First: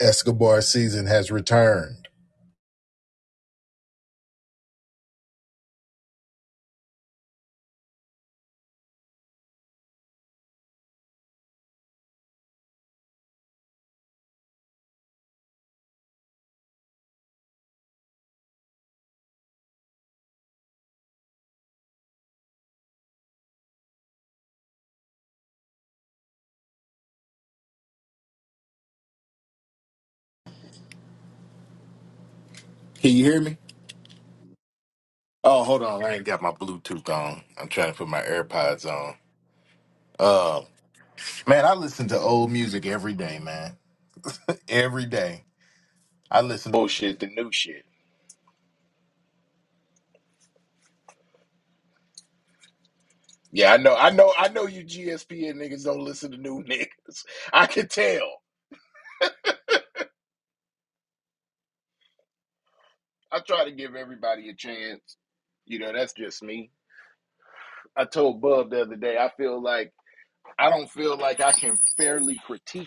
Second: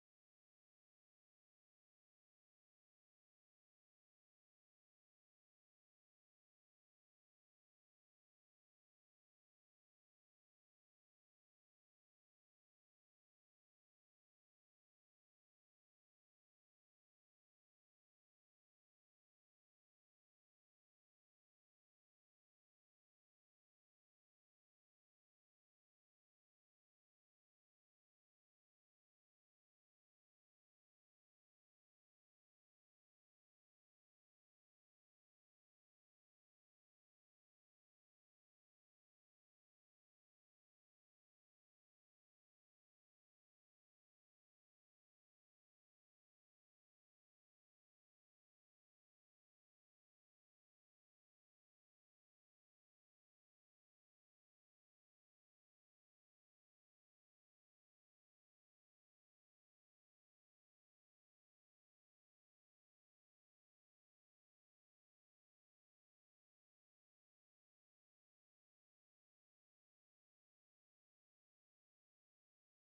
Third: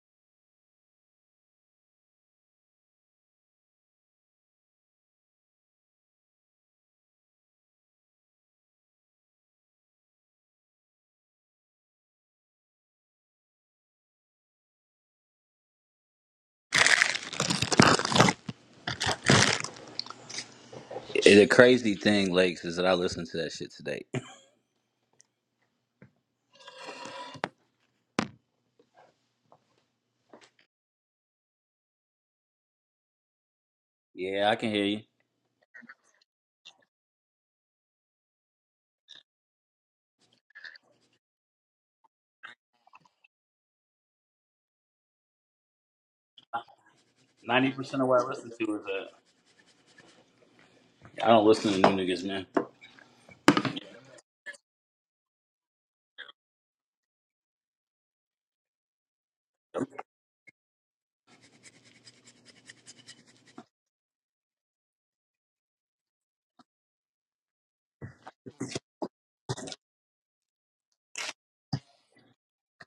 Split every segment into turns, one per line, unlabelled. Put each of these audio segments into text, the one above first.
Escobar season has returned.
The crazy thing, Lakes, is that I listen to that shit today.
Can you hear me?
Yeah, I can hear you.
Oh, hold on. I ain't got my Bluetooth on. I'm trying to put my AirPods on. Uh, man, I listen to old music every day, man. Every day. I listen to bullshit, the new
Ninety
shit.
percent of what I listen to is that. I don't listen to new niggas, man.
Yeah, I know. I know. I know you GSPN niggas don't listen to new niggas. I can tell. I try to give everybody a chance. You know, that's just me. I told Bub the other day, I feel like I don't feel like I can fairly critique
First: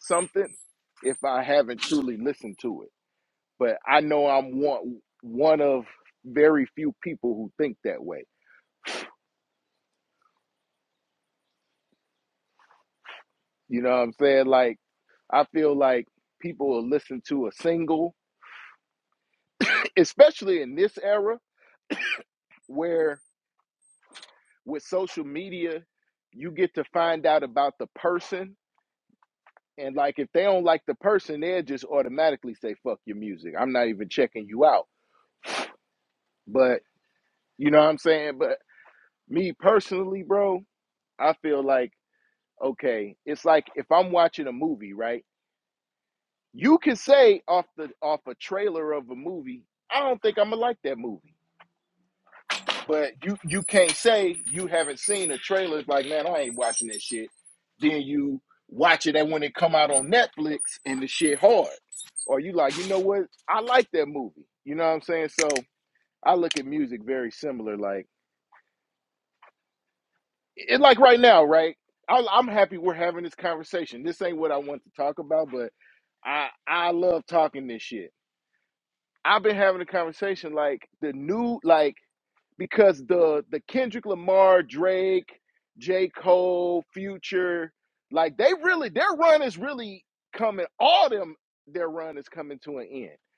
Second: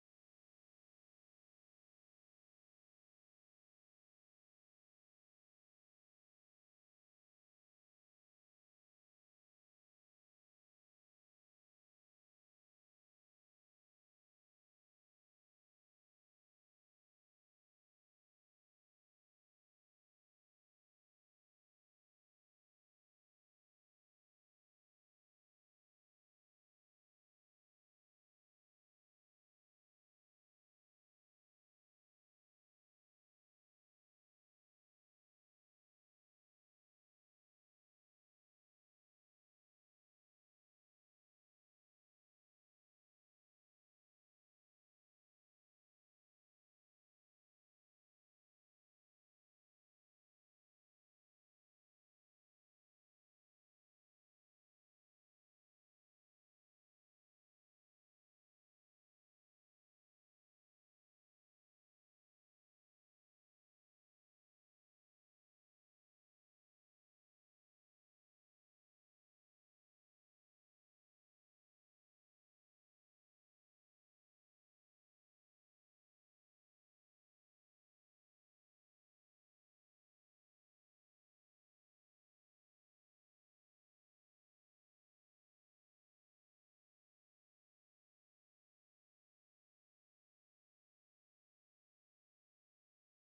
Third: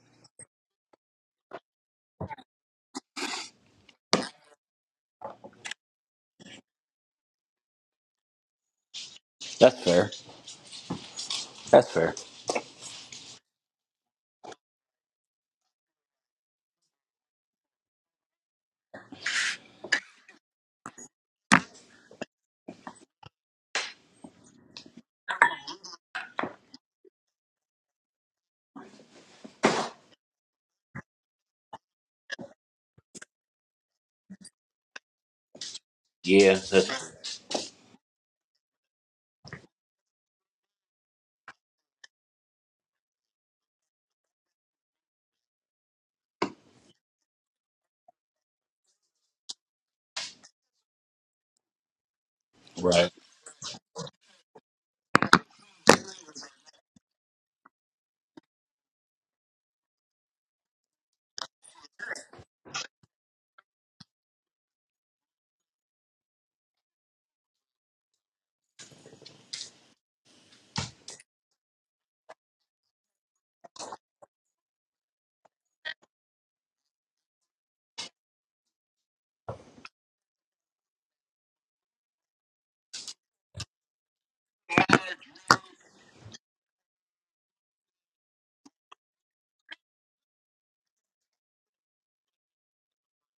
something if I haven't truly listened to it. But I know I'm one one of very few people who think that way.
That's fair. That's fair.
You know what I'm saying? Like I feel like people will listen to a single, especially in this era where with social media you get to find out about the person and like if they don't like the person they'll just automatically say fuck your music. I'm not even checking you out.
Yeah,
But
that's fair.
you know what I'm saying? But me personally, bro, I feel like okay it's like if i'm watching a movie right you can say off the off a trailer of a movie i don't think i'm gonna like that movie
right.
but you you can't say you haven't seen a trailer it's like man i ain't watching that shit then you watch it and when it come out on netflix and the shit hard or you like you know what i like that movie you know what i'm saying so i look at music very similar like and like right now, right? I, I'm happy we're having this conversation. This ain't what I want to talk about, but I I love talking this shit. I've been having a conversation like the new like because the the Kendrick Lamar, Drake, J. Cole, Future, like they really their run is really coming. All them their run is coming to an end.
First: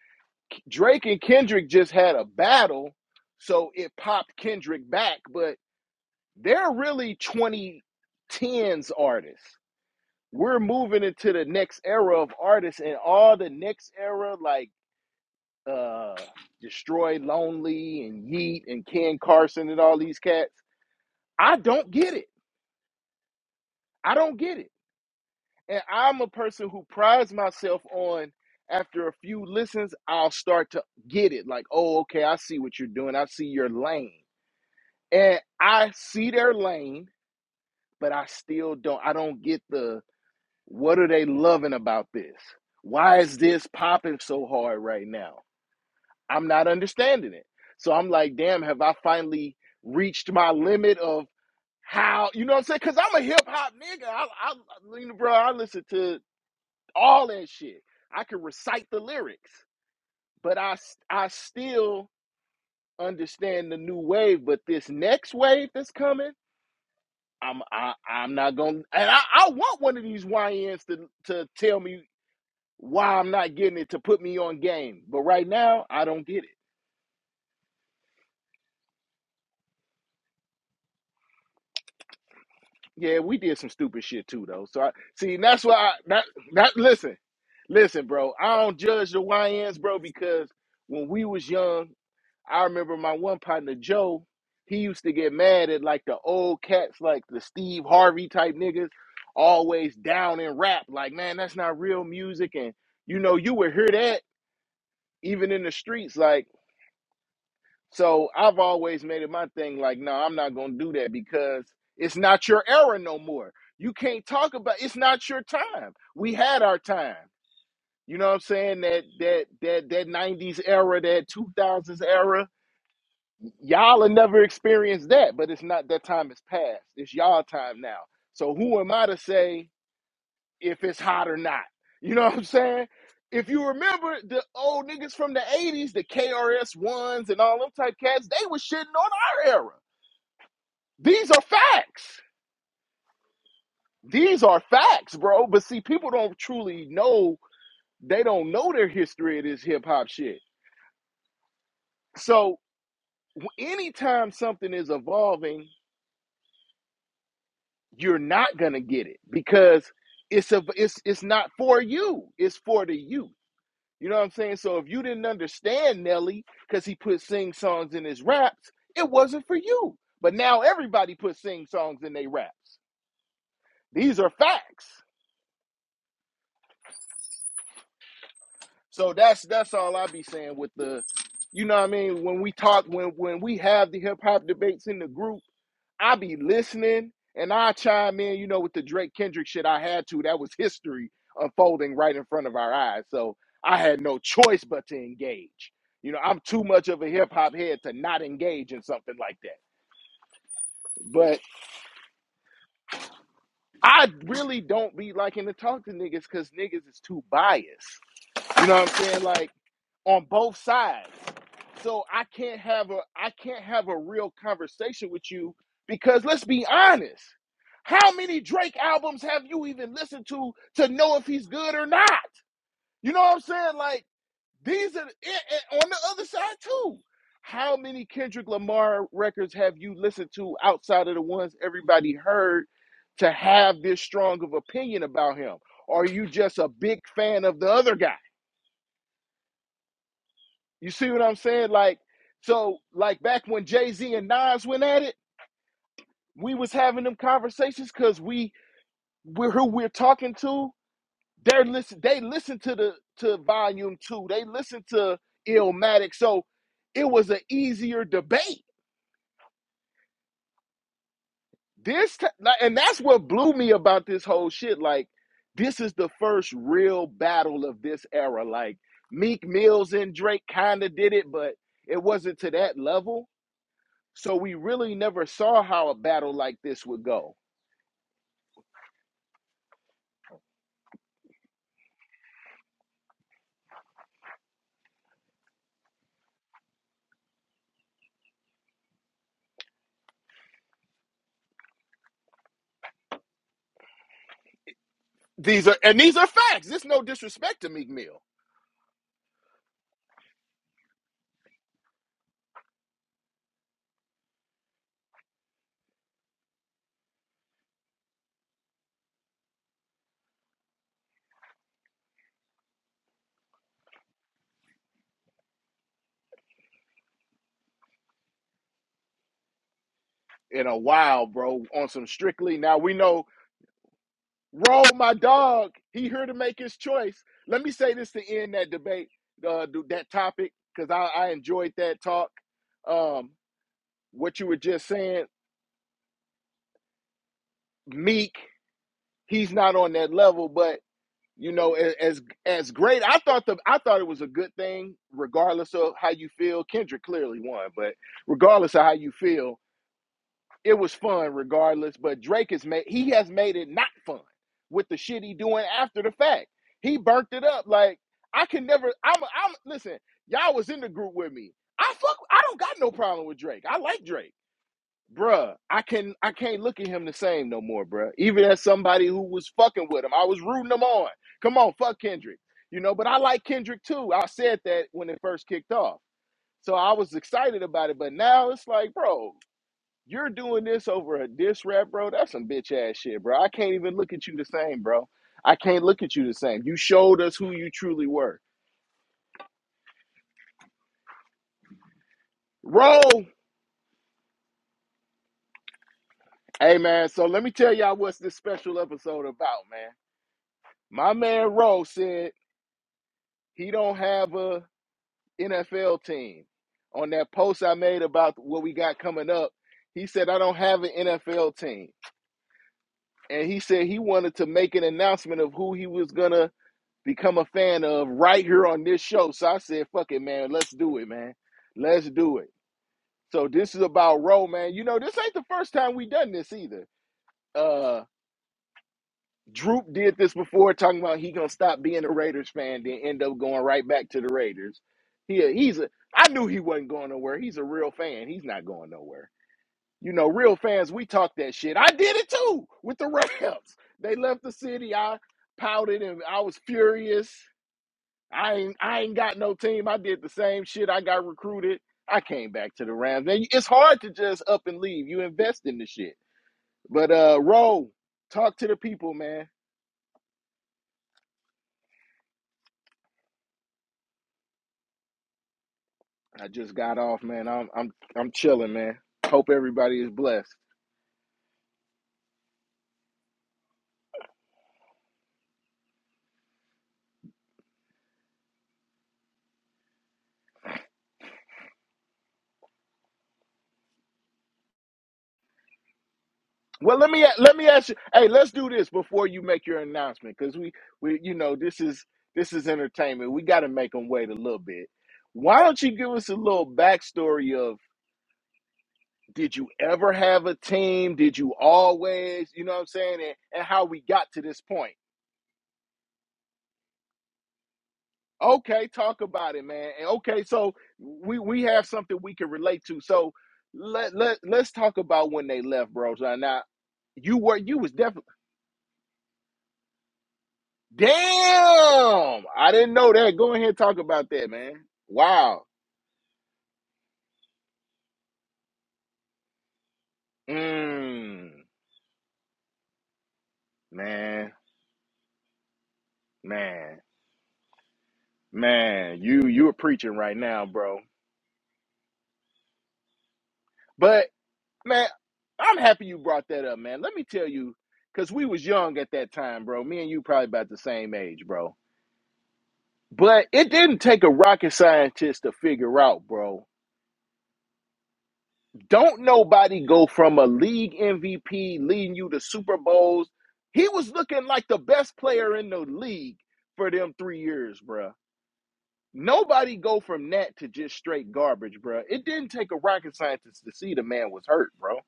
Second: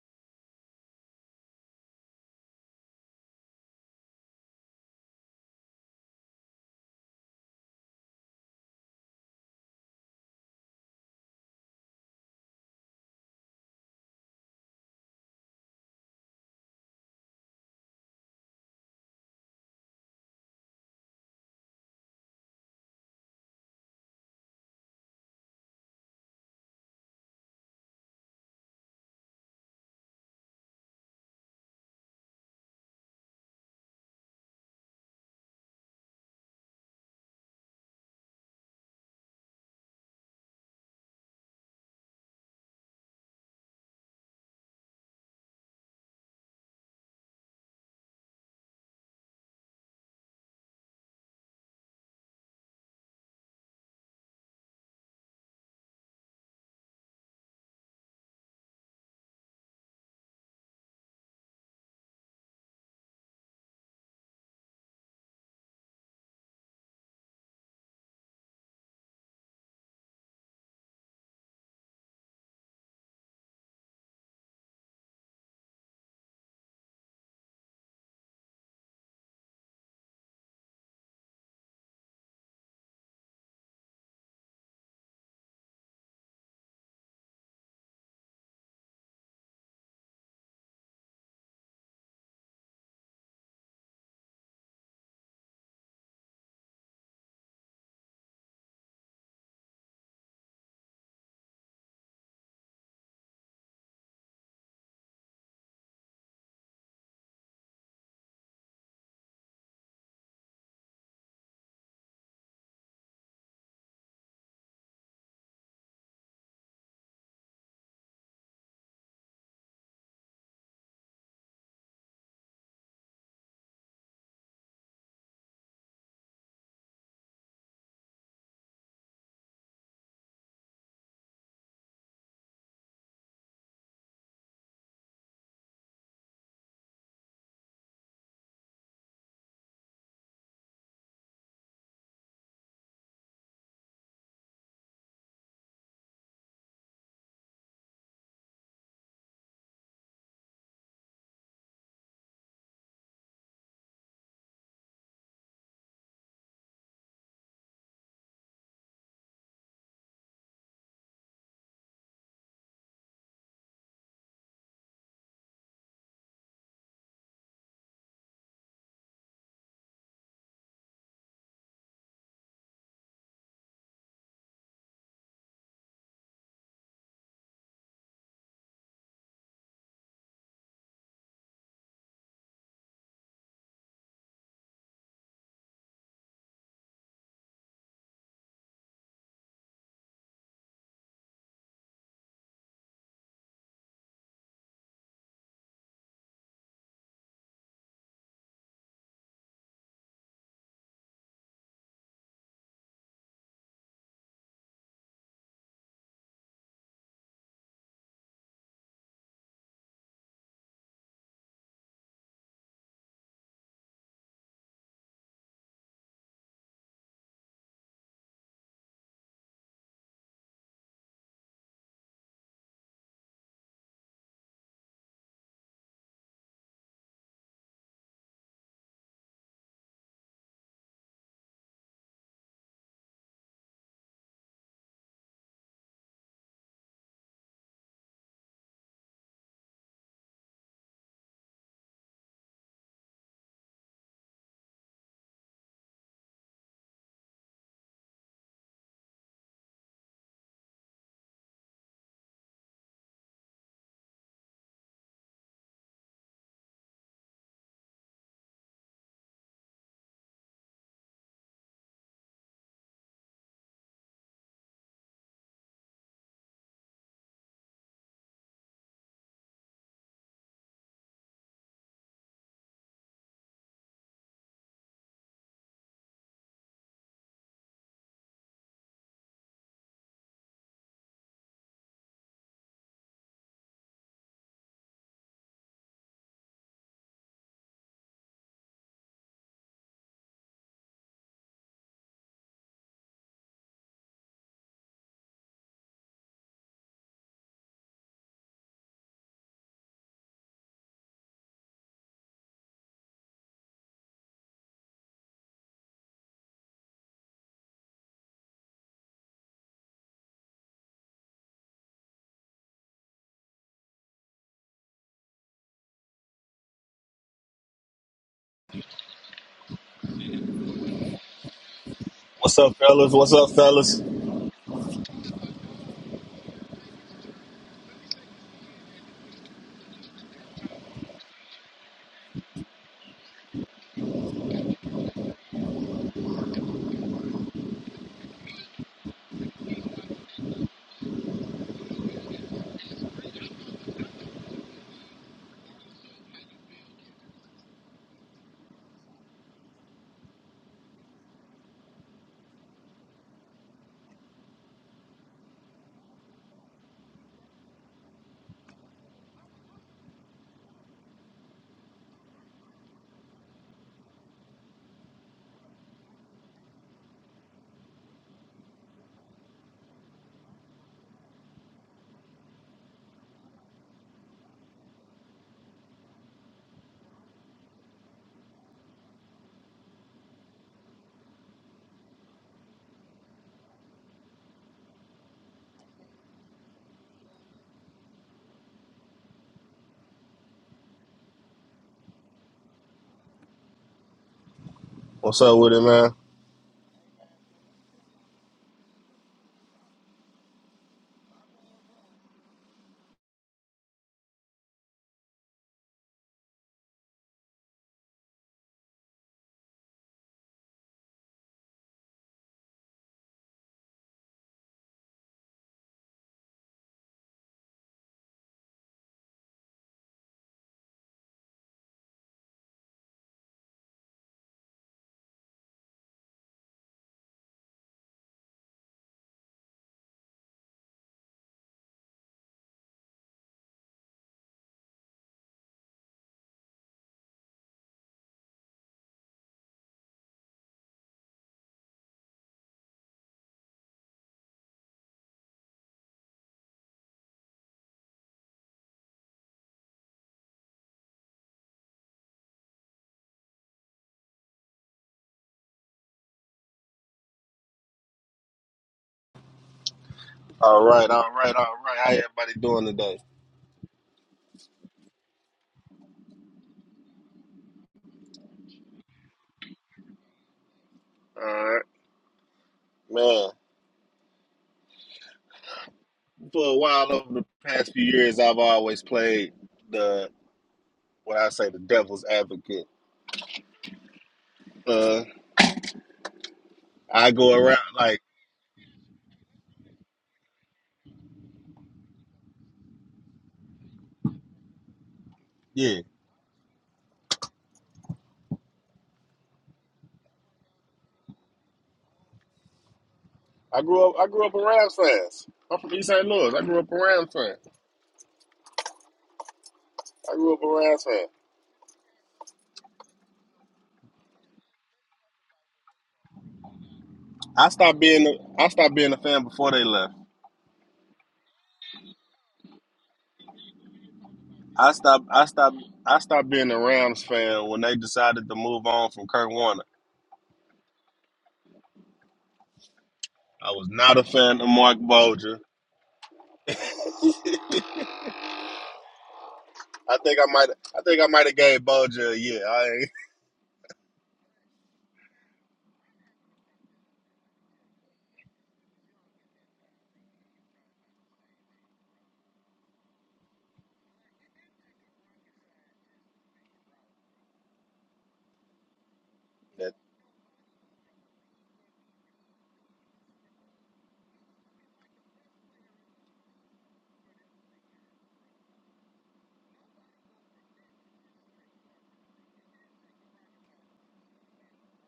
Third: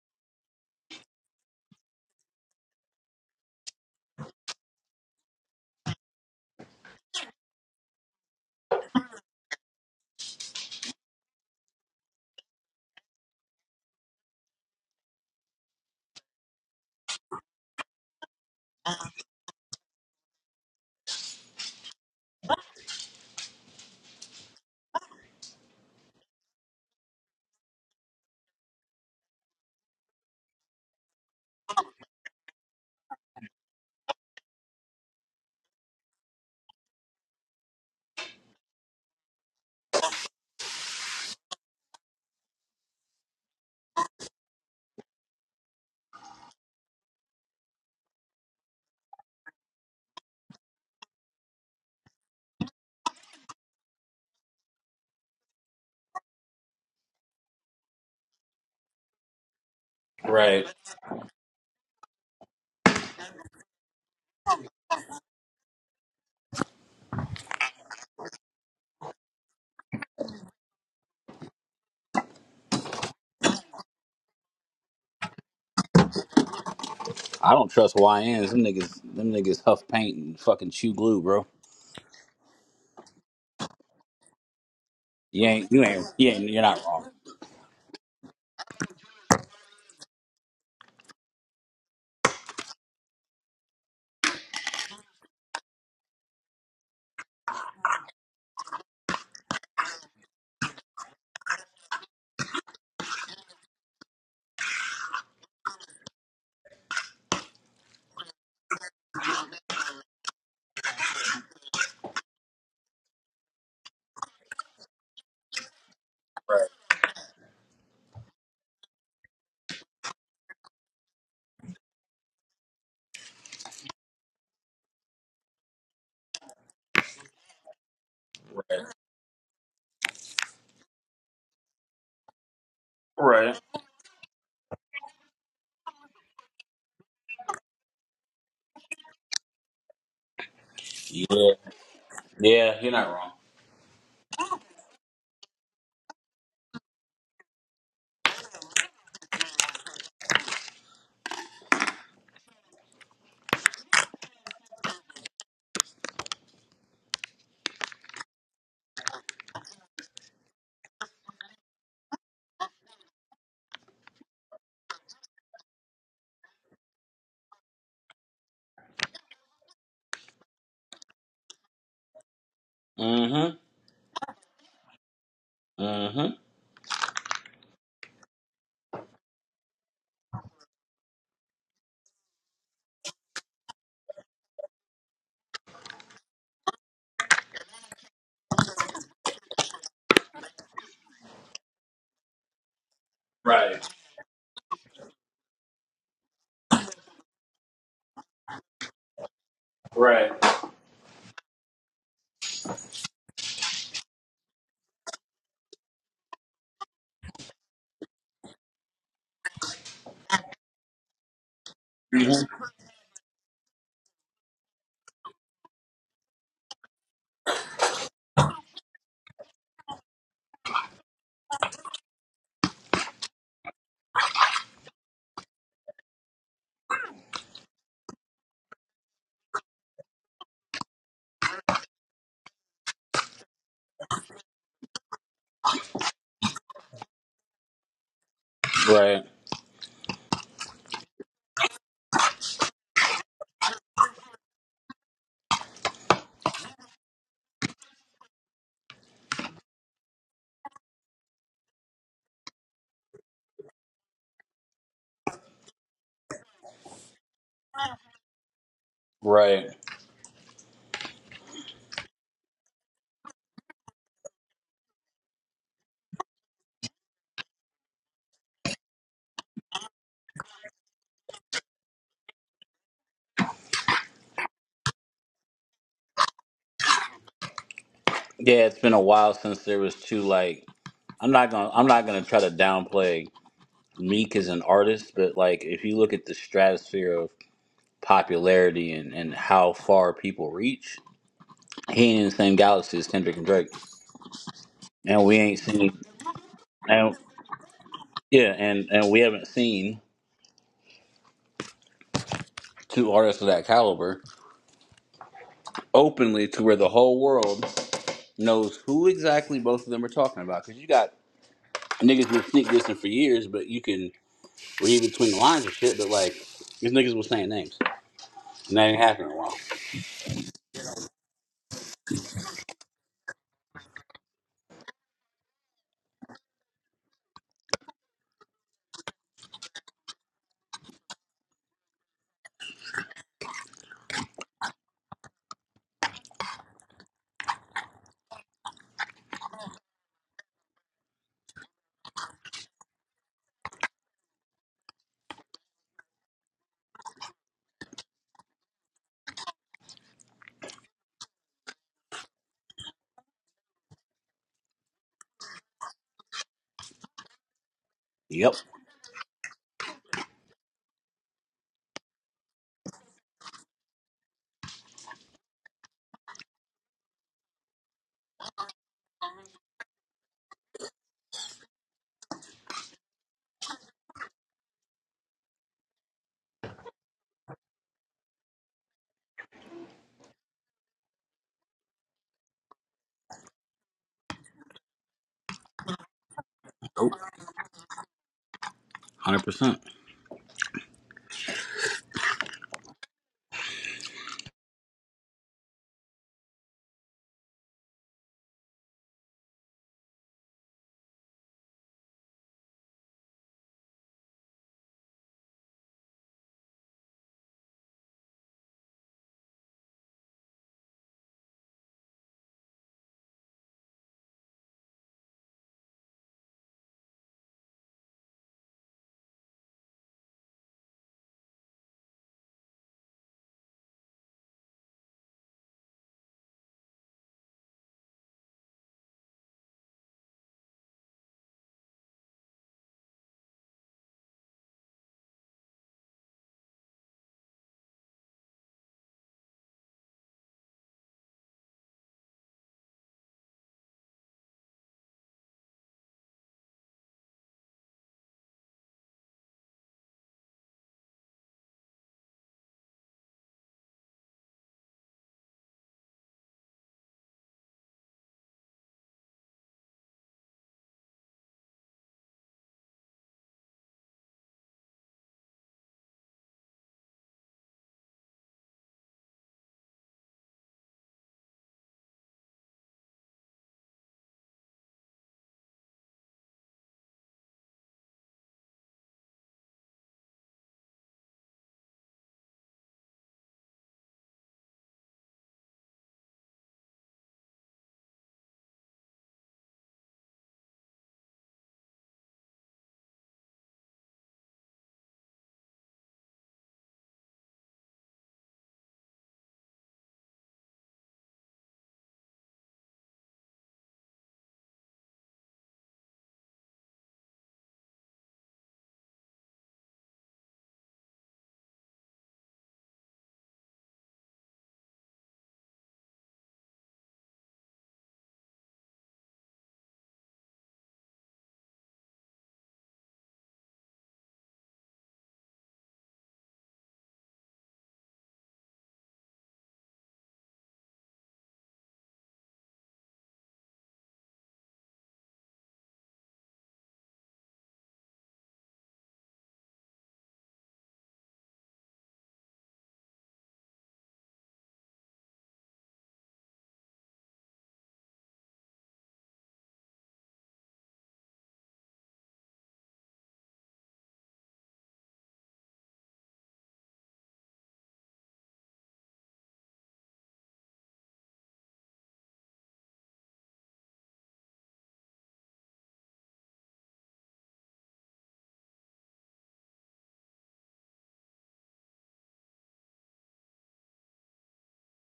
Drake and Kendrick just had a battle, so it popped Kendrick back, but they're really 2010s artists. We're moving into the next era of artists, and all the next era, like uh Destroy Lonely and Yeet and Ken Carson and all these cats. I don't get it. I don't get it. And I'm a person who prides myself on after a few listens, I'll start to get it. Like, oh, okay, I see what you're doing. I see your lane. And I see their lane, but I still don't I don't get the What are they loving about this? Why is this popping so hard right now? I'm not understanding it. So I'm like, damn, have I finally reached my limit of how, you know what I'm saying? Because I'm a hip hop nigga. I, I, bro, I listen to all that shit. I can recite the lyrics, but I I
Right.
still understand the new wave. But this next wave that's coming, I'm I, I'm not gonna, and I, I want one of these YNs to to tell me why I'm not getting it to put me on game. But right now, I don't get it.
I don't trust YNs. Them niggas. Them niggas huff paint and fucking chew glue, bro.
Yeah, we did some stupid shit too, though. So I see
You
that's
ain't.
why
You
I
ain't.
that
You ain't. You're
that
not wrong.
listen, listen, bro. I don't judge the YNs, bro, because when we was young, I remember my one partner Joe, he used to get mad at like the old cats, like the Steve Harvey type niggas, always down in rap. Like, man, that's not real music. And you know, you would hear that even in the streets, like So I've always made it my thing like, no, I'm not going to do that because it's not your era no more. You can't talk about it's not your time. We had our
Right.
time. You know what I'm saying? That that that that 90s era, that 2000s era, y'all have never experienced that, but it's not that time has passed. It's y'all time now. So who
Right.
am I to say if it's hot or not. You know what I'm saying? If
Right.
you remember the old niggas from the 80s, the KRS ones and all them type cats, they was shitting on our era. These are
Yeah.
facts.
Yeah. You're not wrong.
These are facts, bro. But see, people don't truly know, they don't know their history of this hip hop shit. So w- anytime something is evolving, you're not gonna get it because it's a it's it's not for you, it's for the youth. You know what I'm saying? So if you didn't understand Nelly because he put sing songs in his raps, it wasn't for you. But now everybody put sing songs in their raps.
Mm-hmm.
These are facts.
Mm-hmm.
So that's that's all I be saying with the, you know what I mean? When we talk, when when we have the hip hop debates in the group I be listening and I chime in, you know, with the Drake Kendrick shit I had to. That was history unfolding right in front of our eyes. So I
Right.
had no choice but to engage. You know, I'm too much of a hip hop head to not engage in something like that.
Right.
But I really don't be liking to talk to niggas because niggas is too biased. You know what I'm saying? Like, on both sides. So I
hmm
can't have a I can't have a real conversation with you because let's be honest. How many Drake albums have you even listened to to know if he's good or not? You know what I'm saying? Like these are and- on the other side too. How many Kendrick Lamar records have you listened to outside of the ones everybody heard to have this strong of opinion about him? Or are you just a big fan of the other guy?
Right.
You see what I'm saying? Like, so like back when Jay Z and Nas went at it, we was having them conversations because we we're who we're talking to. They're listen. They listen to the to Volume Two. They listen to Illmatic. So it was an easier debate.
Right.
This ti- like, and that's what blew me about this whole shit. Like, this is the first real battle of this era. Like Meek Mills and Drake kind of did it, but it wasn't to that level So we really never saw how a battle like this would go.
Yeah, it's been a while since there was two like I'm not gonna I'm not gonna try to downplay Meek as an artist, but like if you look at the stratosphere of popularity and, and how far people reach, he ain't in the same galaxy as Kendrick and Drake. And we ain't
These are
seen
and these are facts. This no
and
disrespect to Meek Mill.
yeah, and, and we haven't seen two artists of that caliber openly to where the whole world knows who exactly both of them are talking about. Cause you got niggas been sneak dissing for years, but you can read between the lines and shit, but like these niggas was saying names. And that ain't happening in a while.
In a while, bro, on some strictly.
What's up,
Now we
fellas?
know
What's up, fellas?
roll my dog. He here to make his choice. Let me say this to end that debate, uh, that topic, because I, I enjoyed that talk. Um, what you were just saying, Meek, he's not on that level, but. you know as as great i thought the i thought it was a good thing regardless of how you feel kendrick clearly won but regardless of how you feel it was fun regardless but drake has made he has made it not fun with the shit he doing after the fact he burnt it up like i
Yep.
can never i'm i'm listen y'all was in the group with me i fuck i don't got no problem with drake i like drake bruh, I can I can't look at him the same no more, bruh. Even as somebody who was fucking with him, I was rooting him on. Come on, fuck Kendrick, you know. But I like Kendrick too. I said that when it first kicked off, so I was excited about it. But now it's like, bro, you're doing this over a diss rap, bro. That's some bitch ass shit, bro. I can't even look at you the same, bro. I can't look at you the same. You showed us who you truly were.
Hundred percent.
Roll.
What's up with it, man?
Hey man, so let me tell y'all what's this special episode about, man. My man Roll said He don't have a NFL team. On that post I made about what we got coming up, he said I don't have an NFL team. And he said he wanted to make an announcement of who he was gonna become a fan of right here on this show. So I said, fuck it, man, let's do it, man. Let's do it. So this is about Roe, man. You know, this ain't the first time we done this either. Uh, Droop did this before, talking about he gonna stop being a Raiders fan, then end up going right back to the Raiders. He a- he's a I knew he wasn't going nowhere. He's a real fan. He's not going nowhere. You know, real fans, we talk that shit. I did it too with the Rams. They left the city. I pouted and I was furious. I ain't I ain't got no team. I did the same shit. I got recruited. I came back to the Rams. And it's hard to just up and leave. You invest in the shit. But uh Roe, talk to the people, man
All right, all right, all right. How everybody doing today?
I just got off, man. I'm I'm I'm chilling, man. Hope everybody is blessed.
All right, man. For a while over the past few years, I've always played the what I say the devil's advocate. Uh,
Well, let me
I go
let me
around
ask you.
like,
Hey, let's do this before you make your announcement, because we we you know this is this is entertainment. We got to make them wait a little bit. Why don't you
yeah.
give us a little backstory of did you ever have a team? Did you always? You know what I'm saying? And, and
I
how we
grew up. I
got to
grew up
this
around
point.
fans. I'm from East St. Louis. I grew up around fans.
Okay, talk about it, man. And
I
okay,
grew up
so
around fans.
we we have something we can relate to. So let let let's talk about when they left, bro. So now you were
I
you was
stopped
definitely
being. A, I stopped being a fan before they left.
damn. I didn't know that. Go ahead, and talk about that, man.
I stopped. I
Wow.
stopped. I stopped being a Rams fan when they decided to move on from Kurt Warner.
Mm,
I was not a
man,
fan of Mark Bulger.
man, man. You you are preaching
I
right
think I
now,
might
bro.
I think I might have gave Bulger a year. I ain't,
But man, I'm happy you brought that up, man. Let me tell you, cause we was young at that time, bro. Me and you probably about the same age, bro But it didn't take a rocket scientist to figure out, bro. Don't nobody go from a league MVP leading you to Super Bowls. He was looking like the best player in the league for them three years, bro. Nobody go from that to just straight garbage, bro. It didn't take a rocket scientist to see the man was hurt, bro.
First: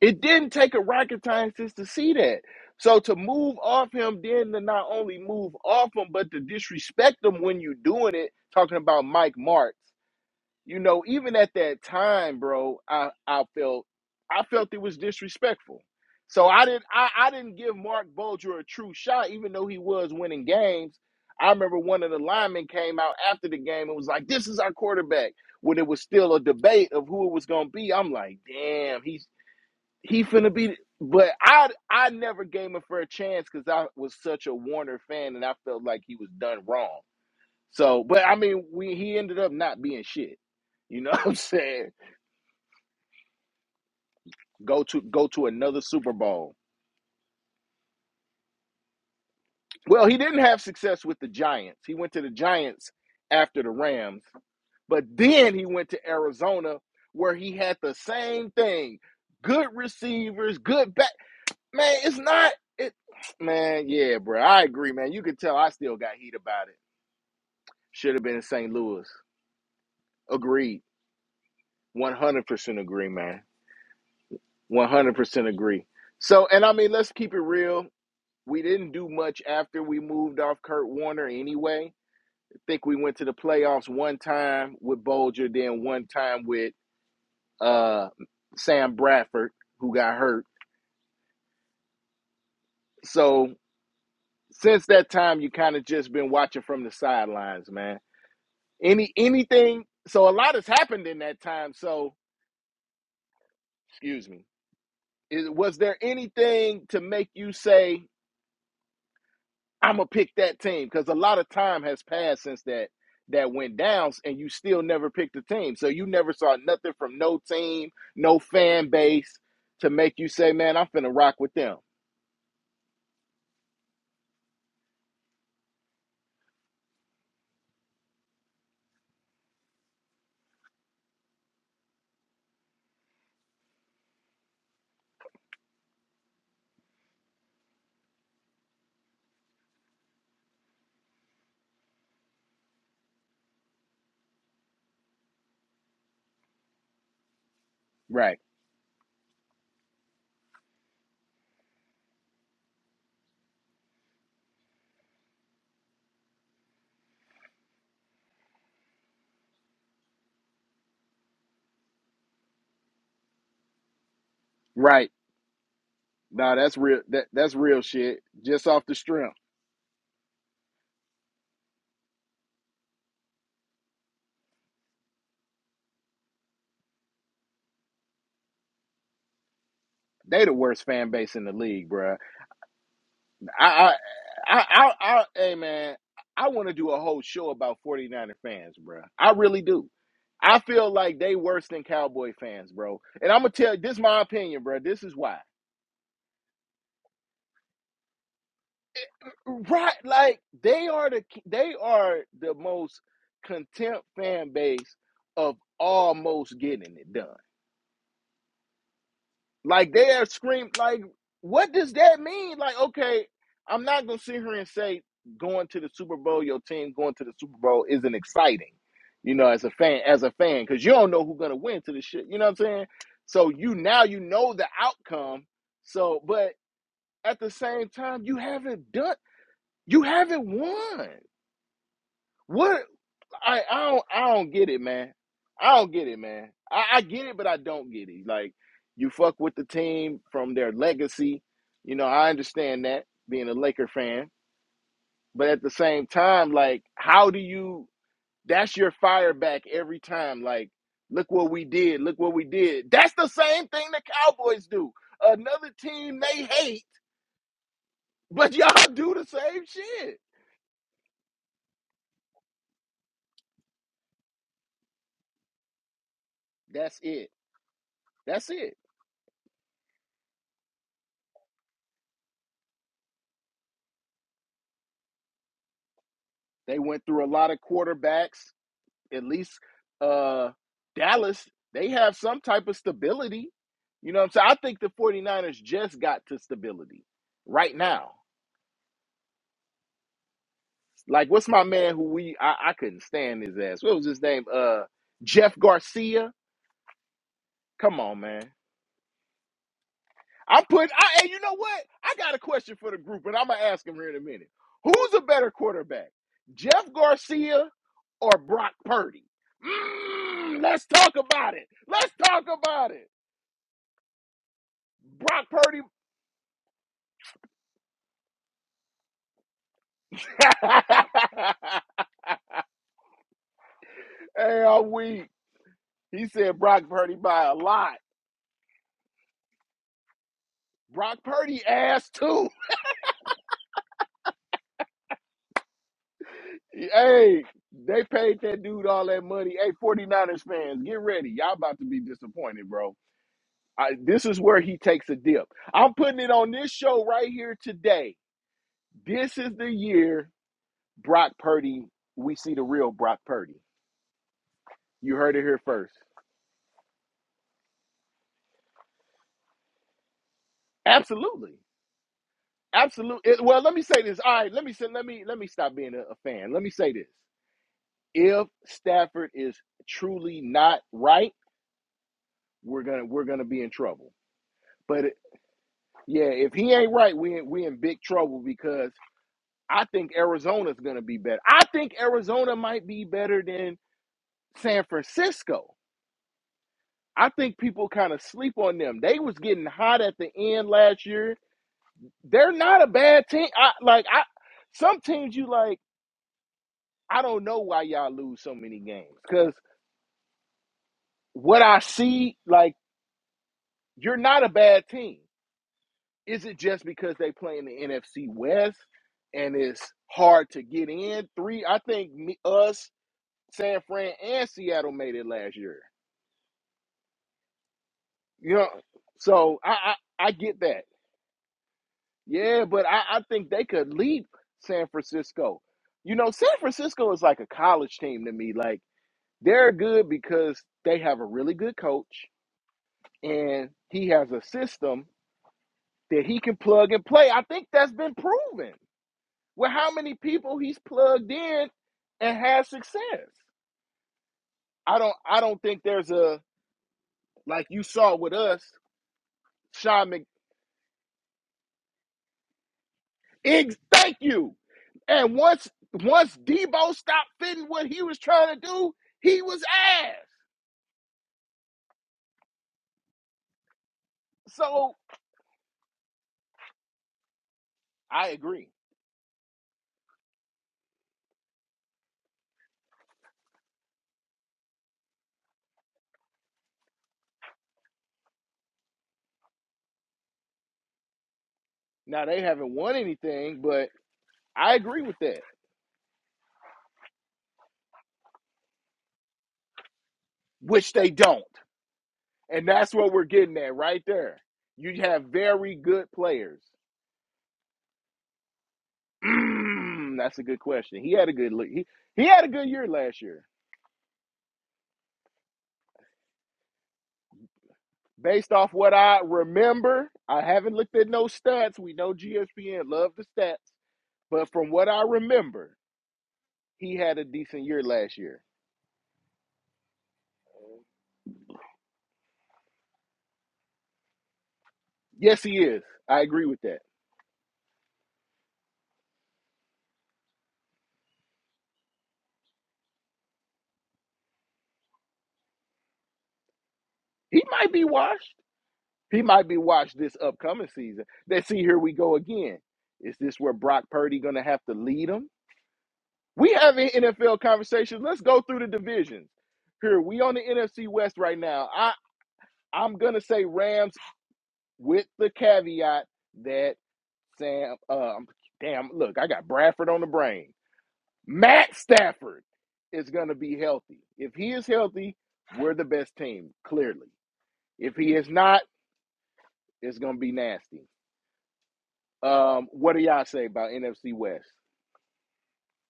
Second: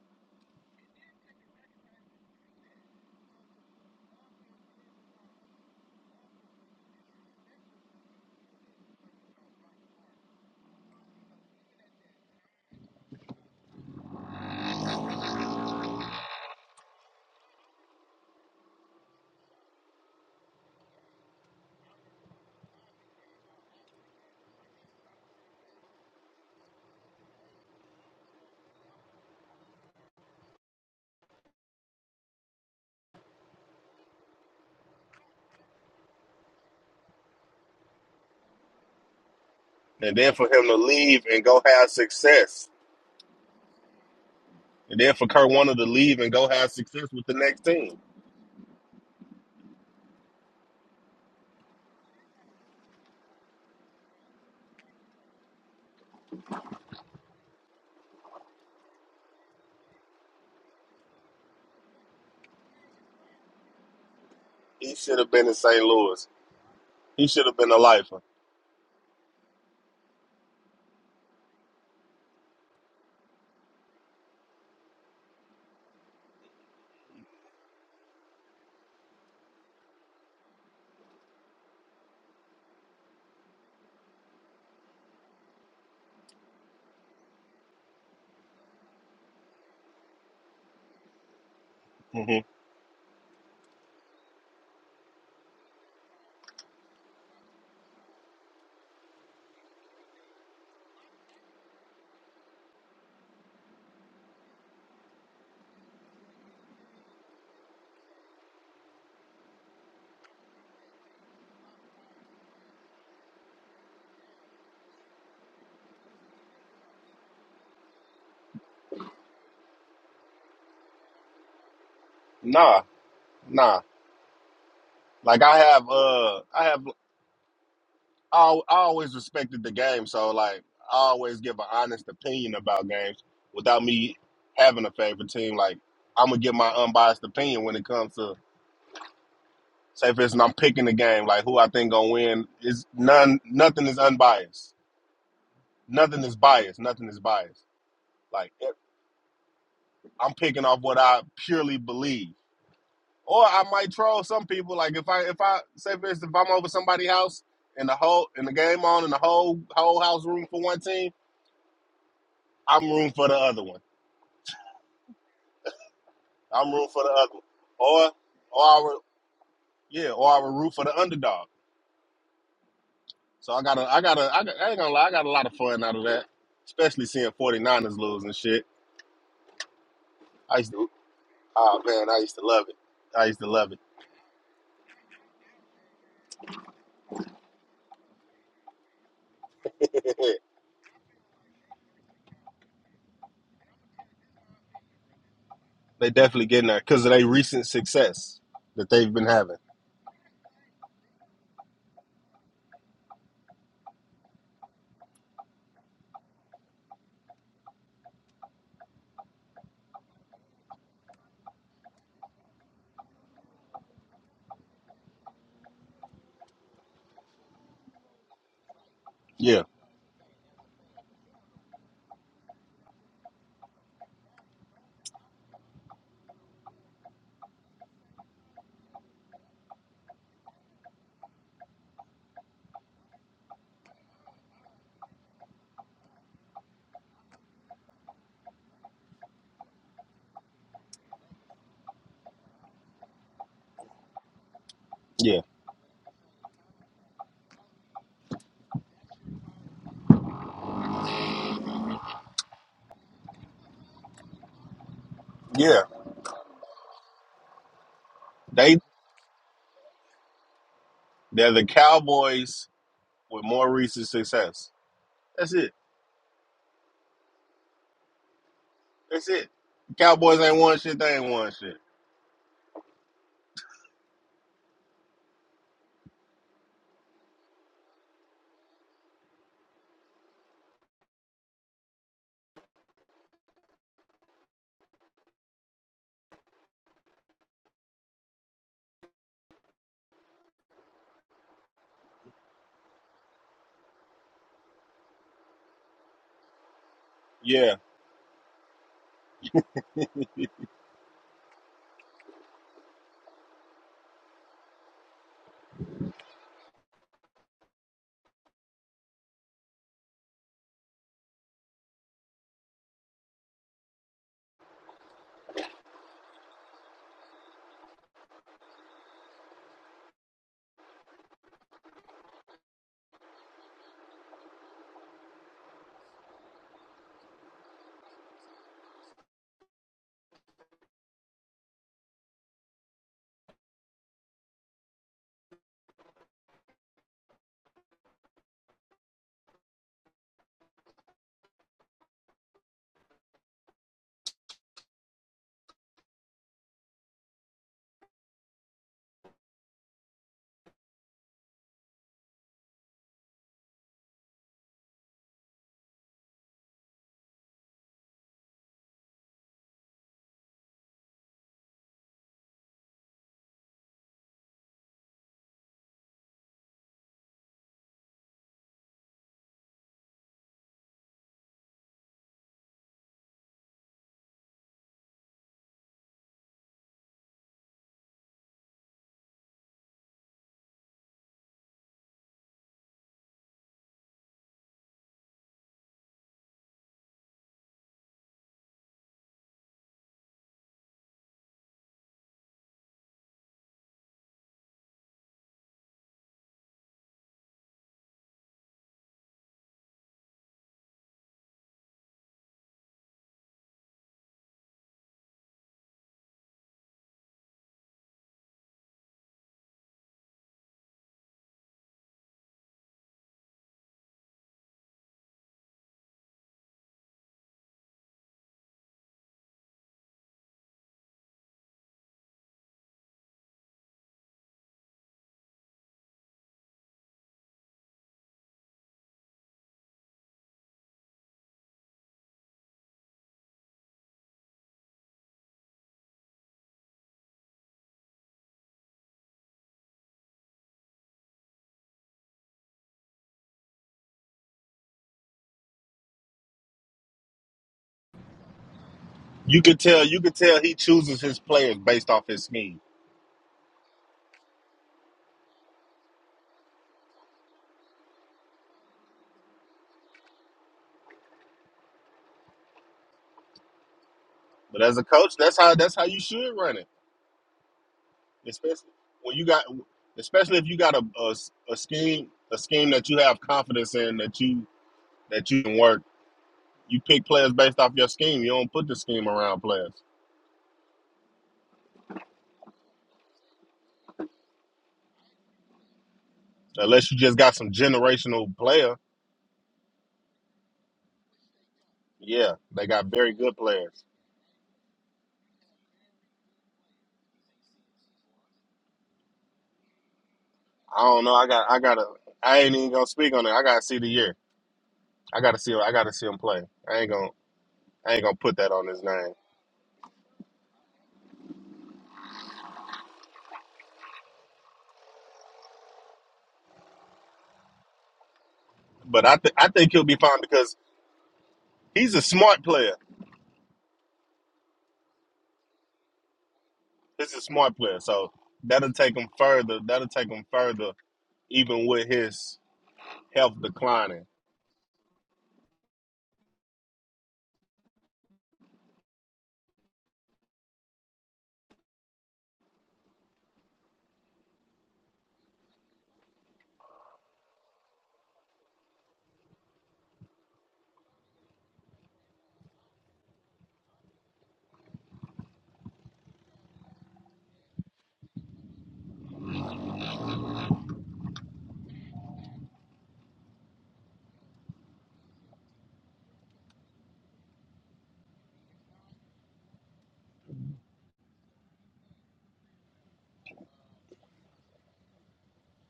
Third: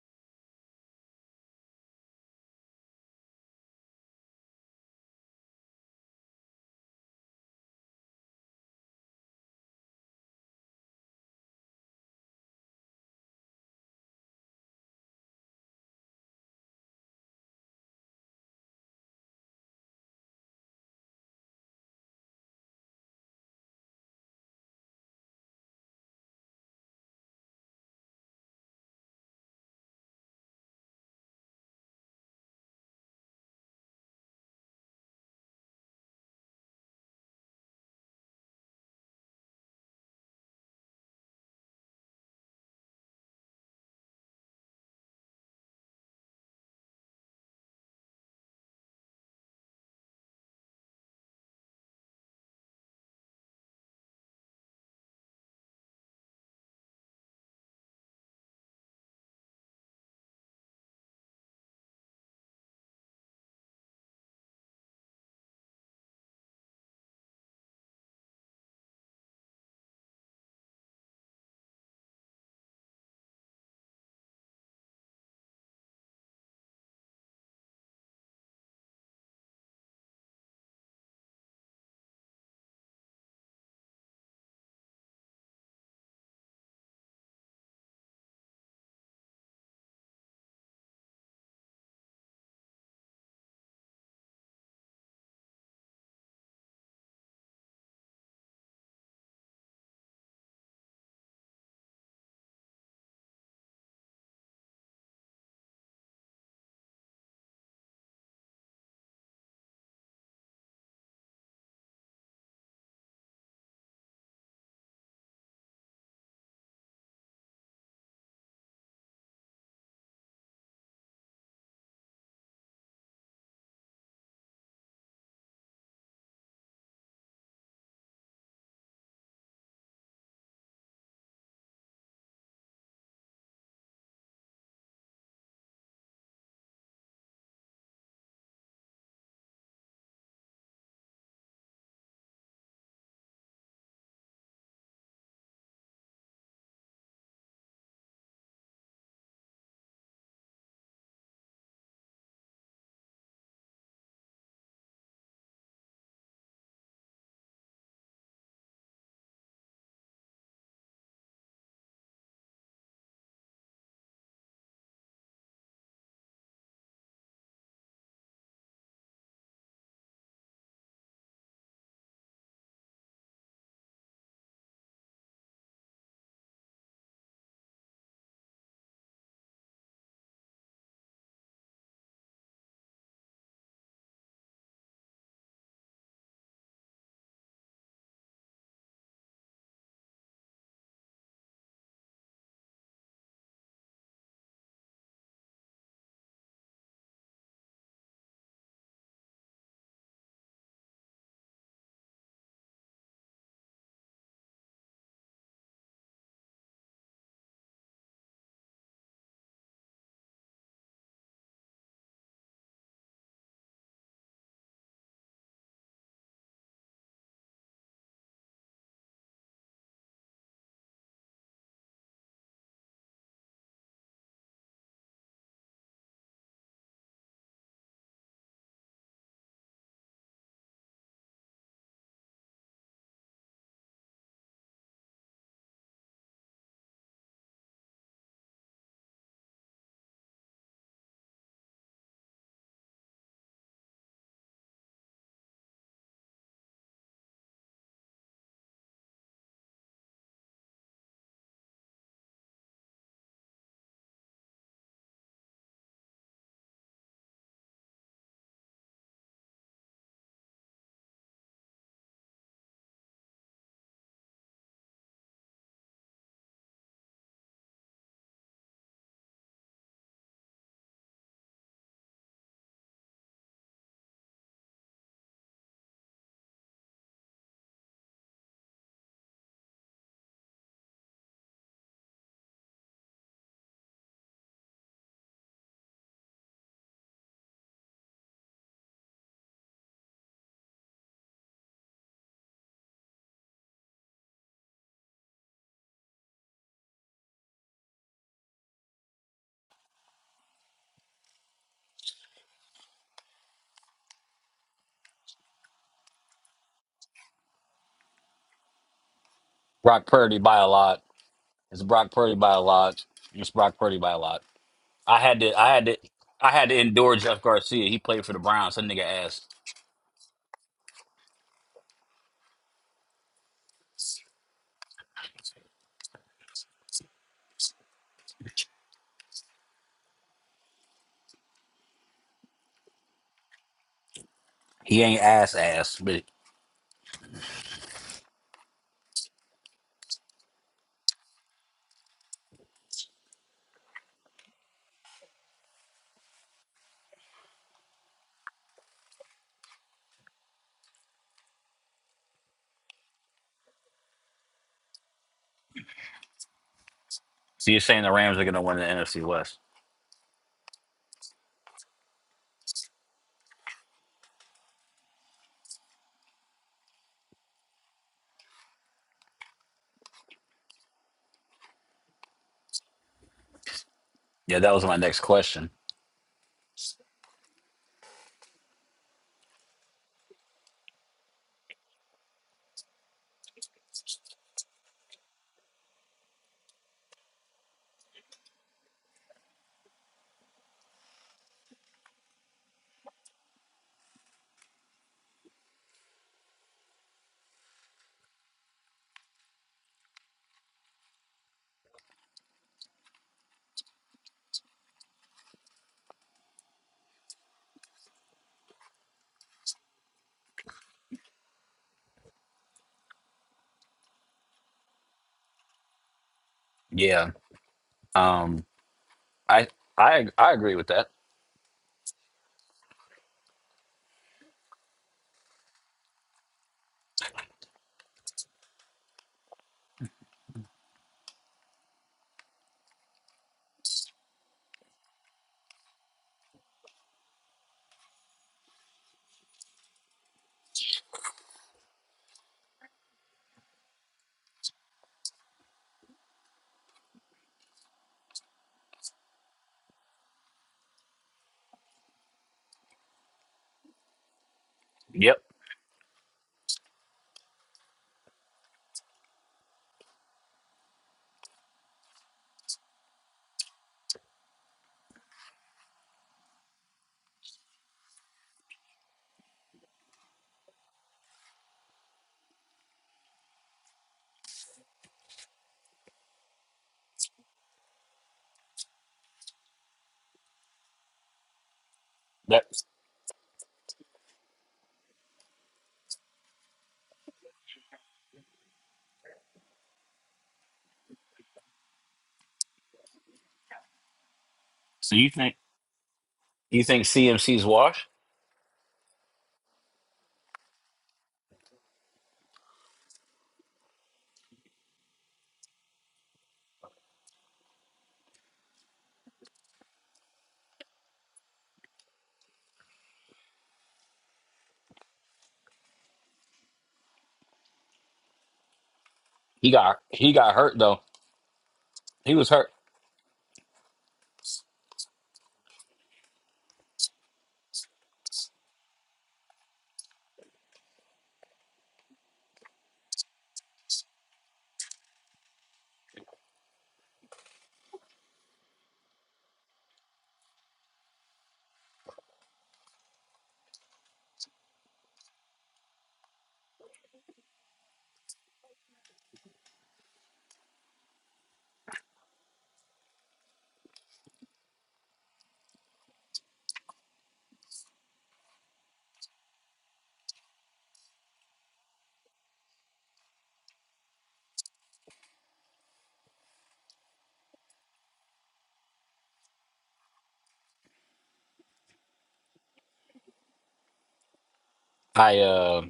It didn't take a rocket scientist to see that. So to move off him, then to not only move off him, but to disrespect him when you doing it, talking about Mike Martz You know, even at that time, bro, I, I felt I felt it was disrespectful. So I didn't I, I didn't give Mark Bulger a true shot, even though he was winning games. I remember one of the linemen came out after the game and was like, This is our quarterback. When it was still a debate of who it was gonna be, I'm like, damn, he's he finna be but I I never gave him a fair chance because I was such a Warner fan and I felt like he was done wrong. So, but I mean, we he ended up not being
and then
shit.
for him to
You know
leave
what I'm
and go
saying?
have success.
Go
And
to
then for
go to
Kurt Warner
another
to
Super
leave and go
Bowl.
have success with the next team.
Well, he didn't have success with the Giants. He went to the Giants after the Rams, but then he went to Arizona where he had the same thing. Good receivers, good back. Man, it's not it man, yeah, bro. I agree,
He
man.
should
You
have
could
been in
tell I
St.
still got
Louis.
heat about it.
He should have been a
Should
lifer.
have been in St. Louis. Agreed. 100% agree, man. 100% agree. So, and I mean, let's keep it real. We didn't do much after we moved off Kurt Warner anyway. I think we went to the playoffs one time with Bolger, then one time with uh, Sam Bradford, who got hurt.
hmm
So, since that time, you kind of just been watching from the sidelines, man. Any anything? So, a lot has happened in that time. So, excuse me. Is, was there anything to make you say? I'm gonna pick that team because a lot of time has passed since that that went down, and you still never picked a team. So you never saw nothing from no team, no fan base to make you say, "Man, I'm finna rock with them."
Nah, nah. Like I have uh I have I, I always respected the game, so like I always give an honest opinion about games without me having a favorite team. Like I'm gonna give my unbiased opinion when it comes to Say for instance, I'm picking the game, like who I think gonna win. Is none, nothing is unbiased. Nothing is biased. Nothing is biased.
Right,
Like if- I'm picking off what I purely believe. Or I might troll some people. Like if I if I say for instance, if I'm over somebody's house and the whole and the game on and the whole whole house room for one team, I'm room for the other one.
right. Nah,
I'm
that's
room
real.
for the
That
other one.
that's real
Or
shit.
or
Just
I
off the
would
strength,
yeah, or I would root for the underdog. So I got to I got to I, got, I ain't gonna lie, I got a lot of fun out of that, especially seeing 49ers lose and shit.
they the
I used
worst
to,
fan base in the
oh
league,
man,
bruh.
I used to love it. I used to
I,
love
I I, I, I, hey man, I want to do a whole show about 49er fans, bro. I really do.
it.
I feel like they worse than Cowboy fans, bro. And I'm gonna tell you, this is my opinion, bro. This is why.
they definitely getting there because of their recent success that they've been having.
Right, like they are the they are the most contempt fan base of almost getting it done. Like they are scream like what does that mean? Like, okay, I'm not gonna sit here and say going to the Super Bowl, your team going to the Super Bowl isn't exciting, you know,
Yeah,
as a fan, as a fan, because you don't know who's gonna win to the shit. You know what I'm saying? So you now you know the outcome. So but at the same time, you haven't done you haven't won. What I I don't I don't get it, man. I don't get it, man. I, I get it, but I don't get it. Like you fuck with the team from their legacy. You know, I understand that being a Laker fan,
yeah,
but at the same time, like, how do you? That's your fire back every time. Like, look what we did. Look what we did. That's the same thing the Cowboys do. Another
yeah.
team they hate, but
They
y'all do the same shit.
they're the Cowboys with more recent success. That's it.
That's it. That's it.
That's it. The Cowboys ain't won shit. They ain't won shit.
They went through a lot of quarterbacks at least uh Dallas, they have some type of stability. You know what I'm saying? I think the 49ers just got to stability right now. Like what's my man who we I, couldn't stand his ass. What was his name? Uh Jeff Garcia.
Yeah,
Come on, man. I'm putting and you know what? I got a question for the group, and I'm gonna ask him here in a minute. Who's a better quarterback? Jeff Garcia or Brock Purdy?
Brock Purdy by
Mm,
a
let's
lot.
talk about it.
It's Brock
Let's
Purdy
talk
by a
about
lot.
it.
It's Brock Purdy by a lot. I had
Brock
to I
Purdy
had to I had to endure Jeff Garcia. He played for the Browns. That nigga ass.
hey, I'm weak. He said Brock Purdy by a lot. Brock Purdy ass too.
He ain't ass ass. But
Hey, they paid that dude all that money. Hey, 49ers fans, get ready. Y'all about to be disappointed, bro. I, this is where he takes a dip. I'm putting it on this show right here today. This is the year Brock Purdy, we see the real Brock Purdy. You heard it here first.
so you're saying the Rams are gonna win the NFC West.
Absolutely. Absolutely. Well, let me say this. All right, let me say let me let me stop being a, a fan. Let me say this. if Stafford is truly not right, we're gonna we're gonna be in trouble.
Yeah, that was my
But it-
next question.
yeah, if he ain't right, we we in big trouble because I think Arizona's gonna be better. I think Arizona might be better than San Francisco. I think people kind of sleep on them. They was getting hot at the end last year. They're not a bad team. I like I some teams you like. I don't know why y'all lose so many games because what I see like you're not a bad team. Is it just because they play in the NFC West and it's hard to get in? Three, I think me, us, San Fran, and Seattle made it last year.
Yeah.
You
Um
know, so
I
I I,
I
I
I
get
agree
that.
with that.
Yeah, but I, I think they could leap San Francisco. You know, San Francisco is like a college team to me. Like they're good because they have a really good coach and he has a system that he can plug and play. I think that's been proven. with how many people he's plugged in and has success. I don't I don't think there's a like you saw with us,
you could tell.
Sean
You
Mc
could tell he chooses his players based off his scheme.
thank you. And
Yep.
once once Debo stopped fitting what he was trying to do, he was ass.
But
So
as a coach, that's how that's how you should run it,
I agree.
especially when you got, especially if you got a, a, a scheme a scheme that you have confidence in that you that you can work. You pick players based off your scheme. You don't put the scheme around players.
Now they haven't
That's
won anything, but I agree with that.
Unless you just got some generational player.
Which they don't.
Yeah,
And
they
that's
got
what we're
very good
getting at right
players.
there. You
so
have
you think
very good players.
you think CMC's washed?
Mm, that's a good question.
I
He
don't
had a
know. I
good look.
got I
He
gotta
he had a
I
good
ain't
year
even gonna
last
speak
year.
on it. I gotta see the year. I gotta see I gotta see him play. I ain't gonna I ain't gonna
Based
put
off
that on
what
his
I
name.
remember, I haven't looked at no stats. We know GSPN love the stats, but from what I remember, he had a decent year last year.
But I th- I
He
think
got
he'll be
he
fine
got hurt
because
though.
he's a
He was
smart
hurt.
player.
Yes, he is. I agree with that.
He's a smart player. So that'll take him further. That'll take him further even with his health declining.
He might be washed. He might be washed this upcoming season. Let's see. Here we go again. Is this where Brock Purdy going to have to lead him? We having NFL conversations. Let's go through the divisions. Here we on the NFC West right now. I. I'm gonna say Rams with the caveat that Sam. Um, damn, look, I got Bradford on the brain. Matt Stafford is gonna be healthy. If he is healthy, we're the best team clearly. If he is not, it's gonna be nasty. Um, what do y'all say about NFC West?
I uh,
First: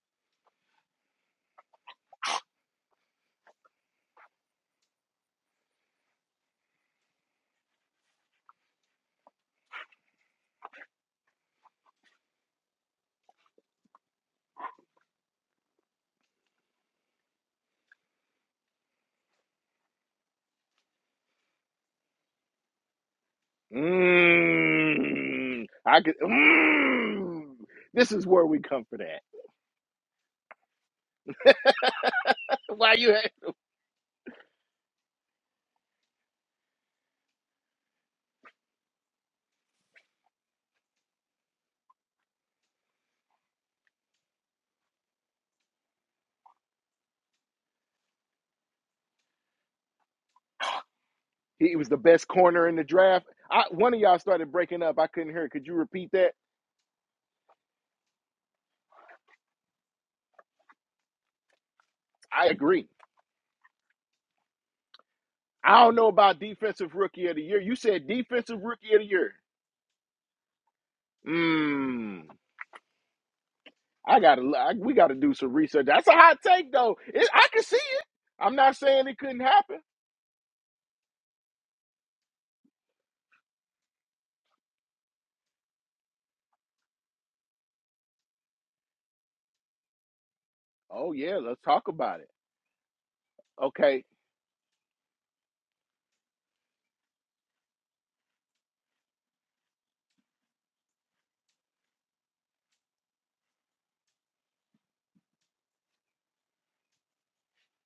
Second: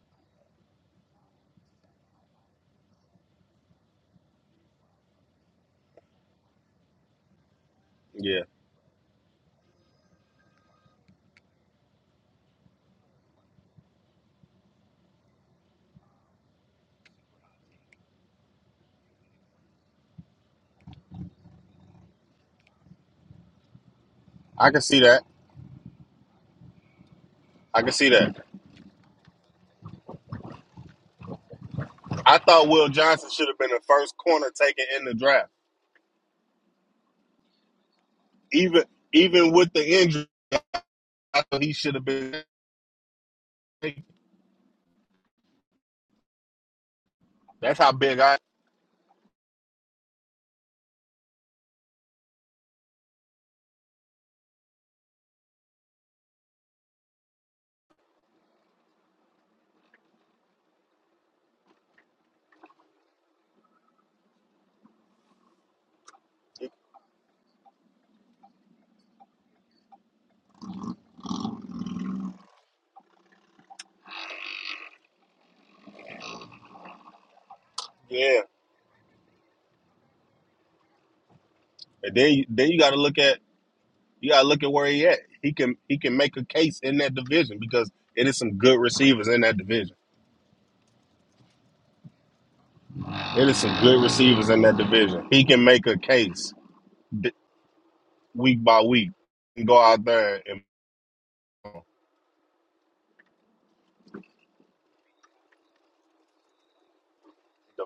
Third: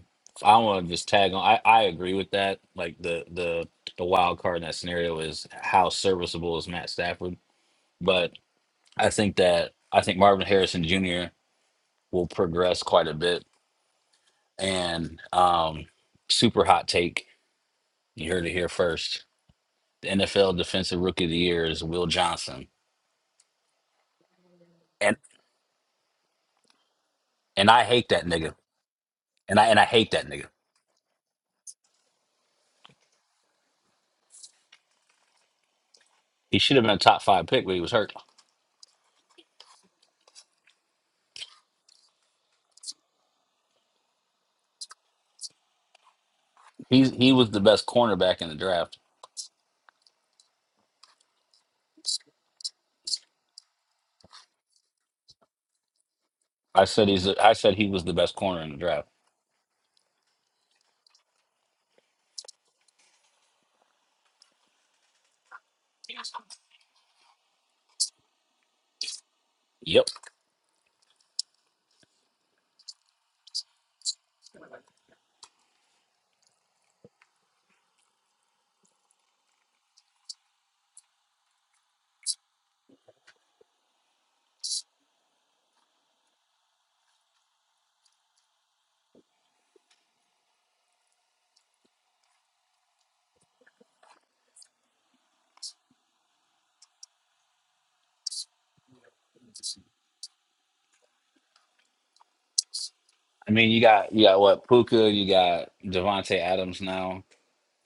I want to just tag on. I, I agree with that. Like the the the wild card in that scenario is how serviceable is Matt Stafford, but
Yeah.
I think that I think Marvin Harrison Jr. will progress quite a bit. And um, super hot take. You heard it here first. The NFL Defensive Rookie of the Year is Will Johnson,
I can see
and
that.
Mm, I could. Mm,
and
I
I
can
hate
see
this is
that
that.
where
nigga.
we come for that.
And I and I hate that nigga.
I thought Will
Why you?
Johnson should have been the first corner taken in the draft.
He should have been a top five pick, but he was hurt.
Even even with the injury, I thought he should have been. taken.
He's he was the
That's
best
how big I.
cornerback in the draft.
He was the best corner in the draft. I, one of y'all started breaking up. I couldn't hear. it. Could you repeat that?
I said he's. I said he was the best corner in the draft.
I agree. I don't know about defensive rookie of the year. You said defensive rookie of the year.
Yep.
Mmm. I gotta. l- I, we gotta do some research. That's a hot take, though. It, I can see it.
Yeah,
I'm not saying it couldn't happen.
and then you- then you got to look at you got to look at where he at. He can he can make a case in that division because it is some good receivers in that division.
Oh yeah, let's talk about it.
It is some good
Okay.
receivers in that division. He can make a case d- week by week and go out there and
I mean, you got you got what Puka, you got Devonte Adams now,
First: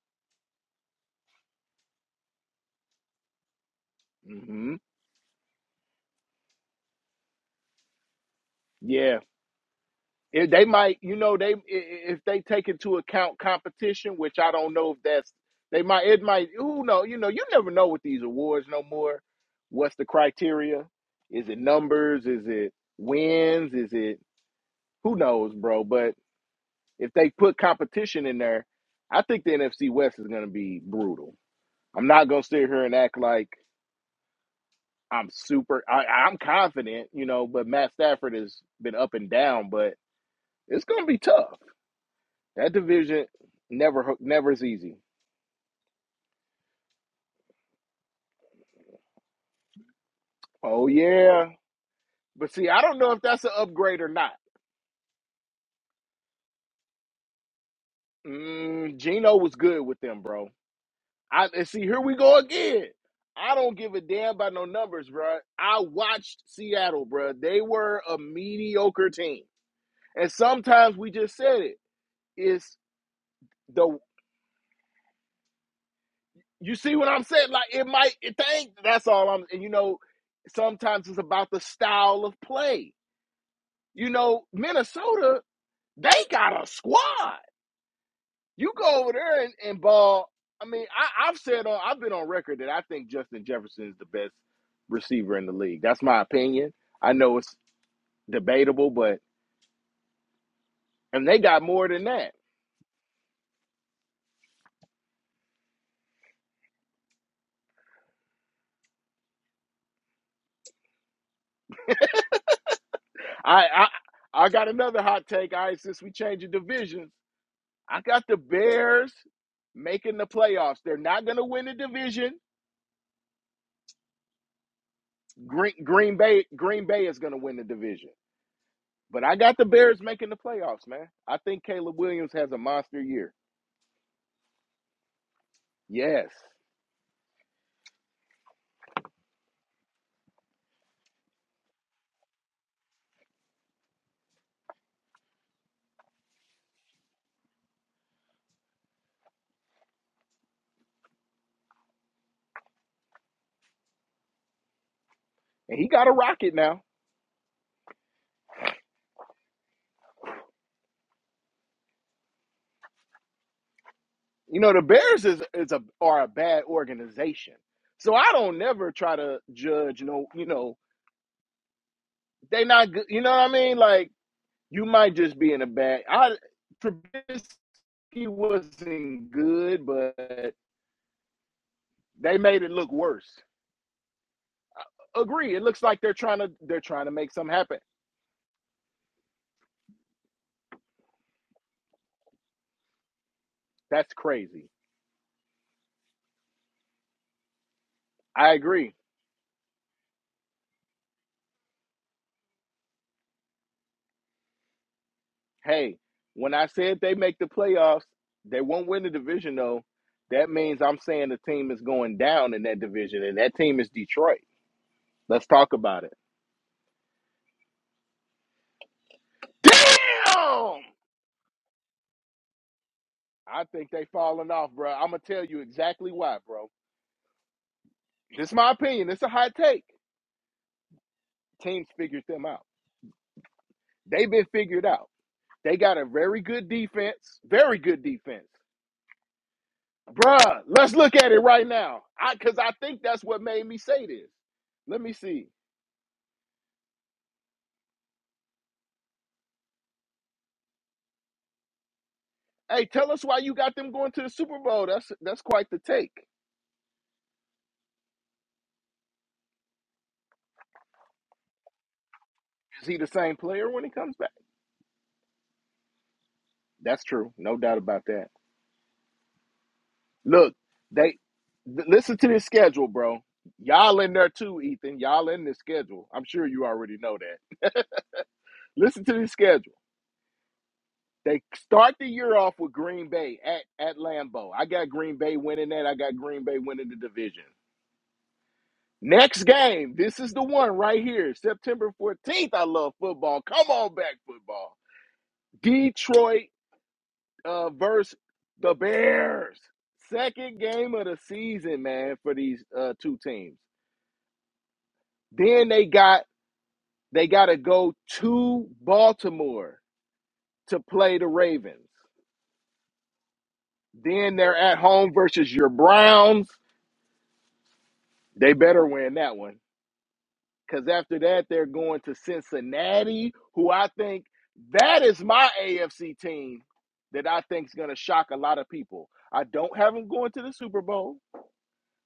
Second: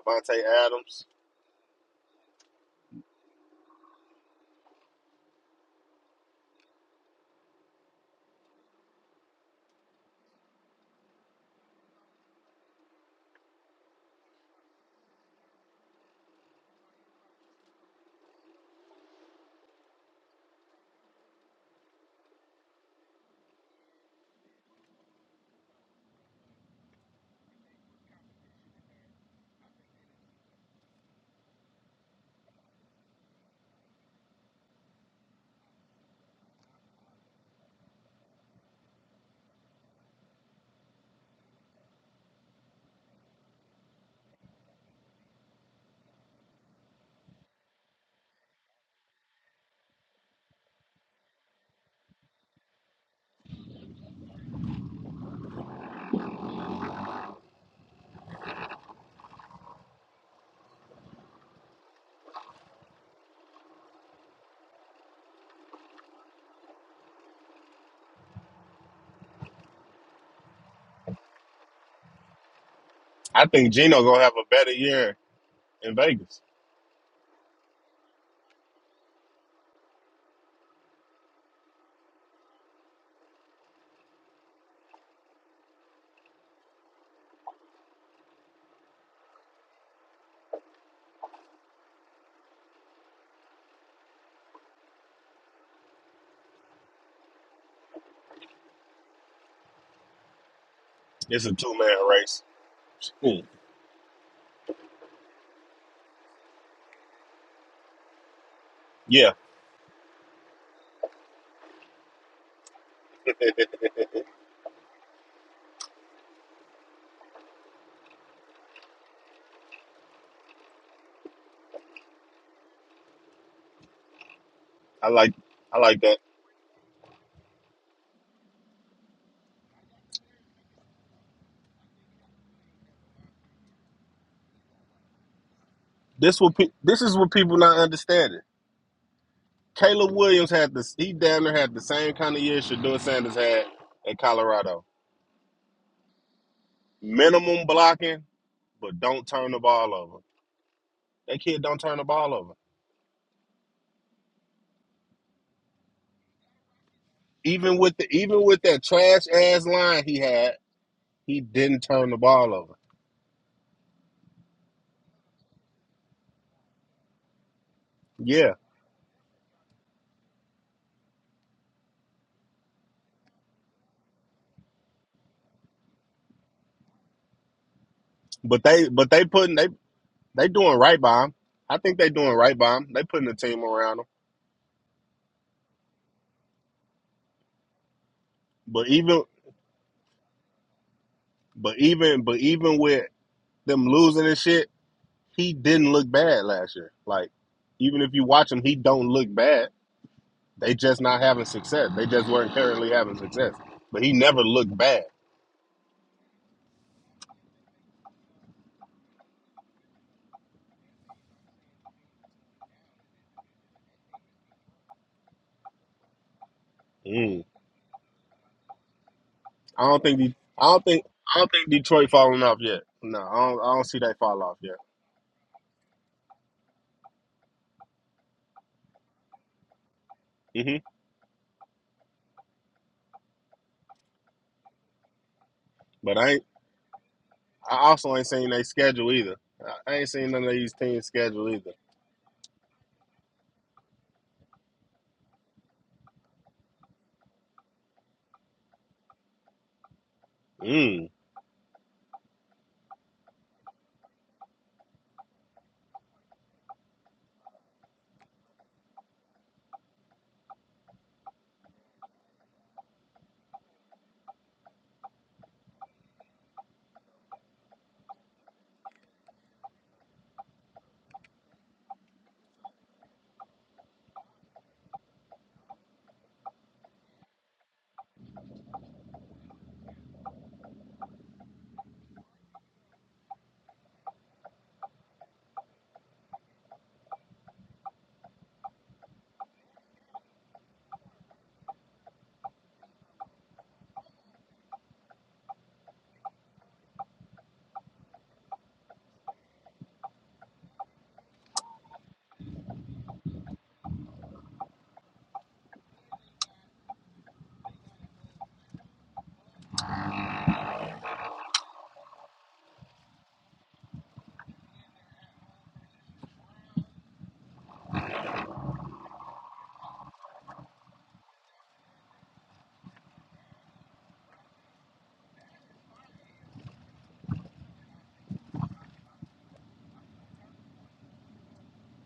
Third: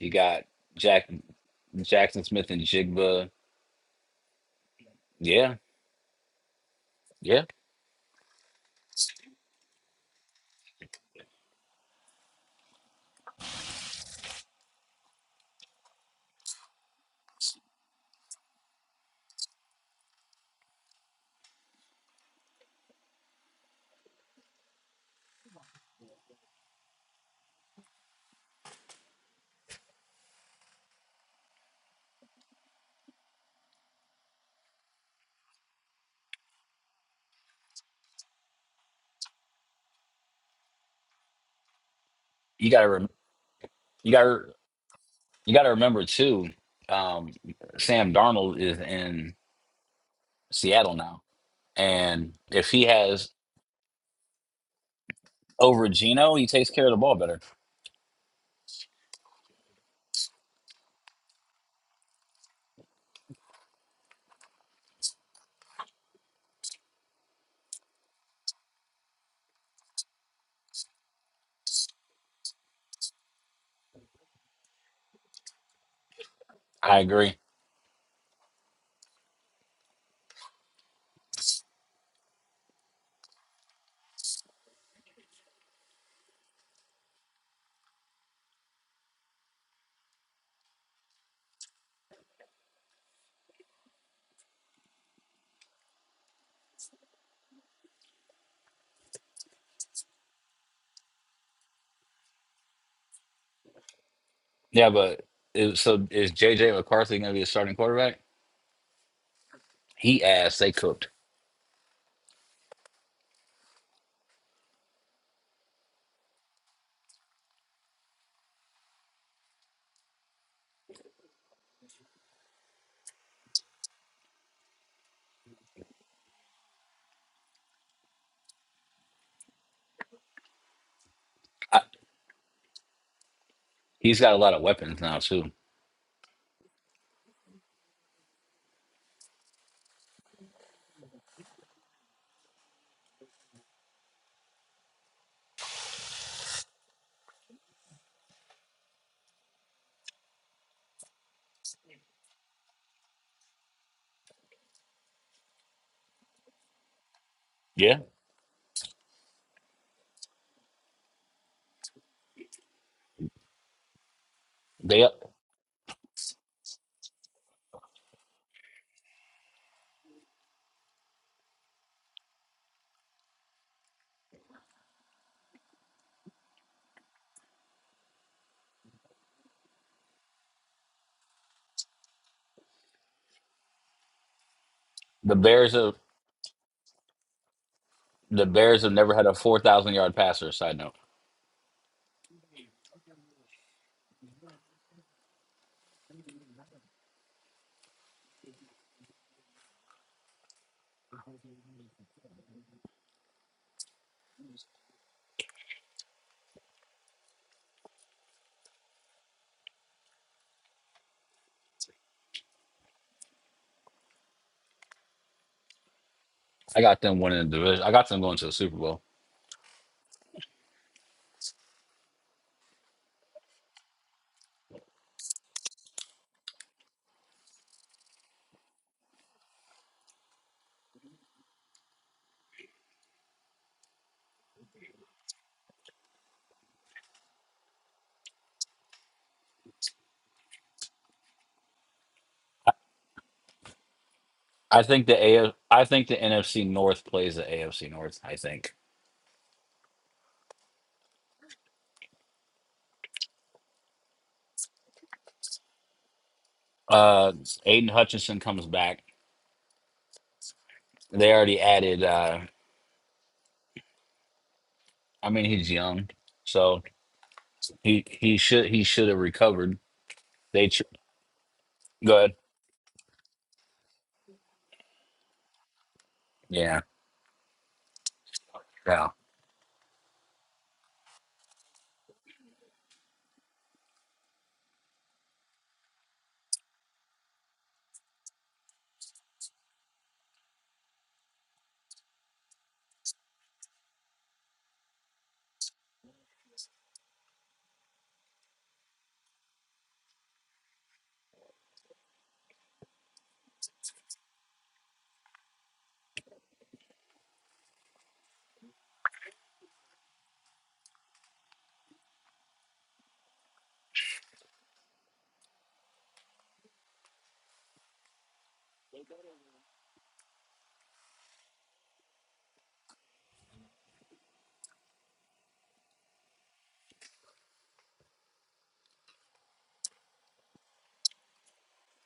you got
Adams.
Jack Jackson Smith and Jigba.
Mm-hmm.
Yeah, yeah.
Yeah. If they might, you know, they i- i- if they take into account competition, which I don't know if that's they might it might who know you know you never know with these awards no more. What's the criteria? Is it numbers? Is it wins? Is it who knows, bro? But if they put competition in there, I think the NFC West is going to be brutal. I'm not going to sit here and act like I'm super. I, I'm confident, you know, but Matt Stafford has been up and down, but it's going to be tough.
You
That
got to rem-
division never
you got to
never is easy.
you got to remember too. Um, Sam Darnold is in
Oh
Seattle now,
yeah,
and
but see,
if
I
he
don't know if
has
that's an upgrade or not.
over Geno, he takes care of the ball better.
Mm, Gino was good with them, bro. I and see here we go again. I don't give a damn about no numbers, bro. I watched Seattle, bro. They were a mediocre team, and sometimes we just said it. It's
I think
the
Gino gonna have a better year in Vegas.
you see
I
what I'm
agree.
saying? Like it might it think that's all I'm. And you know, sometimes it's about the style of play. You know, Minnesota. They got a squad. You go over there and, and ball. I mean, I, I've said on I've been on record that I think Justin Jefferson is the best receiver in the league. That's my opinion. I know it's debatable, but and they
It's a
got
two
more than
man
that.
race. Hmm.
Yeah, but it, so is JJ McCarthy going to be a starting quarterback?
Yeah,
He asked. They cooked.
I I, I got another hot take. I since we changing divisions, I got the Bears making the playoffs. They're not going to win the division.
I like
Green,
I like
Green
that.
Bay Green Bay is going to win the division. But I got the Bears making the playoffs, man. I think Caleb Williams has a monster year.
He's got a lot of weapons now too.
Yes,
This what pe- this is what people not understanding. Caleb Williams had this. He down there had the same kind of year Shador Sanders had at Colorado. Minimum blocking, but don't turn the ball over. That kid don't turn the ball over.
and he got a rocket now.
Even with
Yeah,
the even with that trash ass line he had, he didn't turn the ball over.
You know, the
they
Bears is is a are a bad organization, so I
Yeah,
don't never try to judge. No, you know, they not good. You know what I mean? Like you might just be in a bad. I Trubisky
but they but they
wasn't
putting they
good,
they
but
doing right by him. I think they doing
they
right
made it
by him.
look
They
worse.
putting the team around him.
the
Agree. It
Bears
looks
have
like they're trying to they're trying to make something happen.
the Bears
But
have never
even
had a four thousand yard passer. Side note,
but even but even with them
That's
losing and
crazy.
shit, he didn't look bad last year. Like, even if you watch
I
him, he
agree.
don't look bad. They just not having success. They just weren't currently having success. But he never looked bad.
Hey, when I said they make the playoffs, they won't win the division though. That means I'm saying the team is going down in that division, and that team is Detroit. Let's talk about it.
I got them
Mm.
winning the division. I got them going to the Super Bowl.
I don't think. De- I
Damn!
don't think. I don't think Detroit falling off yet. No, I don't.
I
I don't
think
see
they
they fall
falling
off
off,
yet.
bro. I'm gonna tell you exactly why, bro. This is my opinion. It's a hot take.
hmm
Teams figured them out. They've been figured out. They got a
But I
very
ain't.
good defense. Very
I
good
also ain't
defense.
seen they schedule either. I I ain't seen none of
Bruh,
these
let's
teams
look at it
schedule
right
either.
now. I cause I think that's what made me say this.
I
Let
think
me
the
see.
A. I think the NFC North plays the AFC North. I think
Mm.
Hey, tell us why you got them going to the Super Bowl. That's that's quite the take.
uh Aiden Hutchinson comes back. They already added. uh
Is he the same player when he comes back?
I mean, he's young, so
That's true, no doubt about
he
that.
he should he should have recovered.
Look,
They tr-
they th- listen
go
to
ahead.
this schedule, bro. Y'all in there too, Ethan. Y'all in this schedule. I'm sure you
Yeah,
already know that. Listen
yeah.
to this schedule. They start the year off with Green Bay at at Lambeau. I got Green Bay winning that. I got Green Bay winning the division. Next game, this is the one right here, September 14th. I love football. Come on back, football. Detroit uh, versus the Bears. Second game of the season, man, for these uh, two teams. Then they got they got to go to Baltimore to play the Ravens. Then they're at home versus your Browns. They better win that one because after that they're going to Cincinnati, who I think that is my AFC team that I think is going to shock a lot of people. I don't have them going to the Super Bowl,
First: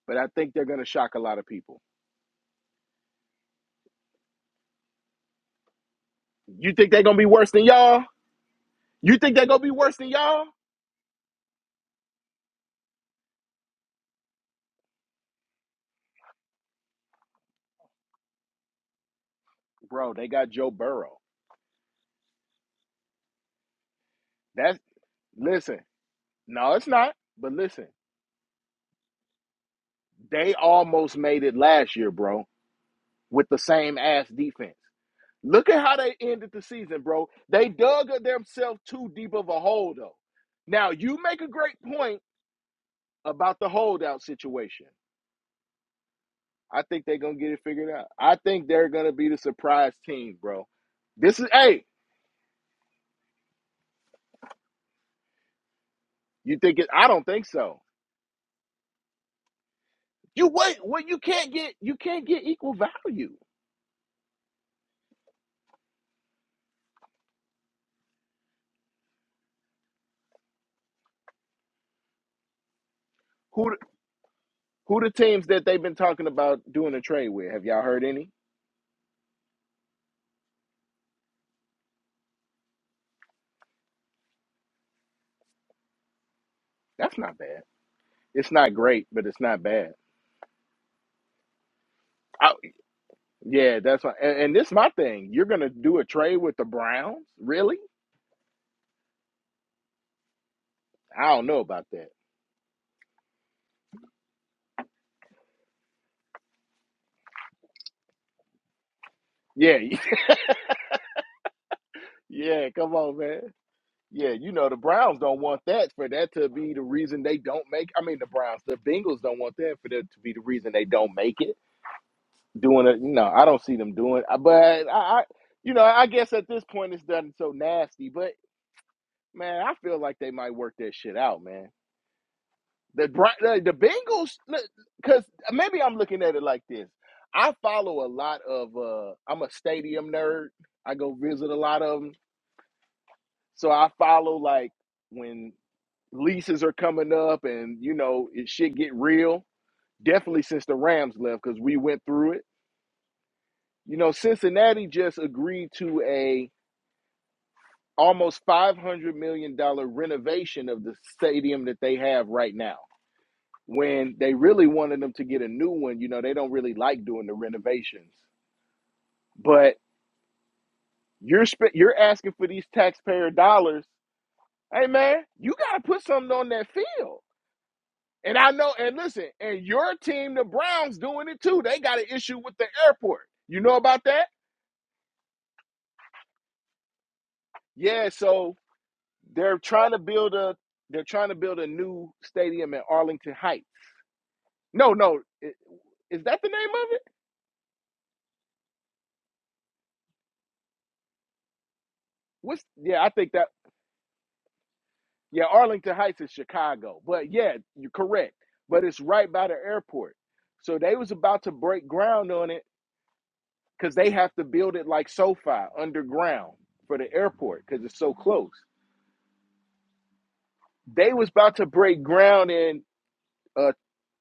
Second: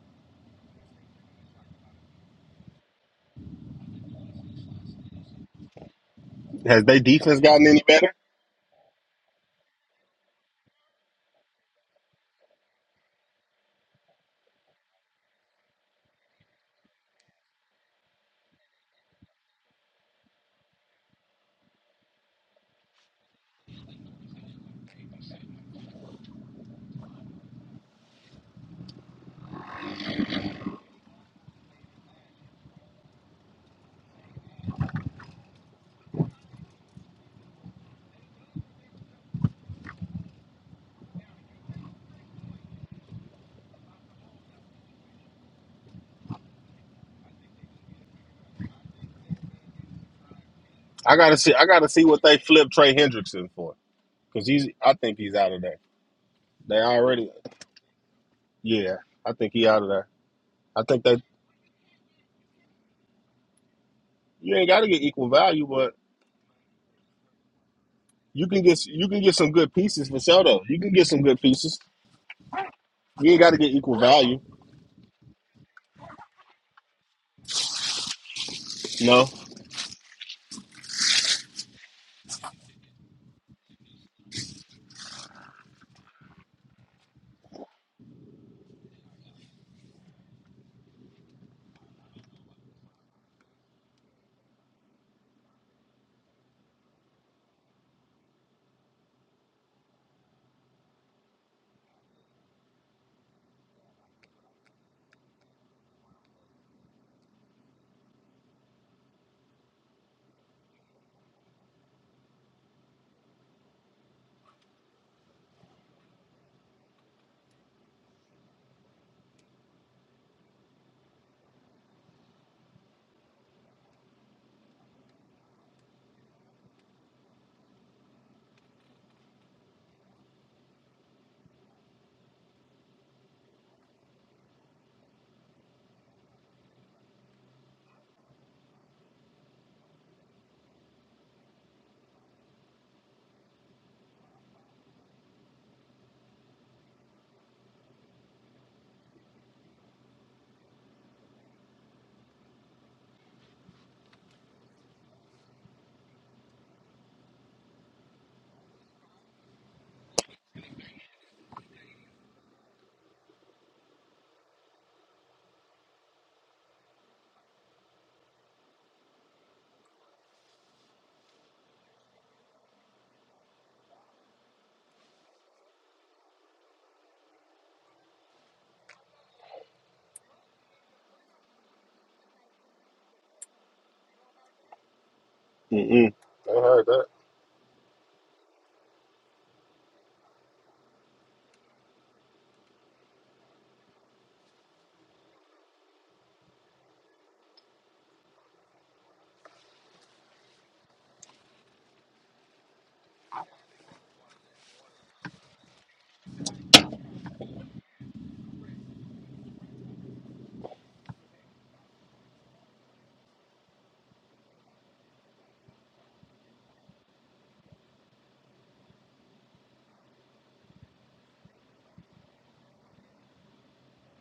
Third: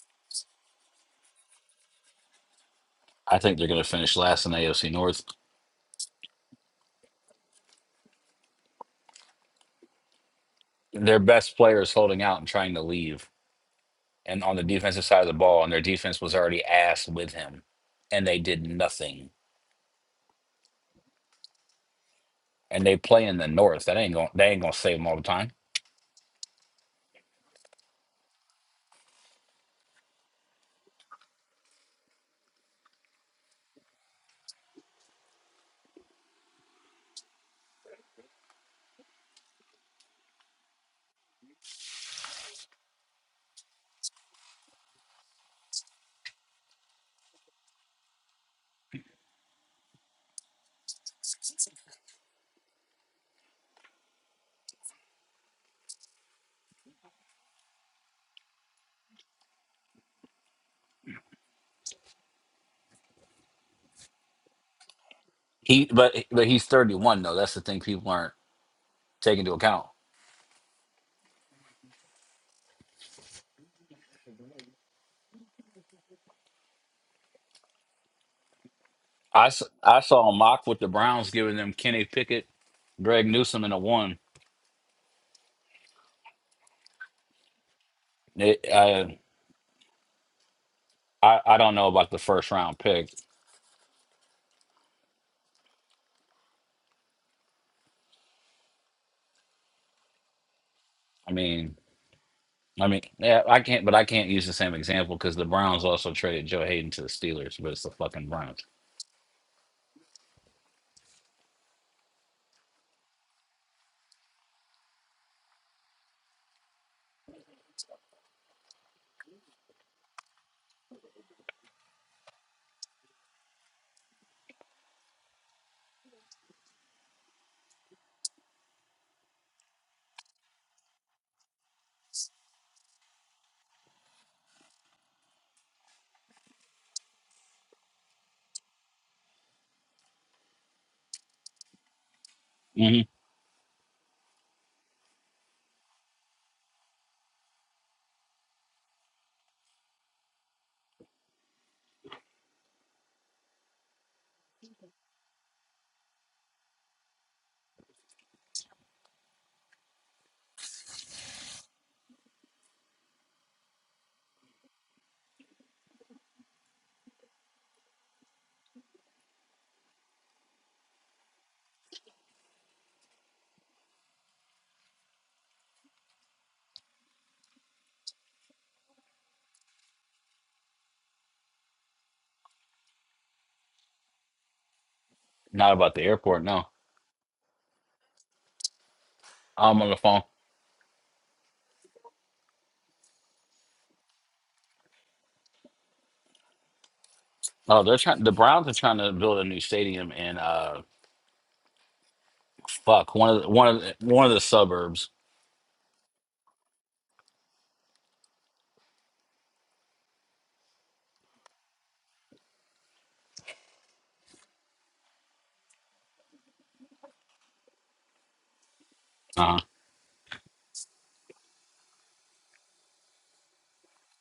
but I think they're going to shock a lot of people.
I think they're going to finish last in the AFC North.
You
Has
think
they
they're gonna be
defense
worse than
gotten any
y'all?
better?
You think they're gonna be worse than y'all?
Their best player is holding out and trying to leave. and on the defensive side of the ball, and their defense was already ass with him, and they did nothing.
Bro, they got Joe Burrow.
And they play in the North. That ain't going. They ain't gonna
That's
save him all the time.
listen, no, it's not. But listen, they almost made it last year, bro, with the same ass defense. Look at how they ended the season, bro. They dug themselves too deep of a hole, though. Now you make a great point about the holdout situation. I think they're gonna get it figured out. I think they're gonna be the surprise team, bro.
I gotta
This is
see. I
hey,
gotta see what they flip Trey Hendrickson for because he's. I think he's out of there.
you
They
think it? I don't
already
think so.
Yeah, I think he out of there.
You wait.
I
Well,
think
you
that
can't get you can't get equal value.
you ain't got to get equal value,
He,
but
but but he's thirty one though. That's the thing people aren't
you can get you can get
taking
some
into
good
account.
pieces for sure. Though you can get some good pieces. You ain't got to
Who
get
the-
equal value.
who the teams that they've been talking about doing a trade with? Have y'all heard any?
No,
I, s- I saw a mock with the Browns giving them Kenny Pickett, Greg Newsom, and a one.
That's not bad. It's
It,
not great,
I,
but it's not bad.
I I don't know about the first
I,
round pick.
yeah, that's why. And, and this is my thing. You're gonna do a trade with the Browns? Really?
I
I don't know
mean,
about that.
I mean, yeah, I can't. But I can't use the same example because the Browns also traded Joe Hayden to the Steelers, but it's the fucking Browns.
Yeah, yeah. Come on, man. Yeah, you know the Browns don't want that for that to be the reason they don't make. I mean, the Browns, the Bengals don't want that for that to be the reason they don't make it. doing it. You know, I don't see them doing, it. but I, I, you know, I guess at this point it's done so nasty. But man, I feel like they might work that shit out, man. The the, the Bengals, because maybe I'm looking at it like this. I follow a lot of. uh I'm a stadium nerd. I go visit a lot of them,
hmm
so I follow like when leases are coming up and you know it shit get real. Definitely since the Rams left, because we went through it. You know, Cincinnati just agreed to a almost five hundred million dollar renovation of the stadium that they have right now. When they really wanted them to get a new one, you know, they don't really like doing the renovations. But you're sp- you're asking for these taxpayer dollars. Hey man, you got to put something on that field. And I know, and listen, and your team, the Browns, doing it too. They got an issue with the airport. You know about that?
Not about the
mm-mm.
airport,
I
no.
heard that.
Yeah. So they're
I'm
trying
on the
to
phone.
build a they're trying to build a new stadium in Arlington Heights. No, no. it, Is that the name of it?
Oh, they're trying. The Browns are trying to build a new stadium in uh,
What's yeah, I
fuck
think
one of
that
the, one of the, one of the suburbs.
yeah, Arlington Heights is Chicago. But yeah, you're correct. But it's right by the airport. So they was about to break ground on it because they have to build it like SoFi underground for the airport because it's so close.
Uh
They was about to break ground in uh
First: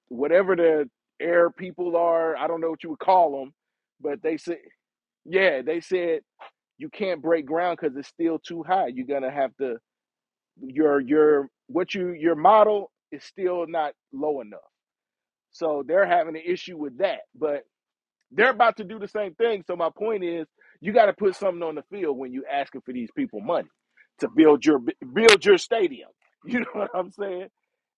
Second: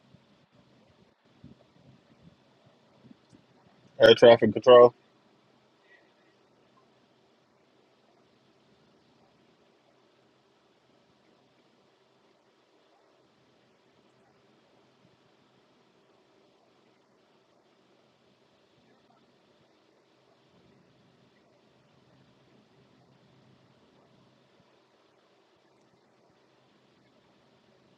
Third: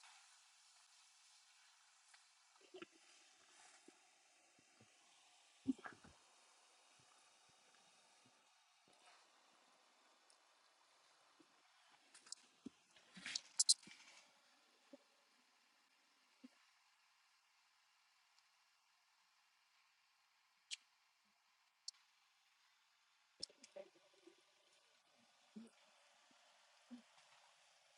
whatever the air people are, I don't know what you would call them,
Air
but they
traffic
said
control.
yeah, they said you can't break ground because it's still too high. You're gonna have to your your what you your model is still not low enough. So they're having an issue with that. But they're about to do the same thing. So my point is you got to put something on the field when you asking for these people money to build your build your stadium. You know what I'm saying?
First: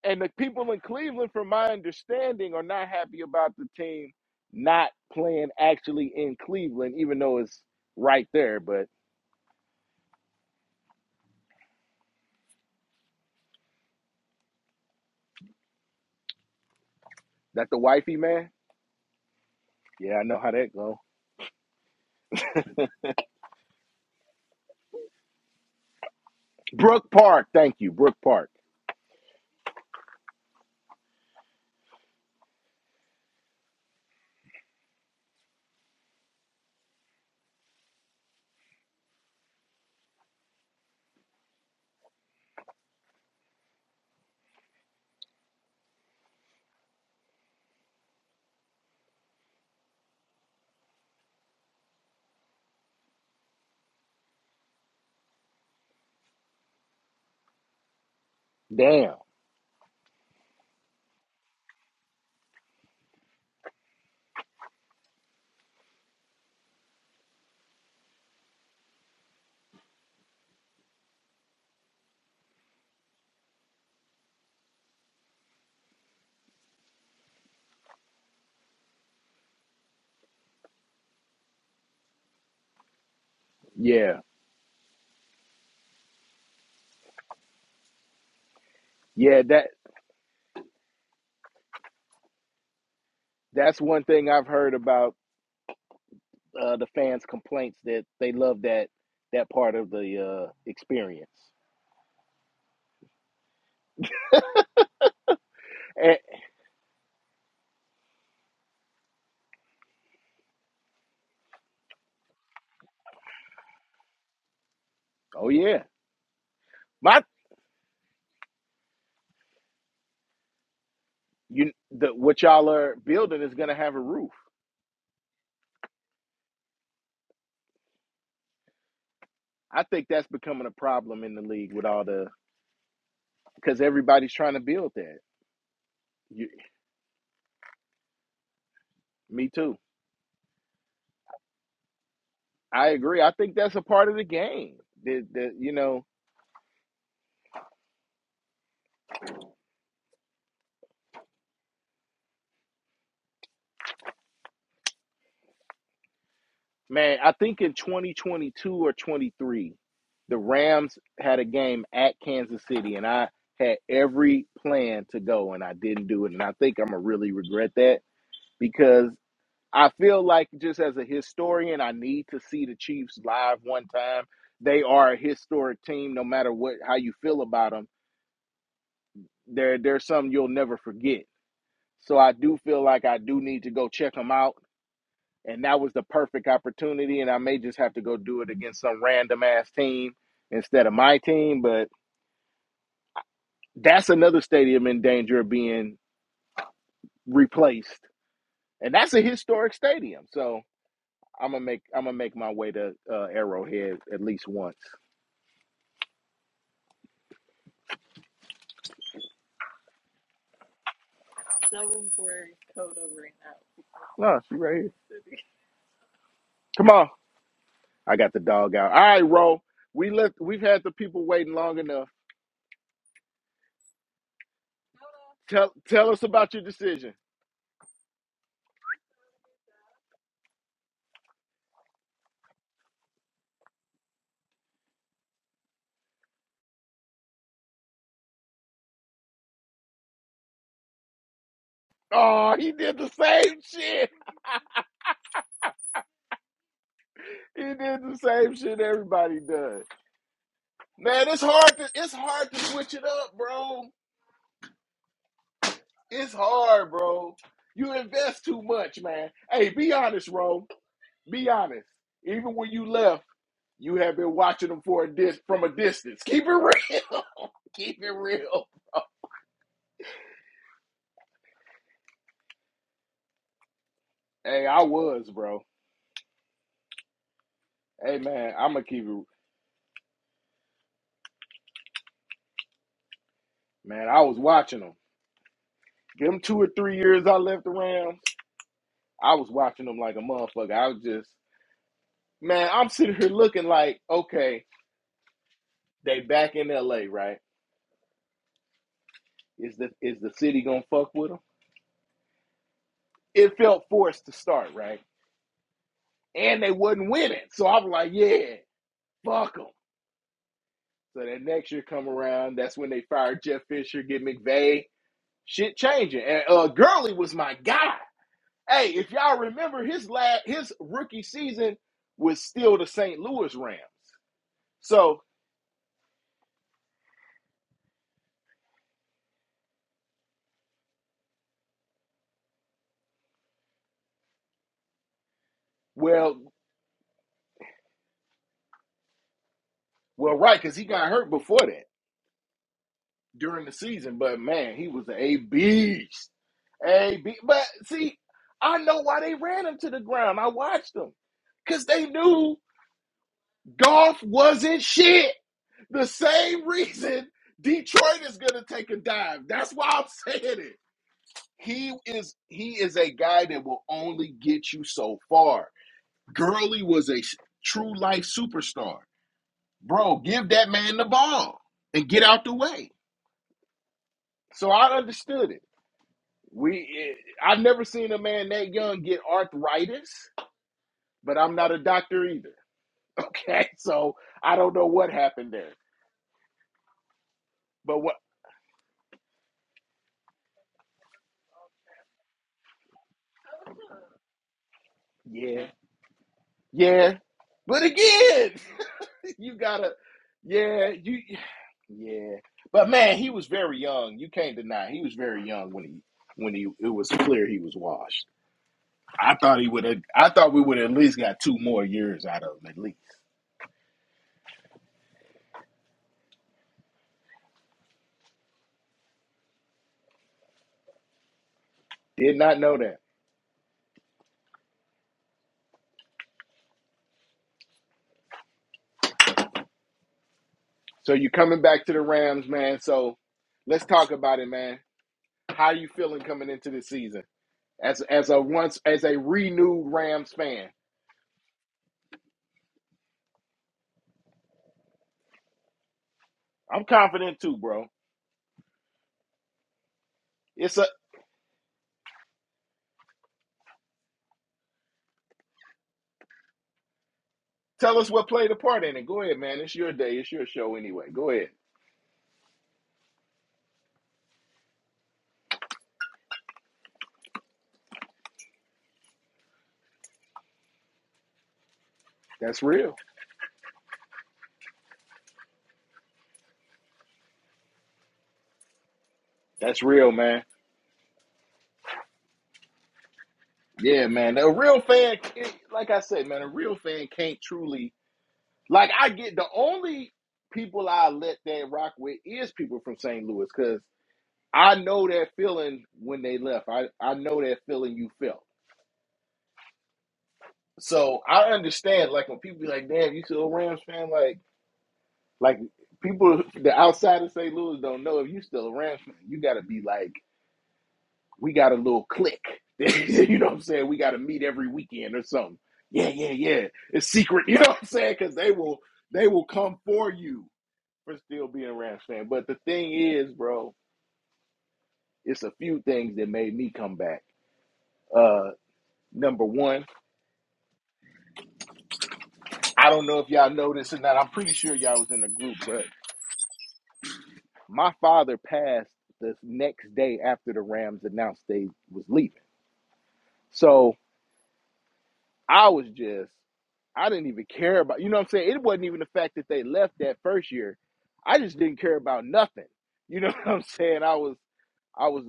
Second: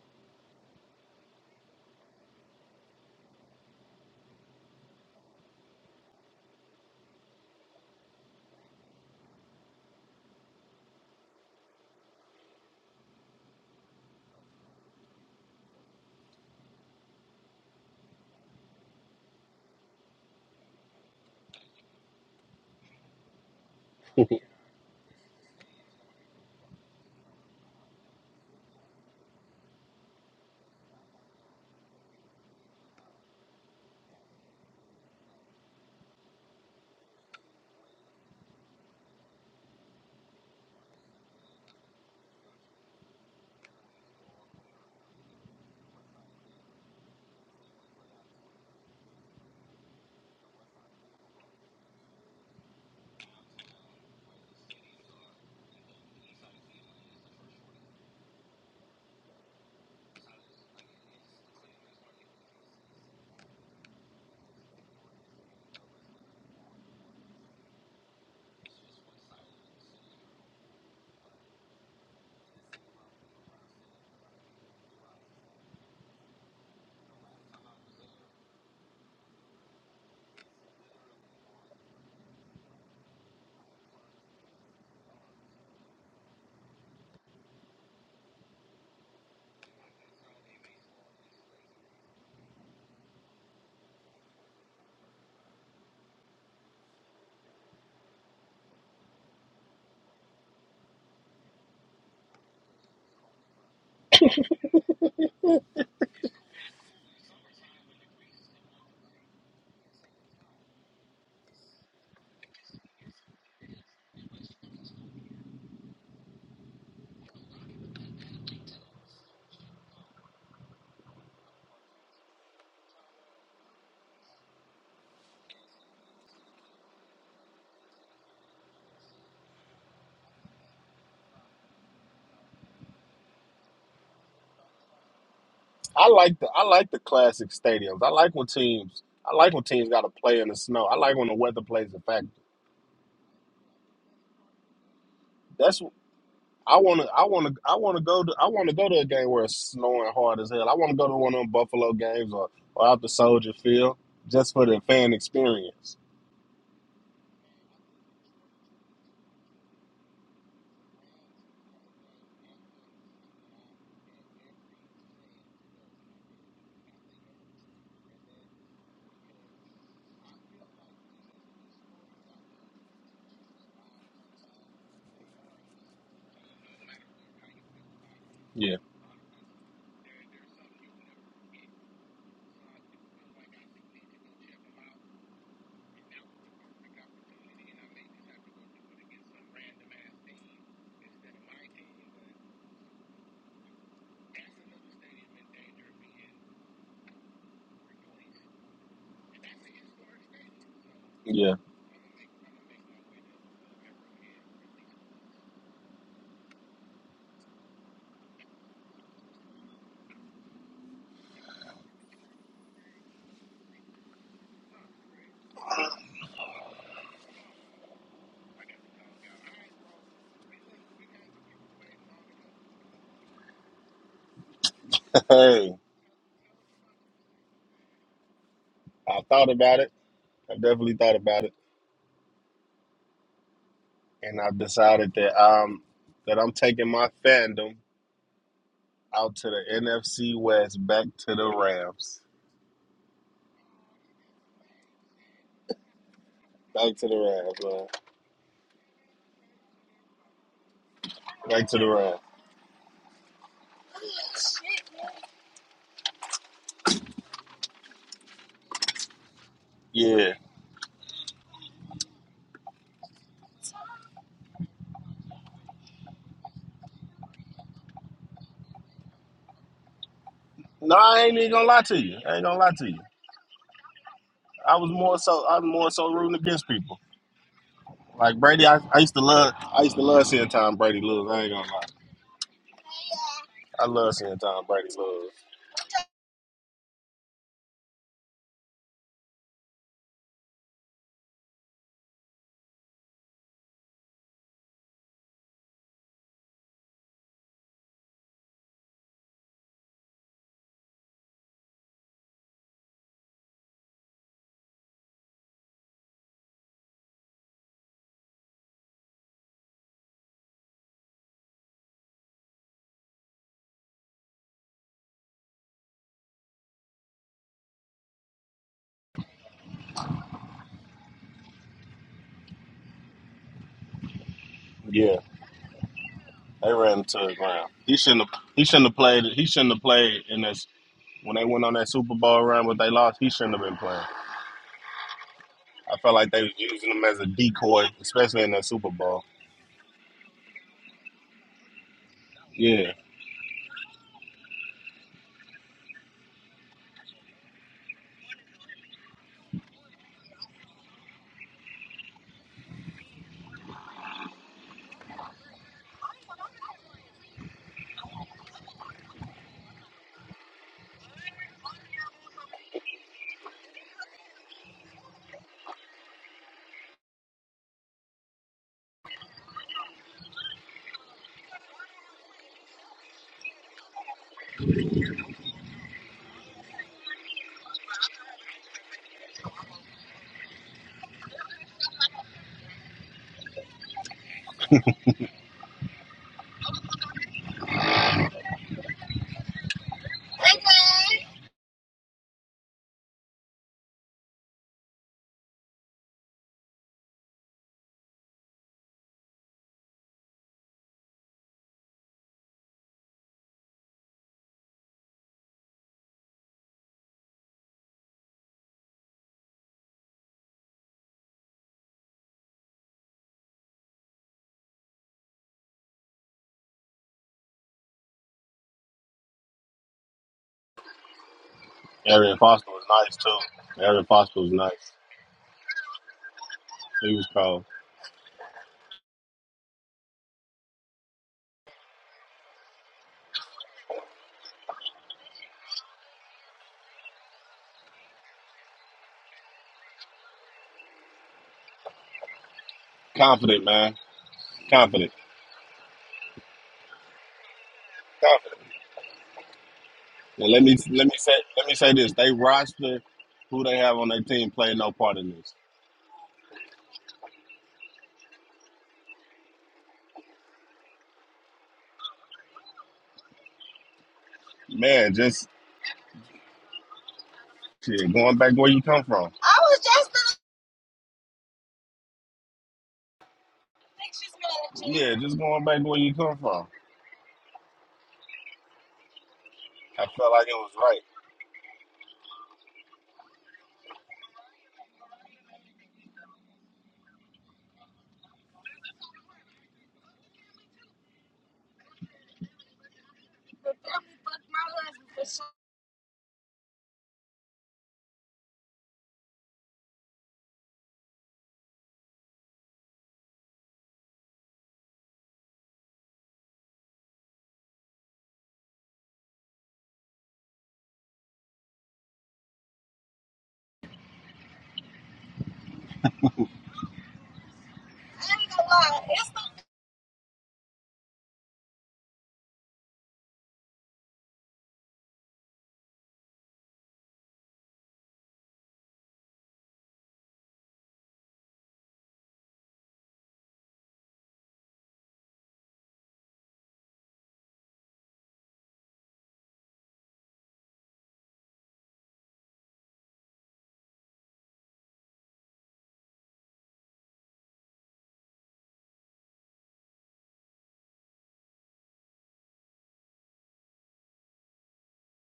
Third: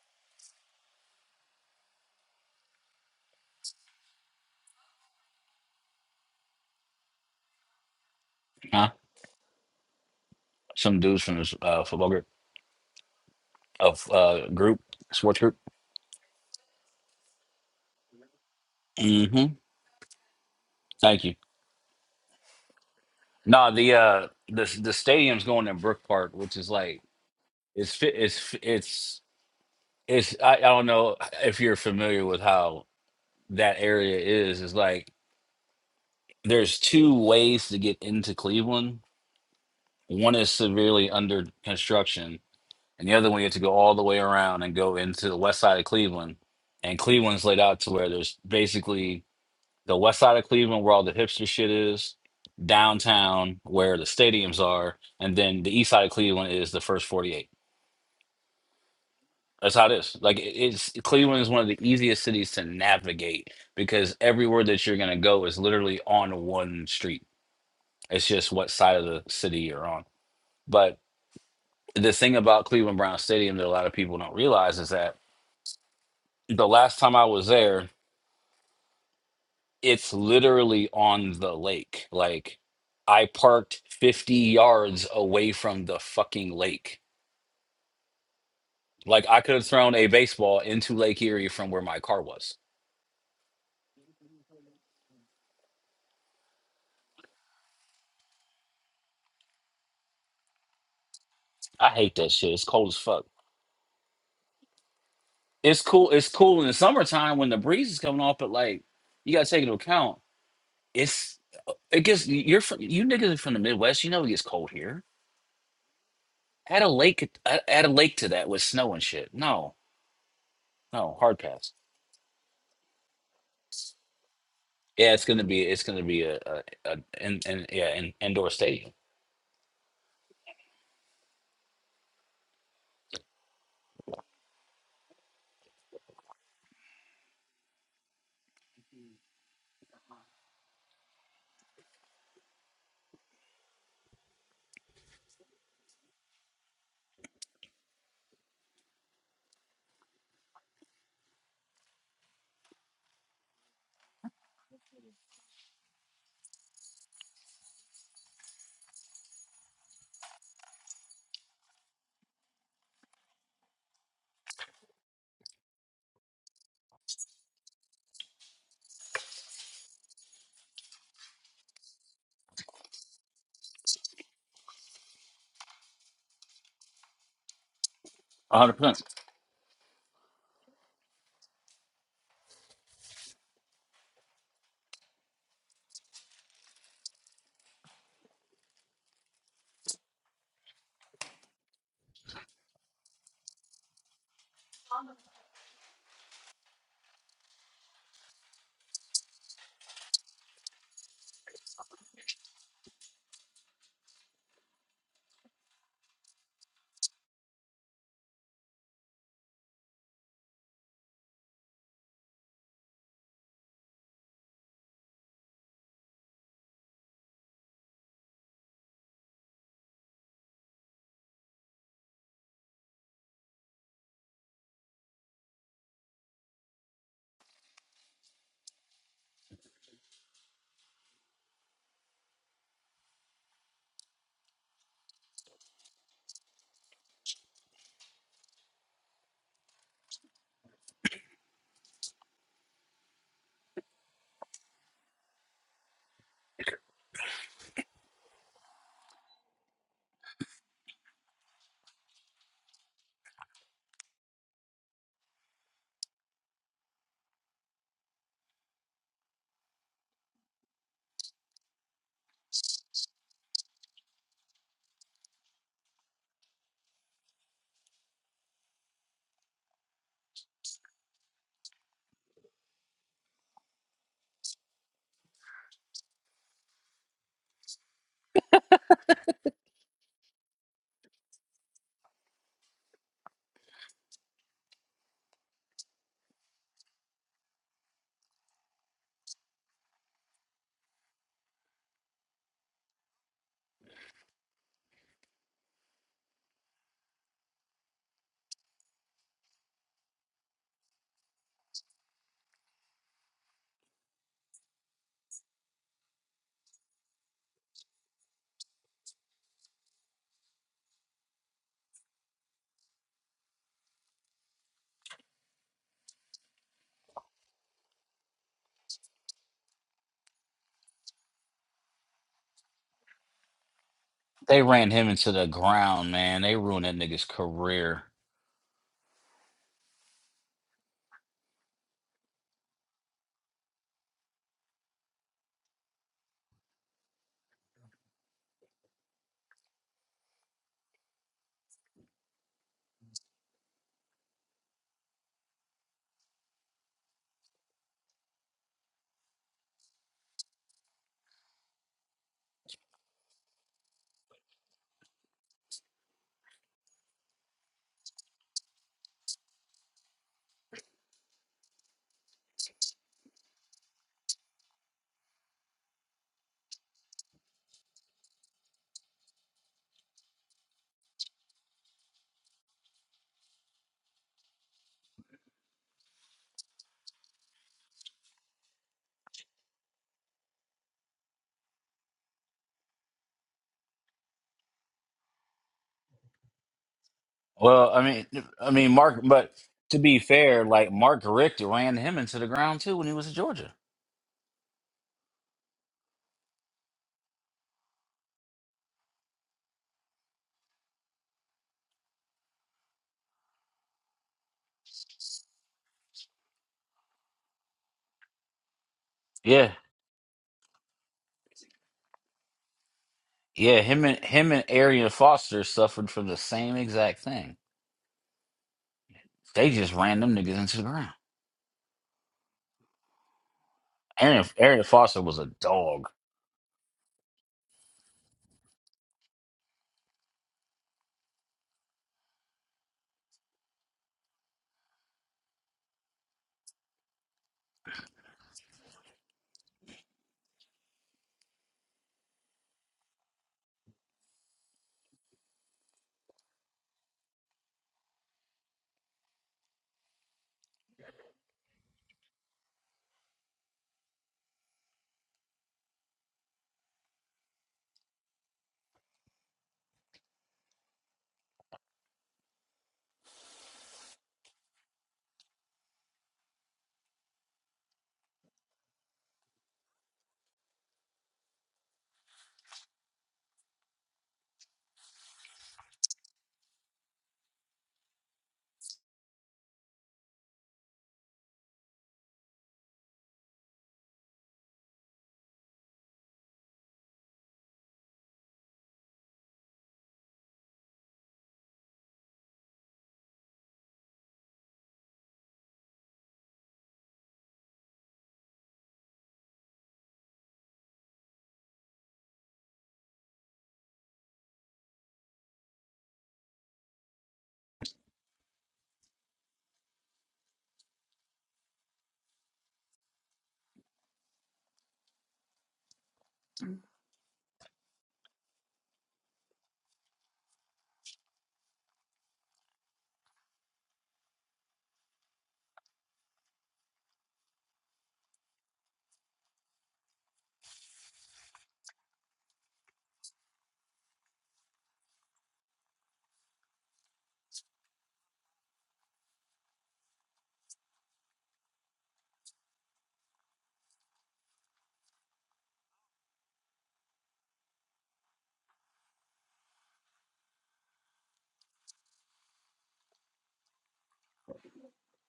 And the people in Cleveland from my understanding are not happy about the team not playing actually in Cleveland even though it's right there, but
huh. Some dudes from this uh, football group of uh, group sports group.
that the wifey man?
Mm-hmm.
Yeah, I know how that go.
Thank you. No, the uh the the stadium's going in Brook Park, which is like
Brook Park, thank you.
it's fi-
Brook
it's
Park.
fi- it's it's I, I don't know if you're familiar with how that area is. It's like there's two ways to get into Cleveland. One is severely under construction and the other one you have to go all the way around and go into the west side of Cleveland. And Cleveland's laid out to where there's basically the west side of Cleveland where all the hipster shit is, downtown where the stadiums are, and then the east side of Cleveland is the first 48.
Damn.
That's how it is. Like it- it's Cleveland is one of the easiest cities to navigate because everywhere that you're gonna go is literally on one street. It's just what side of the city you're on. But the thing about Cleveland Brown Stadium that a lot of people don't realize is that the last time I was there, it's literally on the lake. Like I parked
Yeah.
50 yards away from the fucking lake. Like
Yeah,
I could have
that
thrown a baseball into Lake Erie from where my car was.
that's one thing I've heard about uh the fans' complaints that they love that that part of the uh experience.
I hate that shit. It's cold as fuck. It's cool.
And,
It's cool in the summertime when the breeze is coming off, but like you gotta take into account, it's uh, it gets you're from you niggas are from the Midwest. You know it gets cold here.
oh yeah.
Add a
My
lake, add add a lake to that with snow and shit. No, no, hard pass.
you the what y'all are building is gonna have a roof.
Yeah, it's gonna be it's gonna be a, a, a in, in, yeah in, indoor stadium.
I think that's becoming a problem in the league with all the because everybody's trying to build that.
I like
You,
the I like the classic stadiums. I like when teams I
me
like when
too.
teams got to play in the snow. I like when the weather plays a factor.
I agree. I think that's a part of the game. The, the, you
That's wh-
know
I want to I want to I want to go to I want to go to a game where it's snowing hard as hell. I want to go to one of them Buffalo games or or out the Soldier Field just for the fan experience.
Man, I think in 2022 or 23, the Rams had a game at Kansas City, and I had every plan to go, and I didn't do it. And I think I'm going to really regret that because I feel like, just as a historian, I need to see the Chiefs live one time. They are a historic team, no matter what how you feel about them.
One hundred
Yeah,
percent.
They're, they're something you'll never forget. So I do feel like I do need to go check them out and that was the perfect opportunity. And I may just have to go do it against some random ass team instead of my team, but that's another stadium in danger of being replaced, and that's a historic stadium. So I'm
yeah.
gonna make I'm gonna make my way to uh, Arrowhead at least once. No, she right here. Come on, I got the dog out. All right, Ro, we left. We've had the people waiting long enough. Tell
Hey,
tell us about your decision.
I thought about it. I definitely thought about it, and I decided that um that I'm taking my fandom out to the NFC West, back to the Rams,
Oh, he did the same shit.
back to the Rams,
He did
man,
the same shit everybody does. Man, it's
back
hard
to the
to it's
Rams.
hard to switch it up, bro. It's hard, bro. You invest too much, man. Hey, be honest,
Yeah.
bro. Be honest. Even when you left, you have been watching them for a dis from a distance. Keep it real. keep it real.
No, I ain't even gonna lie to you. I ain't gonna lie to you.
Hey,
I
I
was more
was,
so
bro.
I'm more so rooting against people.
Hey,
Like
man,
Brady,
I'm
I,
gonna
I
keep
used to
it.
love I used to love seeing Tom Brady lose. I ain't gonna lie. I
Man,
love
I was
seeing Tom
watching
Brady
them.
lose.
them two or three years. I left the Rams. I was watching them like a motherfucker. I was just, man. I'm sitting here looking like, okay, they back in L.A. right? Is the is the city gonna fuck with them? It felt forced to start, right? And they wasn't winning, so I was like, yeah, fuck them. So that next year come around, that's when they fired Jeff Fisher, get McVay, shit changing, and uh, Gurley was my guy. Hey, if y'all remember his last his rookie season was still the St. Louis Rams.
They ran him
Yeah.
So
into the ground, man. They
They
ruined that
ran
nigga's
to the ground. He
career.
shouldn't have. He shouldn't have played. He shouldn't have played in this. When they went on that Super Bowl run, what they lost, he shouldn't have been playing. I felt like
well,
they was using him as a decoy, especially in that Super Bowl.
well, right, because he got hurt before that.
Yeah,
during the season, but man, he was a beast. A B. But see, I know why they ran him to the ground. I watched them because they knew golf wasn't shit. The same reason Detroit is gonna take a dive. That's why I'm saying it. He is he is a guy that will only get you so far. Gurley was a true life superstar. Bro, give that man the ball and get out the way. So I understood it. We, I've never seen a man that young get arthritis, but I'm not a doctor either. Okay, so I don't know what happened there,
Well,
but
I
what?
mean, I mean Mark, but to be fair, like Mark Richt ran him into the ground too when he was at Georgia.
Yeah, yeah. But again, you gotta, yeah, you, yeah. But man, he was very young. You can't deny he was very young when he when he it was clear he was washed. I thought he
Yeah,
would have. I thought we would have at least got two more years out of him at least.
yeah. Him and him and Arian Foster suffered from the same exact thing. They just ran them niggas into the ground.
Did
Arian
not
Foster
know
was
that.
nice too. Arian Foster
Arian,
was
Arian
nice.
Foster was a dog,
He was cold,
So you coming back to the Rams, man. So let's talk about it, man. How are you feeling coming into the season as as a once as a renewed Rams fan?
confident, man, confident,
I'm confident too, bro.
confident. And let me
It's a
let me say let me say this: they roster who they have on their team played no part in this.
tell us what played a part in it. Go ahead, man. It's your day. It's your show anyway. Go ahead.
Man, just shit, going back where you come from.
That's real.
Yeah, just going back where you come from.
That's
I
real,
felt
man.
like it was right.
Yeah, man. A real fan, it- like I said, man, a real fan can't truly like. I get the only people I let that rock with is people from St. Louis, cause. I know that feeling when they left. I, I know that feeling you felt. So I understand, like when people be like, damn, you still a Rams fan? Like like people the outside of St. Louis don't know if you still a Rams fan. You gotta be like, we got a little click. you know what I'm saying? We gotta meet every weekend or something. Yeah, yeah, yeah. It's secret, you know what I'm saying? Cause they will they will come for you for still being a Rams fan. But the thing is, bro, it's a few things that made me come back. Uh number one I don't know if y'all know this or not. I'm pretty sure y'all was in the group, but my father passed the next day after the Rams announced they was leaving. So I was just, I didn't even care about, you know what I'm saying? It wasn't even the fact that they left that first year. I just didn't care about nothing. You know what I'm saying? I was, I was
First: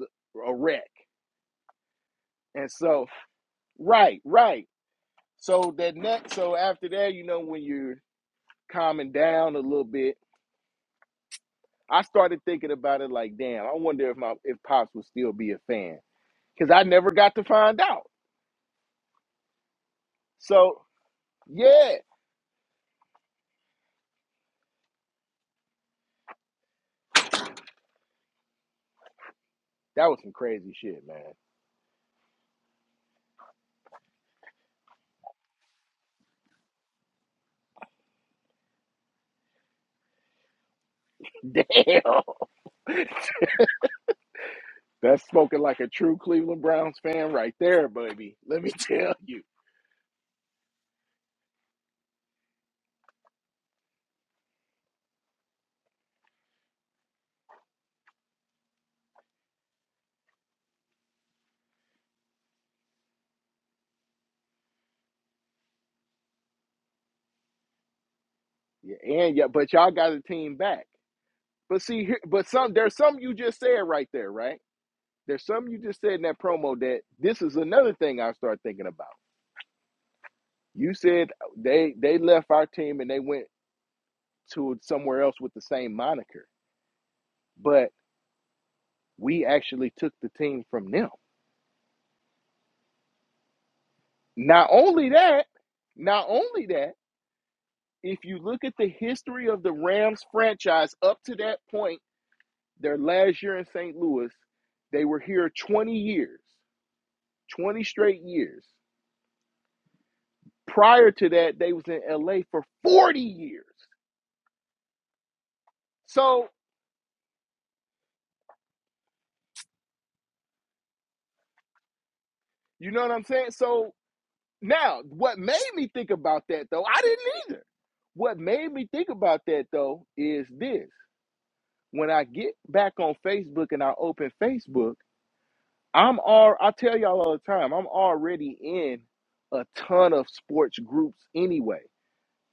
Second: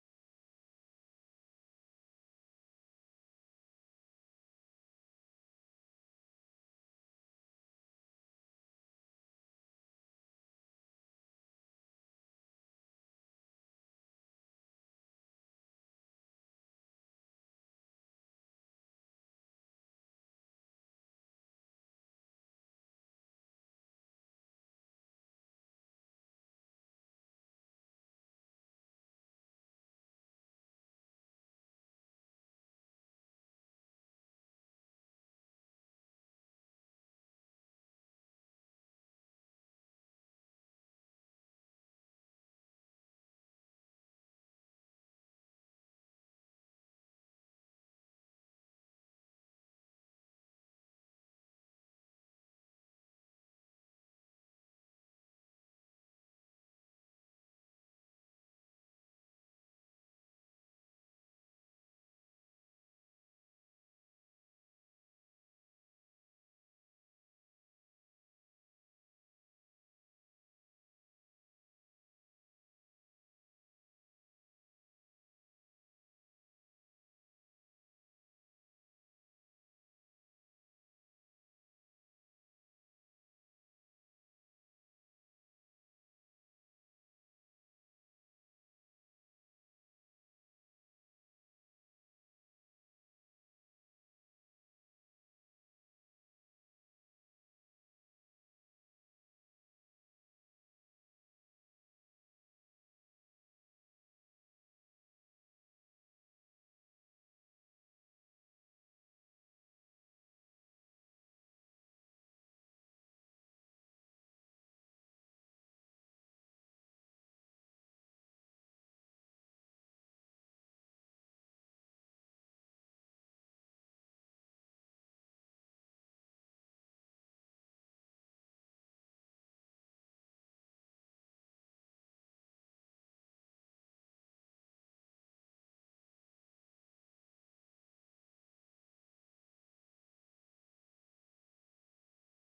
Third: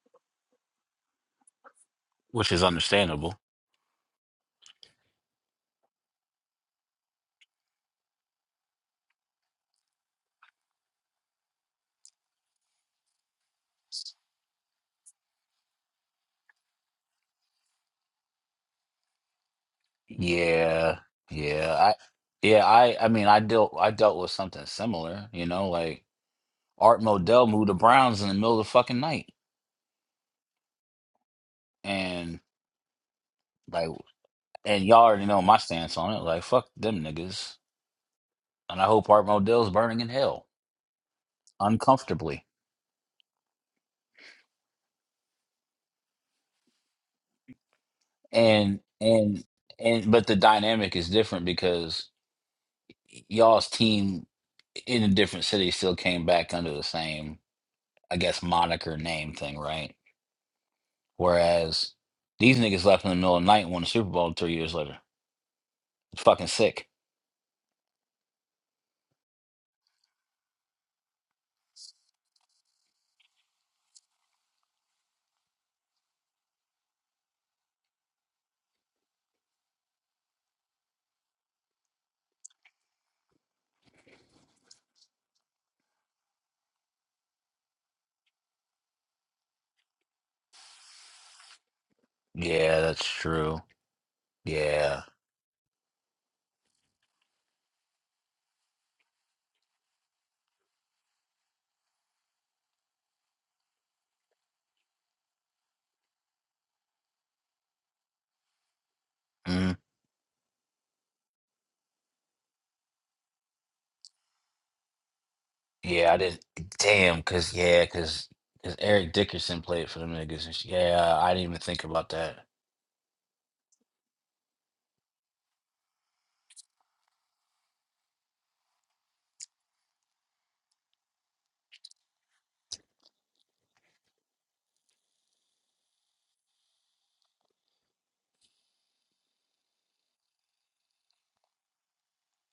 a wreck.
which is
And so,
understandable.
right, right. So that next, so after that, you know, when you're calming down a little bit, I started thinking about it like, damn, I wonder if my if Pops would still be a fan because I never got to find out. So
Yeah, yeah. I
yeah,
yeah, I I mean I dealt I dealt with something similar, you know, like Art Modell moved the Browns in the middle of the fucking night.
that was some crazy shit, man.
And like and y'all already know my stance on it. Like fuck them niggas. And I hope Art Modell's burning in hell uncomfortably.
Damn, that's smoking like a true Cleveland Browns fan right there, baby. Let me
And
tell you.
and and but the dynamic is different because y'all's team in a different city still came back under the same, I guess, moniker name thing, right? Whereas these niggas left in the middle of the night and won the Super Bowl three years later. It's fucking sick.
Yeah, and yeah, but y'all got a team back. But see, here, but some there's some you just said right there, right? There's some you just said in that promo that this is another thing I start thinking about. You said they they left our team and they went to somewhere else with the same moniker. But we actually took the team from them.
Yeah, that's true.
Not
Yeah.
only that, not only that, if you look at the history of the Rams franchise up to that point, their last year in St. Louis, they were here 20 years, 20 straight years.
Mm.
Prior to that, they was in LA for 40 years.
Yeah, I did.
So,
Damn, because, yeah, because cause Eric Dickerson played for them niggas. And sh- yeah, I didn't even think about that.
you know what I'm saying? So Now, what made me think about that though, I didn't either. What made me think about that though is this. When I get back on Facebook and I open Facebook, I'm all I tell y'all all the time, I'm already in a ton of sports groups anyway.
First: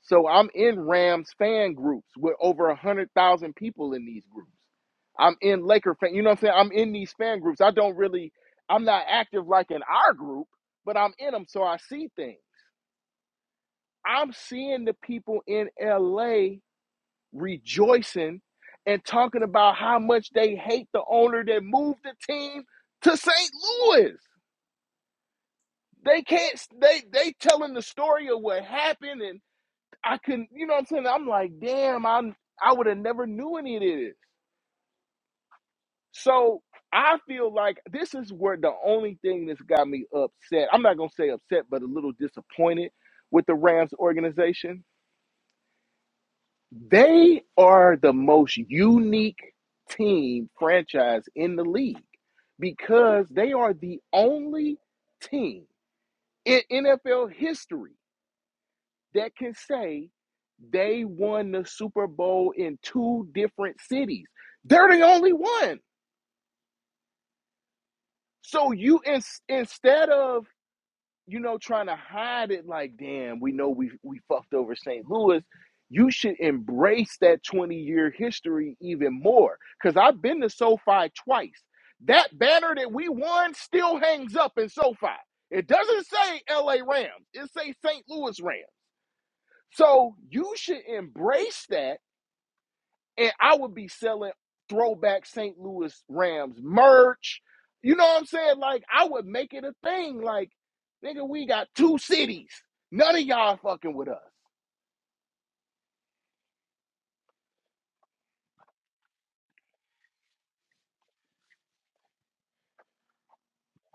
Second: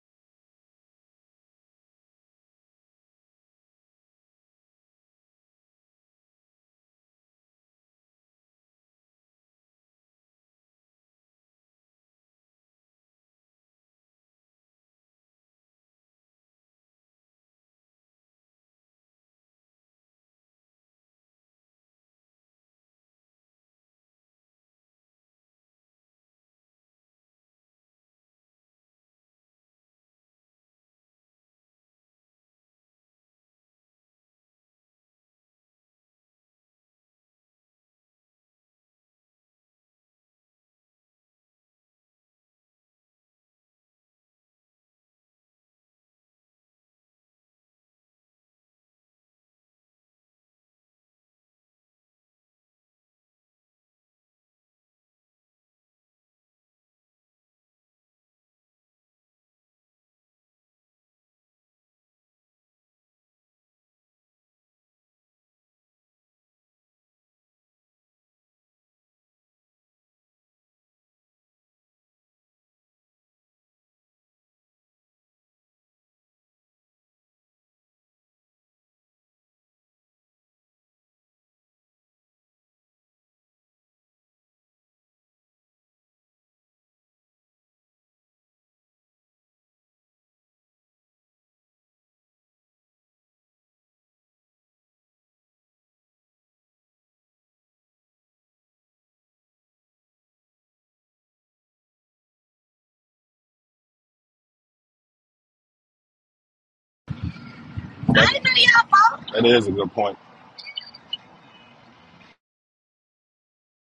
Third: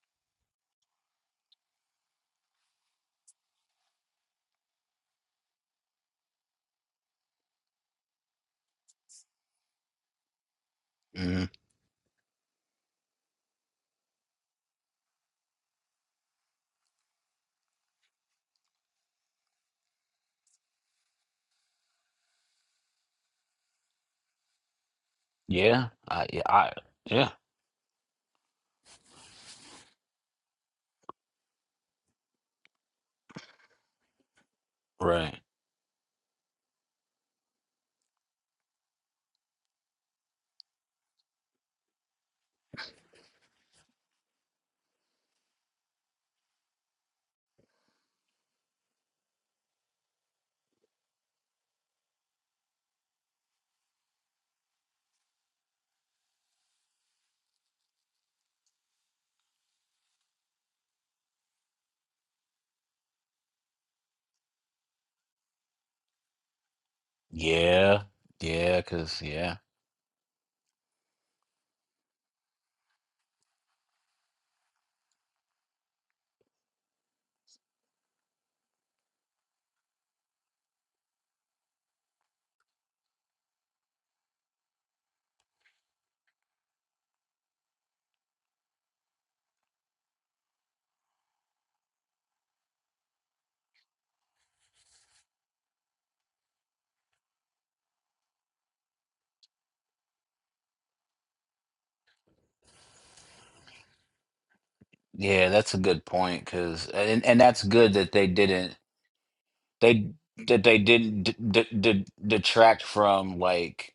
So I'm in Rams fan groups with over a hundred thousand people in these groups. I'm in Laker fan, you know what I'm saying? I'm in these fan groups. I don't really I'm not active like in our group, but I'm in them
Mm.
so I see things. I'm seeing the people in LA rejoicing and talking about how much they hate the owner that moved the team to St. Louis.
Yeah.
They
I, yeah.
can't
I,
they
yeah.
they telling the story of what happened and I couldn't, you know what I'm saying? I'm like, damn, I'm I would have never knew any of this.
Right.
So I feel like this is where the only thing that's got me upset. I'm not gonna say upset, but a little disappointed with the Rams organization They are the most unique team franchise in the league because they are the only team in NFL history that can say they won the Super Bowl in two different cities. They're the only one.
Yeah.
So
Yeah.
you in,
Because, yeah.
instead of you know, trying to hide it like, damn, we know we we fucked over St. Louis. You should embrace that 20 year history even more. Cause I've been to SoFi twice. That banner that we won still hangs up in SoFi. It doesn't say LA Rams. It say St. Louis Rams. So you should embrace that and I would be selling throwback St. Louis Rams merch. You know what I'm saying? Like I would make it a thing. Like, nigga, we got two cities. None of y'all fucking with us.
Yeah, that's a good point. Because, and, and that's good that they
That, did
didn't,
both. that is a good
they,
point.
that they didn't d- d- d- detract from like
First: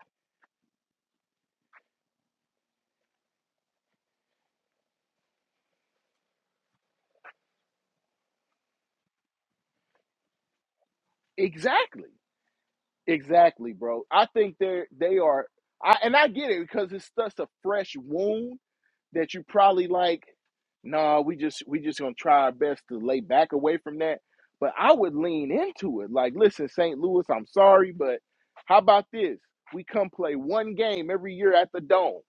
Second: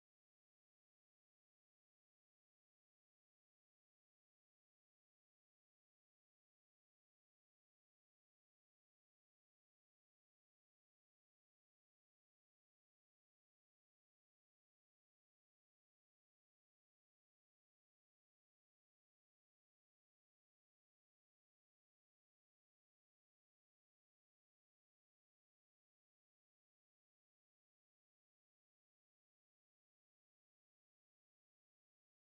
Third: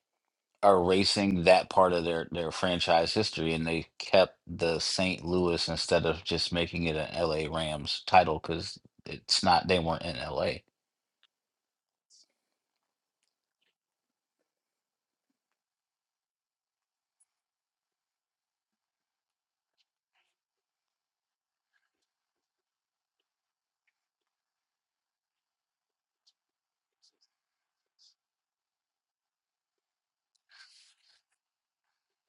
erasing that part of their their franchise history and they kept the St. Louis instead of just making it an LA Rams title cuz it's not they weren't in LA.
Exactly. Exactly, bro. I think they're they are I and I get it because it's such a fresh wound that you probably like, nah, we just we just gonna try our best to lay back away from that. But I would lean into it. Like, listen, St. Louis, I'm sorry, but how about this? We come play one game every year at the dome.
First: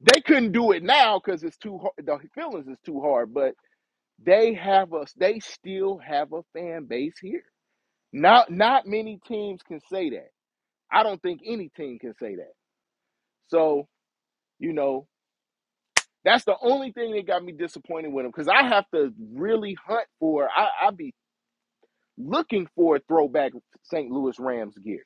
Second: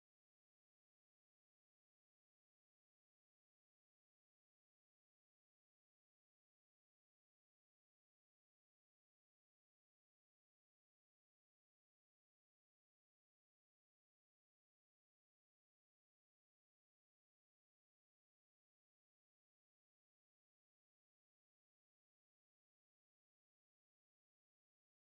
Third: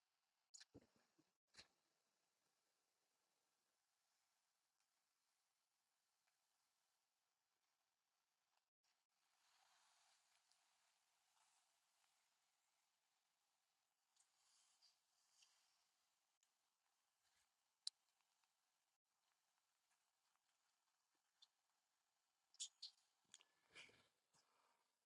They couldn't do it now because it's too hard. The feelings is too hard, but they have us. They still have a fan base here. Not not many teams can say that. I don't think any team can say that. So you know, That's the only thing that got me disappointed with him because I have to really hunt for. I I be looking for throwback St. Louis Rams gear,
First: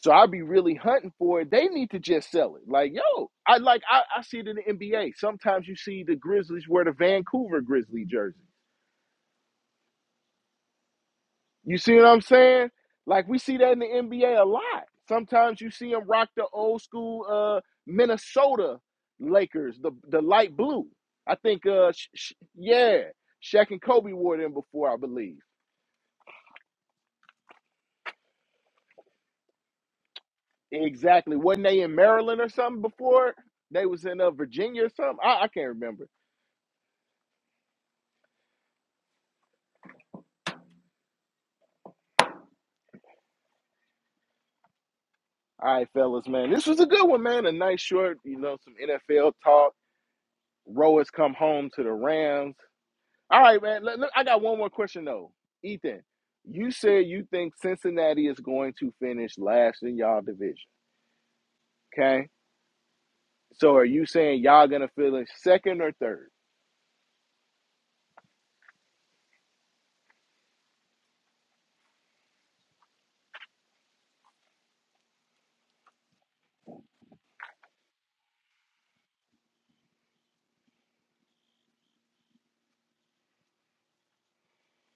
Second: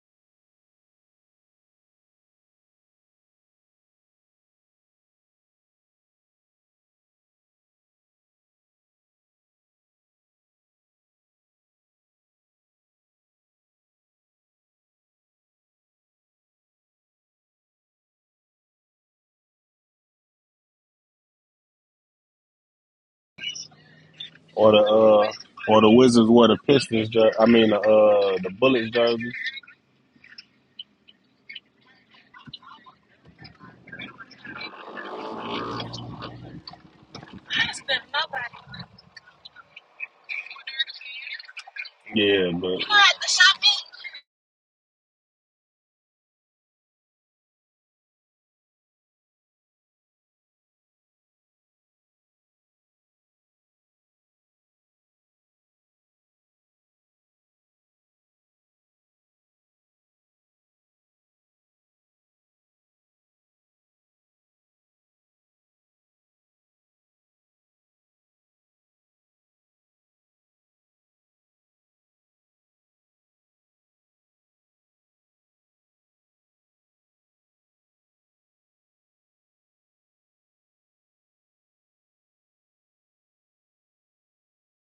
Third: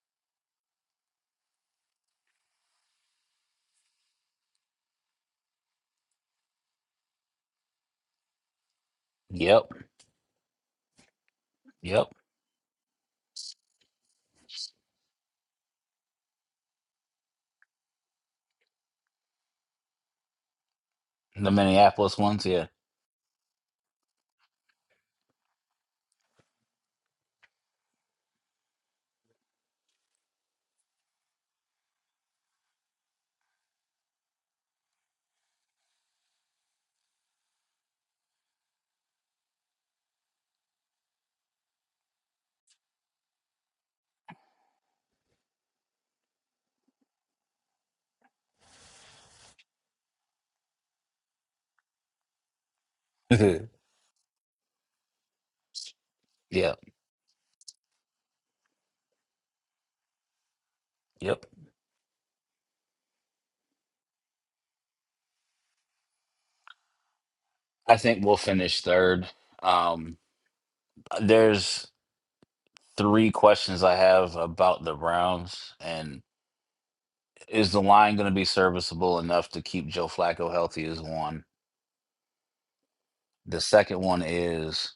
so I be really hunting for it. They need to just sell it. Like yo, I like I, I see it in the NBA. Sometimes you see the Grizzlies wear the Vancouver Grizzly jersey.
Yep.
You see what
Yep.
I'm saying? Like we see that in the NBA a a lot. Sometimes you see them rock the old school uh, Minnesota Lakers, the the light blue. I
The
think, uh, sh-
Minneapolis
sh-
ones, yeah.
yeah, Shaq and Kobe wore them
Or the
before, I
uh,
believe.
or the Wizards wore the Pistons. Jer- I mean the uh, the Bullets jersey.
Exactly. Wasn't they in Maryland or something before? They was in uh, Virginia or something. I, I can't remember.
Yeah, but
All right, fellas, man, this was a good one, man. A nice short, you know, some NFL talk. Row come home to the Rams. All right,
yep.
man. Look, look, I got one more question though. Ethan, you said you think Cincinnati is going to finish last in y'all division.
Yep.
Okay. So are you saying y'all gonna finish second or third?
I think we'll finish third. Um there's three questions I have about the Browns and is the line going to be serviceable enough to keep Joe Flacco healthy is one. The second one is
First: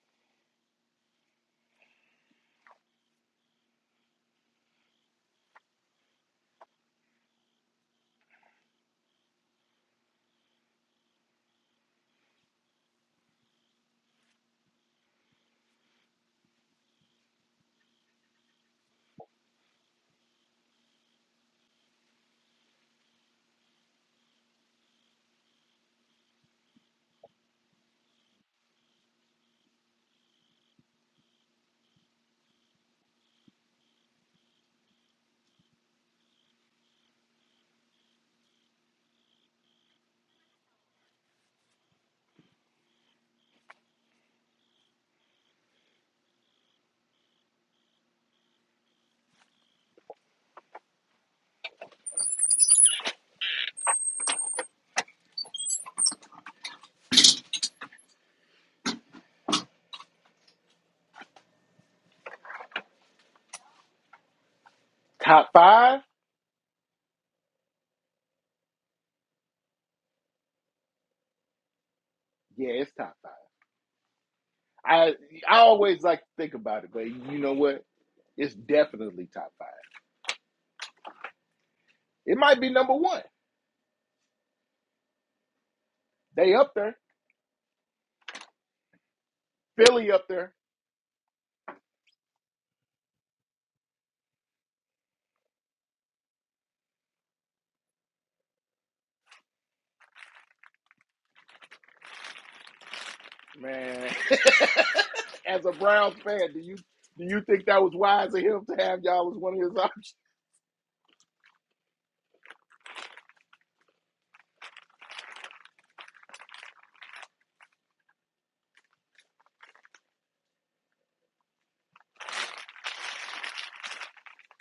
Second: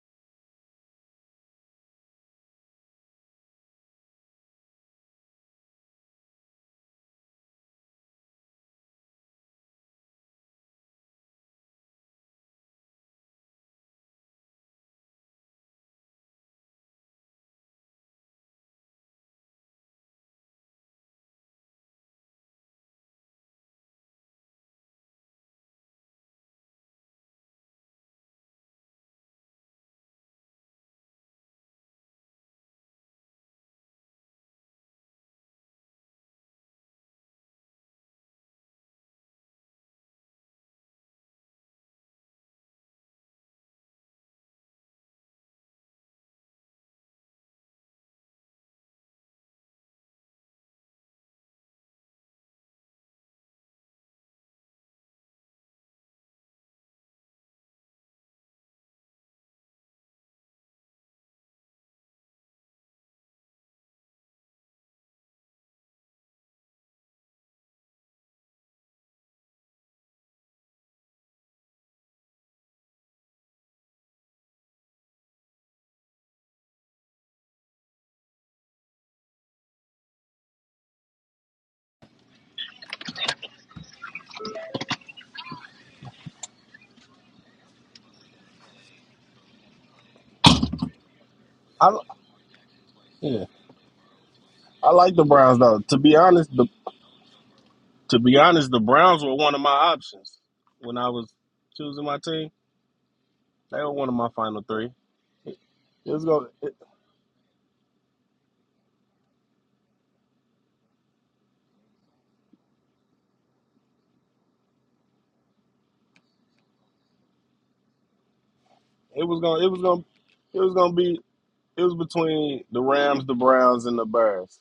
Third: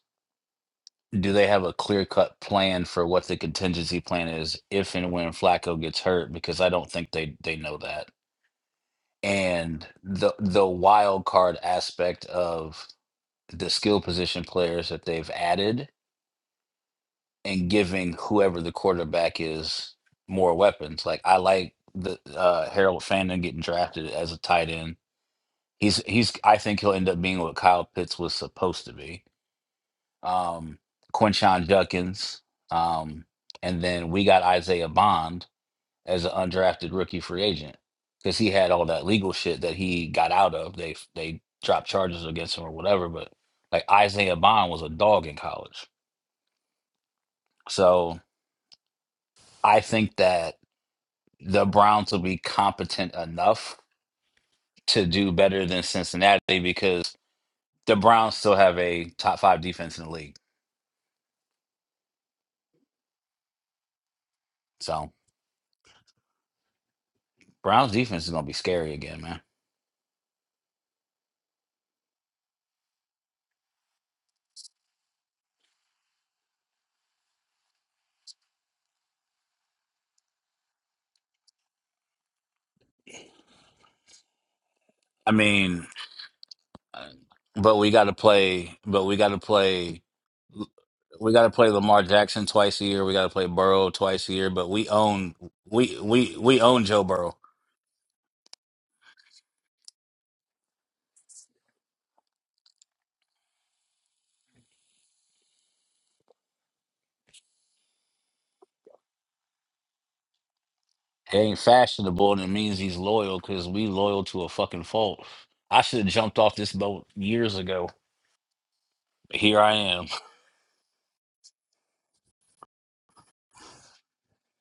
do they have a clear cut plan for what the contingency plan is if and when Flacco gets hurt? Because I don't think they they know that. And the the wild card aspect of the skill position players that they've added and giving whoever the quarterback is more weapons. Like I like the uh, Harold Fandon getting drafted as a tight end. He's he's I think he'll end up being what Kyle Pitts was supposed to be um, Quinshon Judkins, um, and then we got Isaiah Bond as an undrafted rookie free agent because he had all that legal shit that he got out of. They they dropped charges against him or whatever, but like Isaiah Bond was a dog in college. So I think that the Browns will be competent enough to do better than Cincinnati because the Browns still have a top five defense in the league. So
Top five?
Browns defense is gonna be scary again, man.
Yeah, it's top five. I I always like to think about it, but you know what? It's definitely top five. It might be number one.
I mean,
They up there.
But we got to play. But we got to play.
Philly up there.
We got to play
I
Lamar Jackson twice a year. We got to play
yeah,
Burrow twice a year. But we
I like the
own
Browns though.
we
To be
we
honest,
we
the
own Joe Burrow.
to be honest, the Browns were one of my options when I was choosing my team. They were
Man,
one of my final three. It,
as a
it
Browns
was gonna
fan, do
it,
you do you think that was wise of him to have y'all as one of his options?
It ain't fashionable, and it means he's loyal because we loyal to a fucking fault. I should have jumped off this boat years ago.
it was
Here
gonna it
I
was gonna
am.
it was gonna be it was between the Rams, the Browns, and the Bears.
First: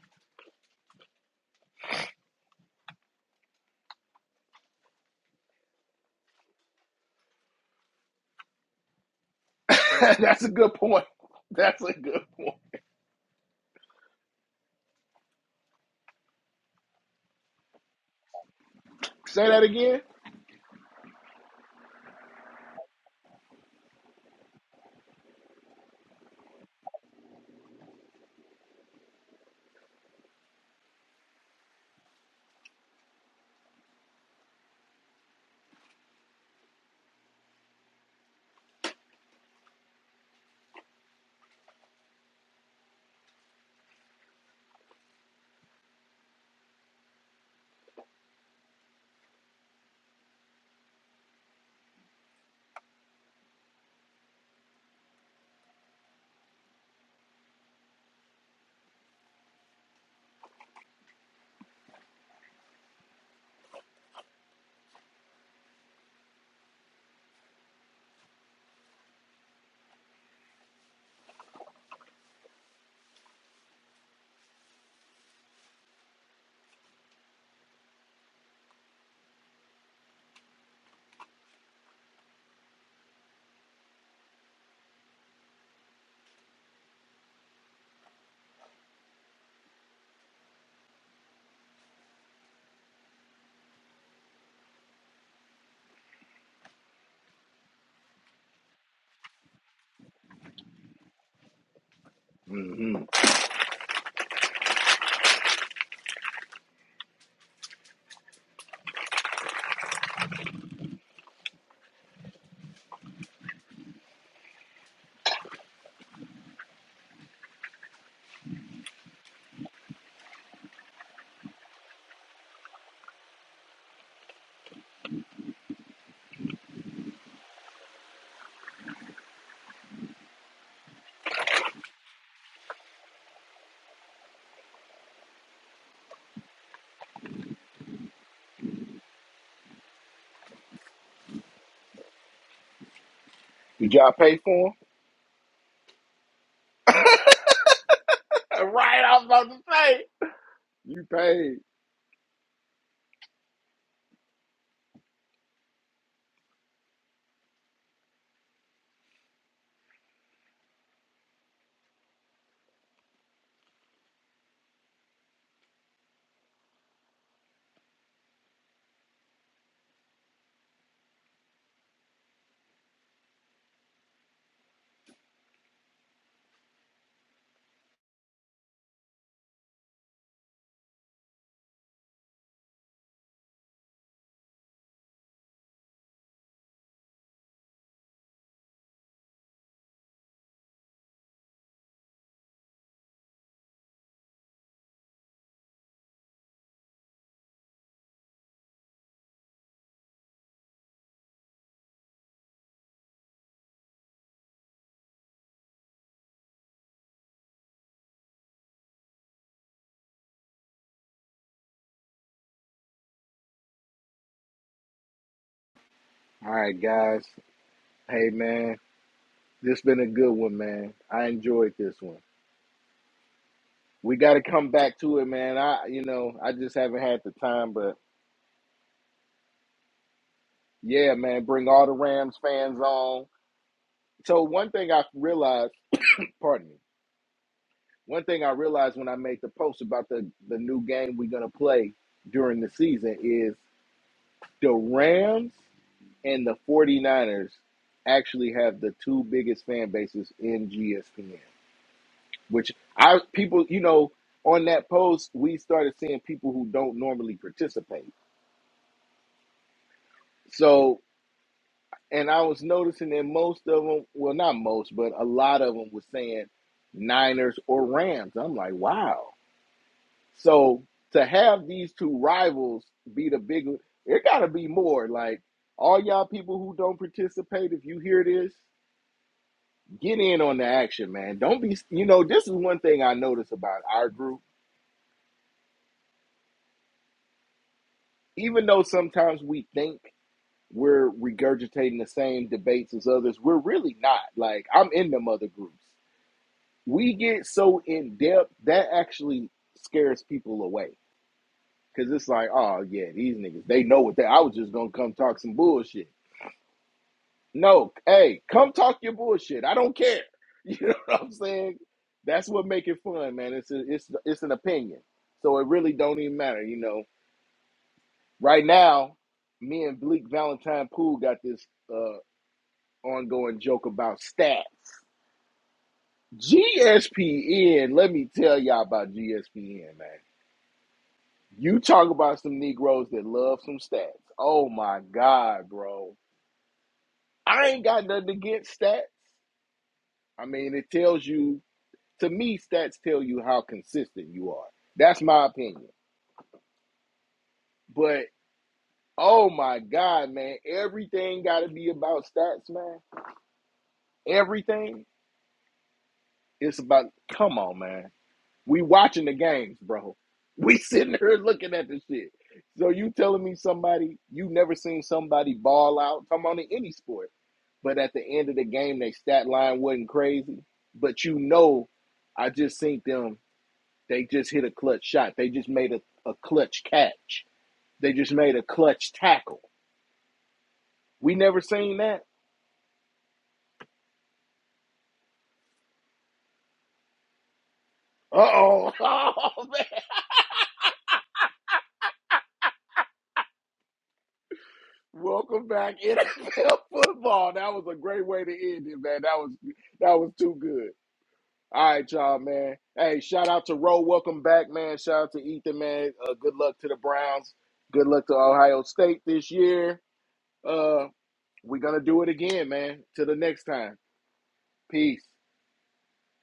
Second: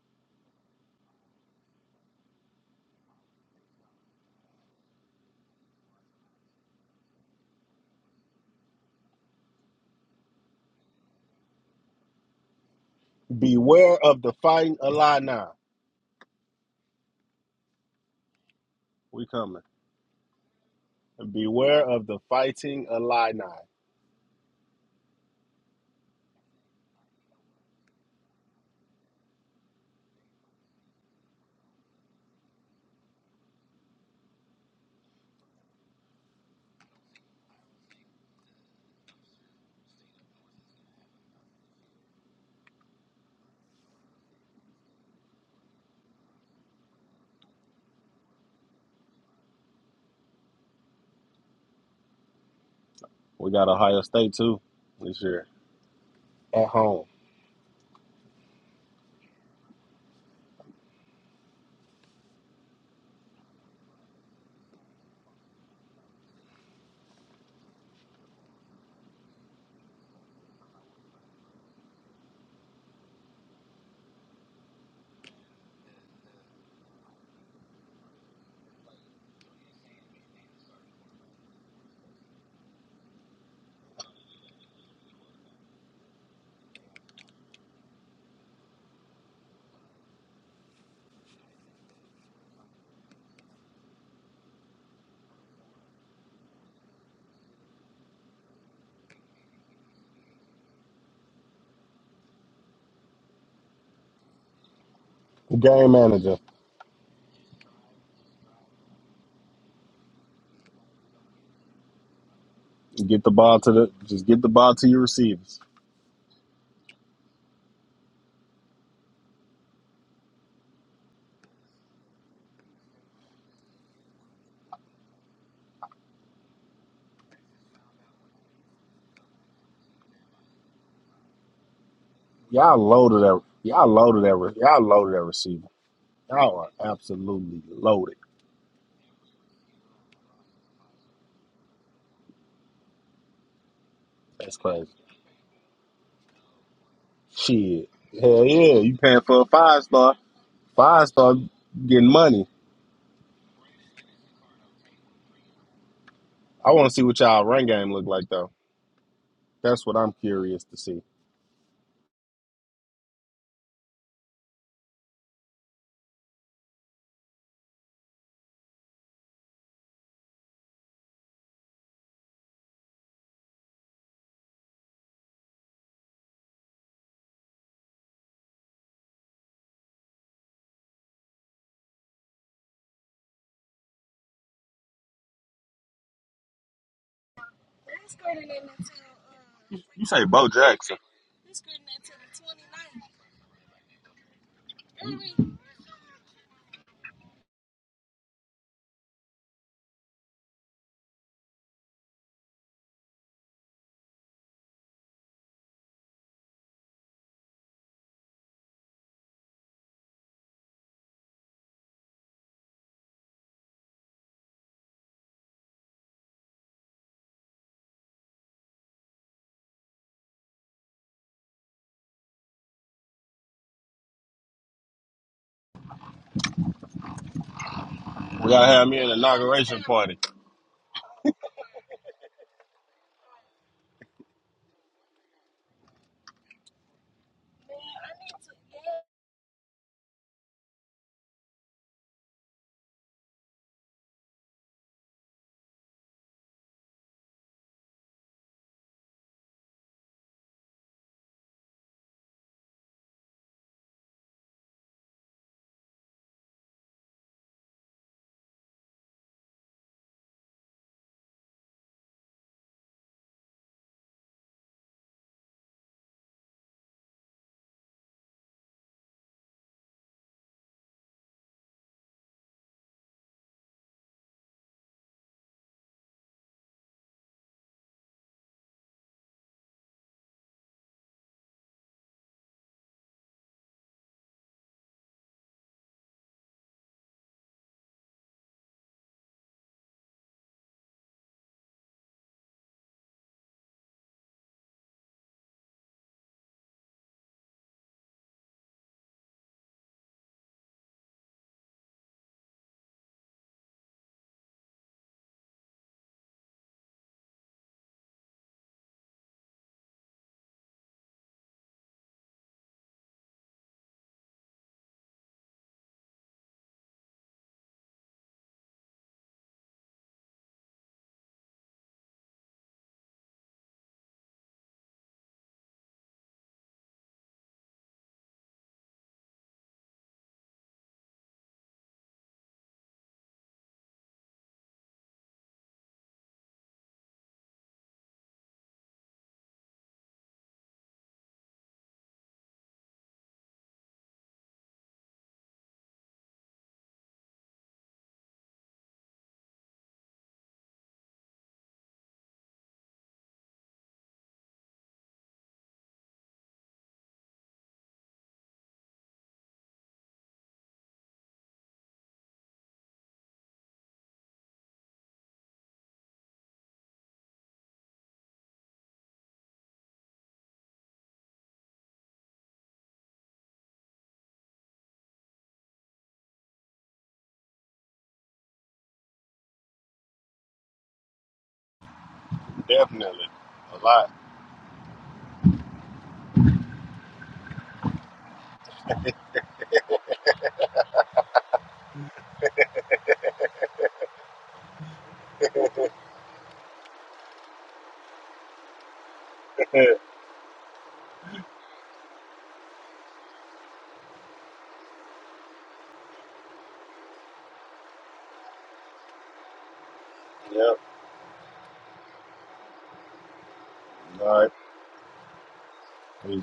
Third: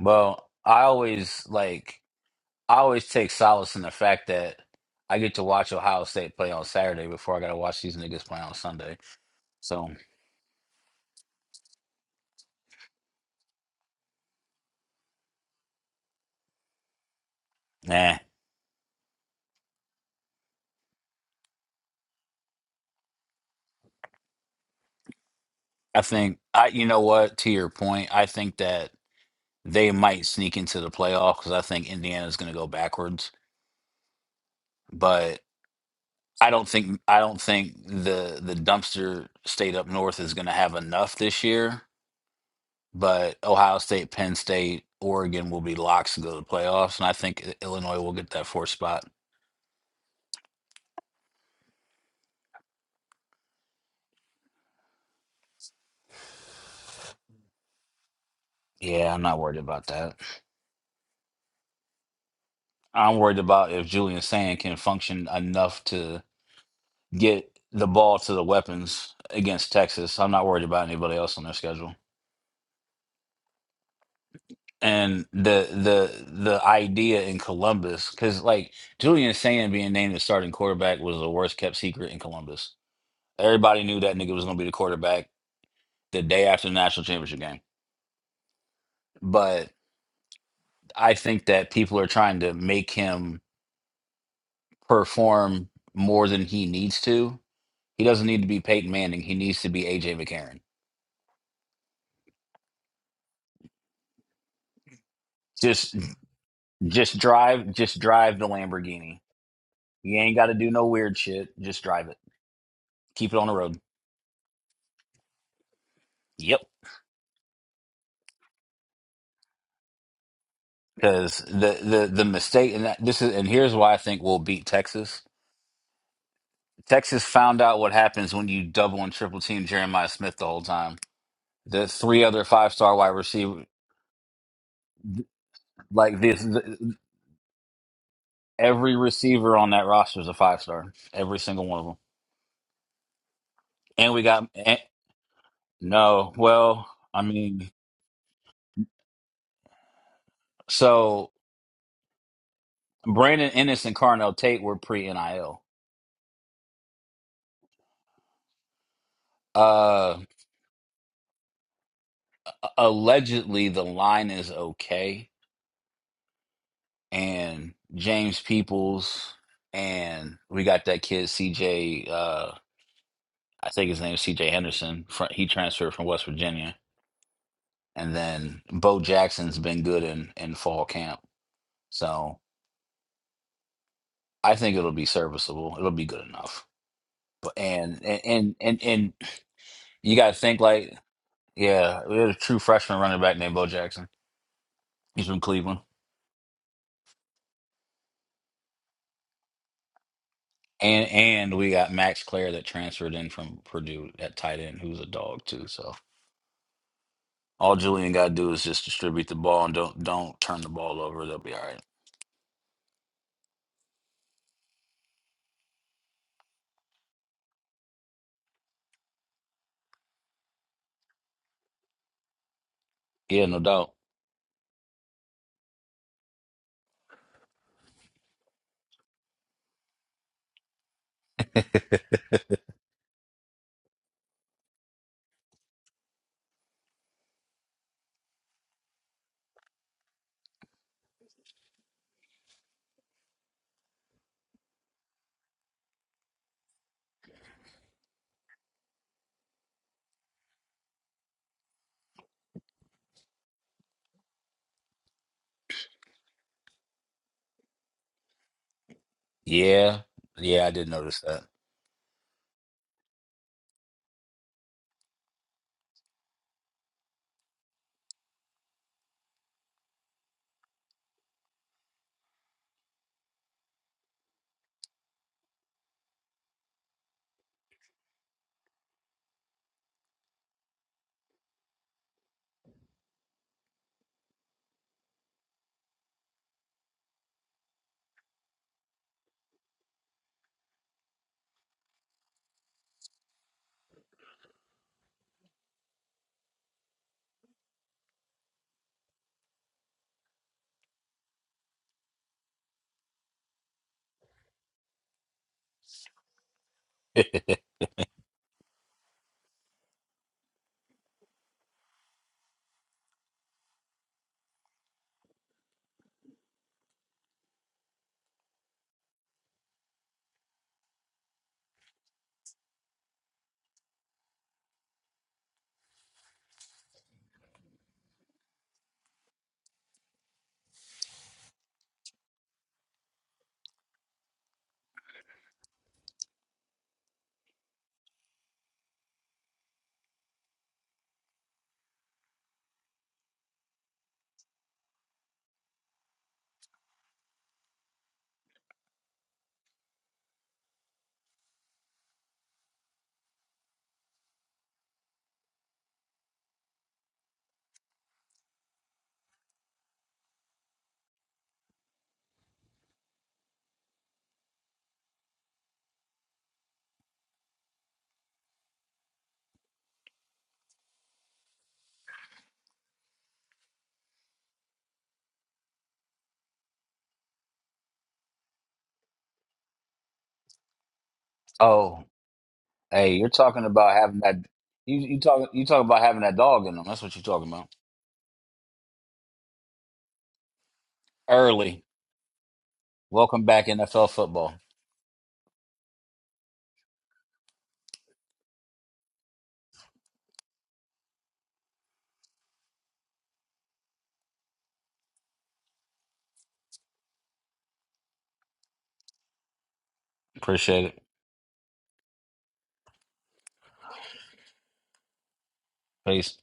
Well, I always like I always take solace in the fact that I get to watch Ohio State play on Saturday before I got to watch these niggas play on Sunday. So
That's a good point. That's a good point.
Beware of the fighting Illini.
nah.
We
Say
coming.
that again.
Beware of the fighting Illini.
I think I you know what to your point I think that they might sneak into the playoff cuz I think Indiana's going to go backwards but I don't think I don't think the the dumpster state up north is going to have enough this year but Ohio State, Penn State, Oregon will be locks to go to the playoffs and I think I- Illinois will get that fourth spot.
We got Ohio State too this year at home.
Yeah, I'm not worried about that. I'm worried about if Julian Sand can function enough to. get the ball to the weapons against Texas. I'm not worried about anybody else on their schedule. And the the the idea in Columbus, because like Julian Sand being named the starting quarterback was the worst kept secret in Columbus. Everybody knew that nigga was gonna be the quarterback the day after the national championship game. But I think that people are trying to make him perform more than he needs to. He doesn't need to be Peyton Manning. He needs to be AJ McCarron.
hmm
Game
Just
manager,
just drive just drive the Lamborghini You ain't got to do no weird shit. Just drive it.
get the
Keep it on the
ball to
road.
the just get the ball to your receivers.
Yep. Because the the the mistake and that this is and here's why I think we'll beat Texas. Texas found out what happens when you double and triple team Jeremiah Smith the whole time. The three other five
Y'all
star wide
loaded that.
receiver,
Y'all loaded that. Y'all loaded that receiver.
like this,
Y'all are
the,
absolutely loaded.
every receiver on that roster is a five star. Every single one of them.
Did y'all
And we
pay
got
That's
for him?
and,
crazy.
no. Well, I mean,
Shit. Hell yeah, you
Right, I
paying
was
for
about
a
to
five
say.
star.
You
Five
so
star
paid.
getting money.
Brandon Ennis and Carnell Tate were pre NIL.
I want to see what y'all run game look like though. That's what I'm curious to see.
allegedly the line is okay and James Peoples and we got that kid CJ uh I think his name is CJ Henderson from he transferred from West Virginia and then Bo Jackson's been good in in fall camp so I think it'll be serviceable it'll be good enough but and and and and, and
You
you
say
got to
Bo
think like
Jackson?
yeah we had a true freshman running back named Bo Jackson he's from Cleveland And and we got Max Clare that transferred in from Purdue at tight end, who's a dog too. So all Julian got to do is just distribute the ball and don't don't turn the ball over. They'll be all right.
All right, guys. Hey, man. This been a good one, man. I enjoyed this one.
Yeah, no doubt.
We got to come back to it, man. I, you know, I just haven't had the time, but
We gotta have me an inauguration party.
yeah, man. Bring all the Rams fans on. So one thing I realized, pardon me. One thing I realized when I made the post about the the new game we're gonna play during the season is. The Rams and the 49ers actually have the two biggest fan bases in GSPN, which I people, you know, on that post, we started seeing people who don't normally participate.
Yeah, yeah, I did
So,
notice
and I was noticing that most of them, well, not most, but a lot of them was saying Niners or Rams. I'm like, wow. So to have these two rivals be the big, it got to be more like all y'all people who don't participate, if you hear this, get in on the action, man. Don't be, you know, this is one thing I notice about our group. Even though sometimes we think we're regurgitating the same debates as others, we're really not. Like, I'm in them other groups. We get so in depth that actually scares people away because it's like, oh, yeah, these niggas, they know what they, I was just going to come talk some bullshit.
that.
No, hey, come talk your bullshit. I don't care. You know what I'm saying? That's what make it fun, man. It's a, it's it's an opinion, so it really don't even matter. You know, right now, me and Bleak Valentine Pool got this uh, ongoing joke about stats. GSPN, let me tell y'all about GSPN, man. You talk about some Negroes that love some stats. Oh my God, bro. I ain't got nothing against stats. I mean, it tells you to me, stats tell you how consistent you are. That's my opinion. But oh my God, man, everything got to be about stats, man. Everything is about. Come on, man. We watching the games, bro. We sitting here looking at this shit. So you telling me somebody you never seen somebody ball out? Come on, in any sport, but at the end of the game, their stat line wasn't crazy. But you know, I just seen them They just hit a clutch shot. They just made a, a clutch catch. They just made a clutch tackle. We never seen
oh,
that.
hey,
Definitely.
you're talking
a
about
lot.
having that. You you talk you talk about having that dog in them. That's what you're talking about.
Uh-oh. Oh, man.
Early. Welcome back NFL football.
Welcome back, NFL football. That was a great way to end it, man. That was that was too good. All right, y'all, man. Hey, shout out to Roe. Welcome back, man. Shout out to Ethan, man. Uh, good luck to the Browns. Good luck to Ohio State this year.
Yep.
Appreciate it.
Uh, we're gonna do it again, man. Till the next time.
All right.
Peace.
Peace.
Peace.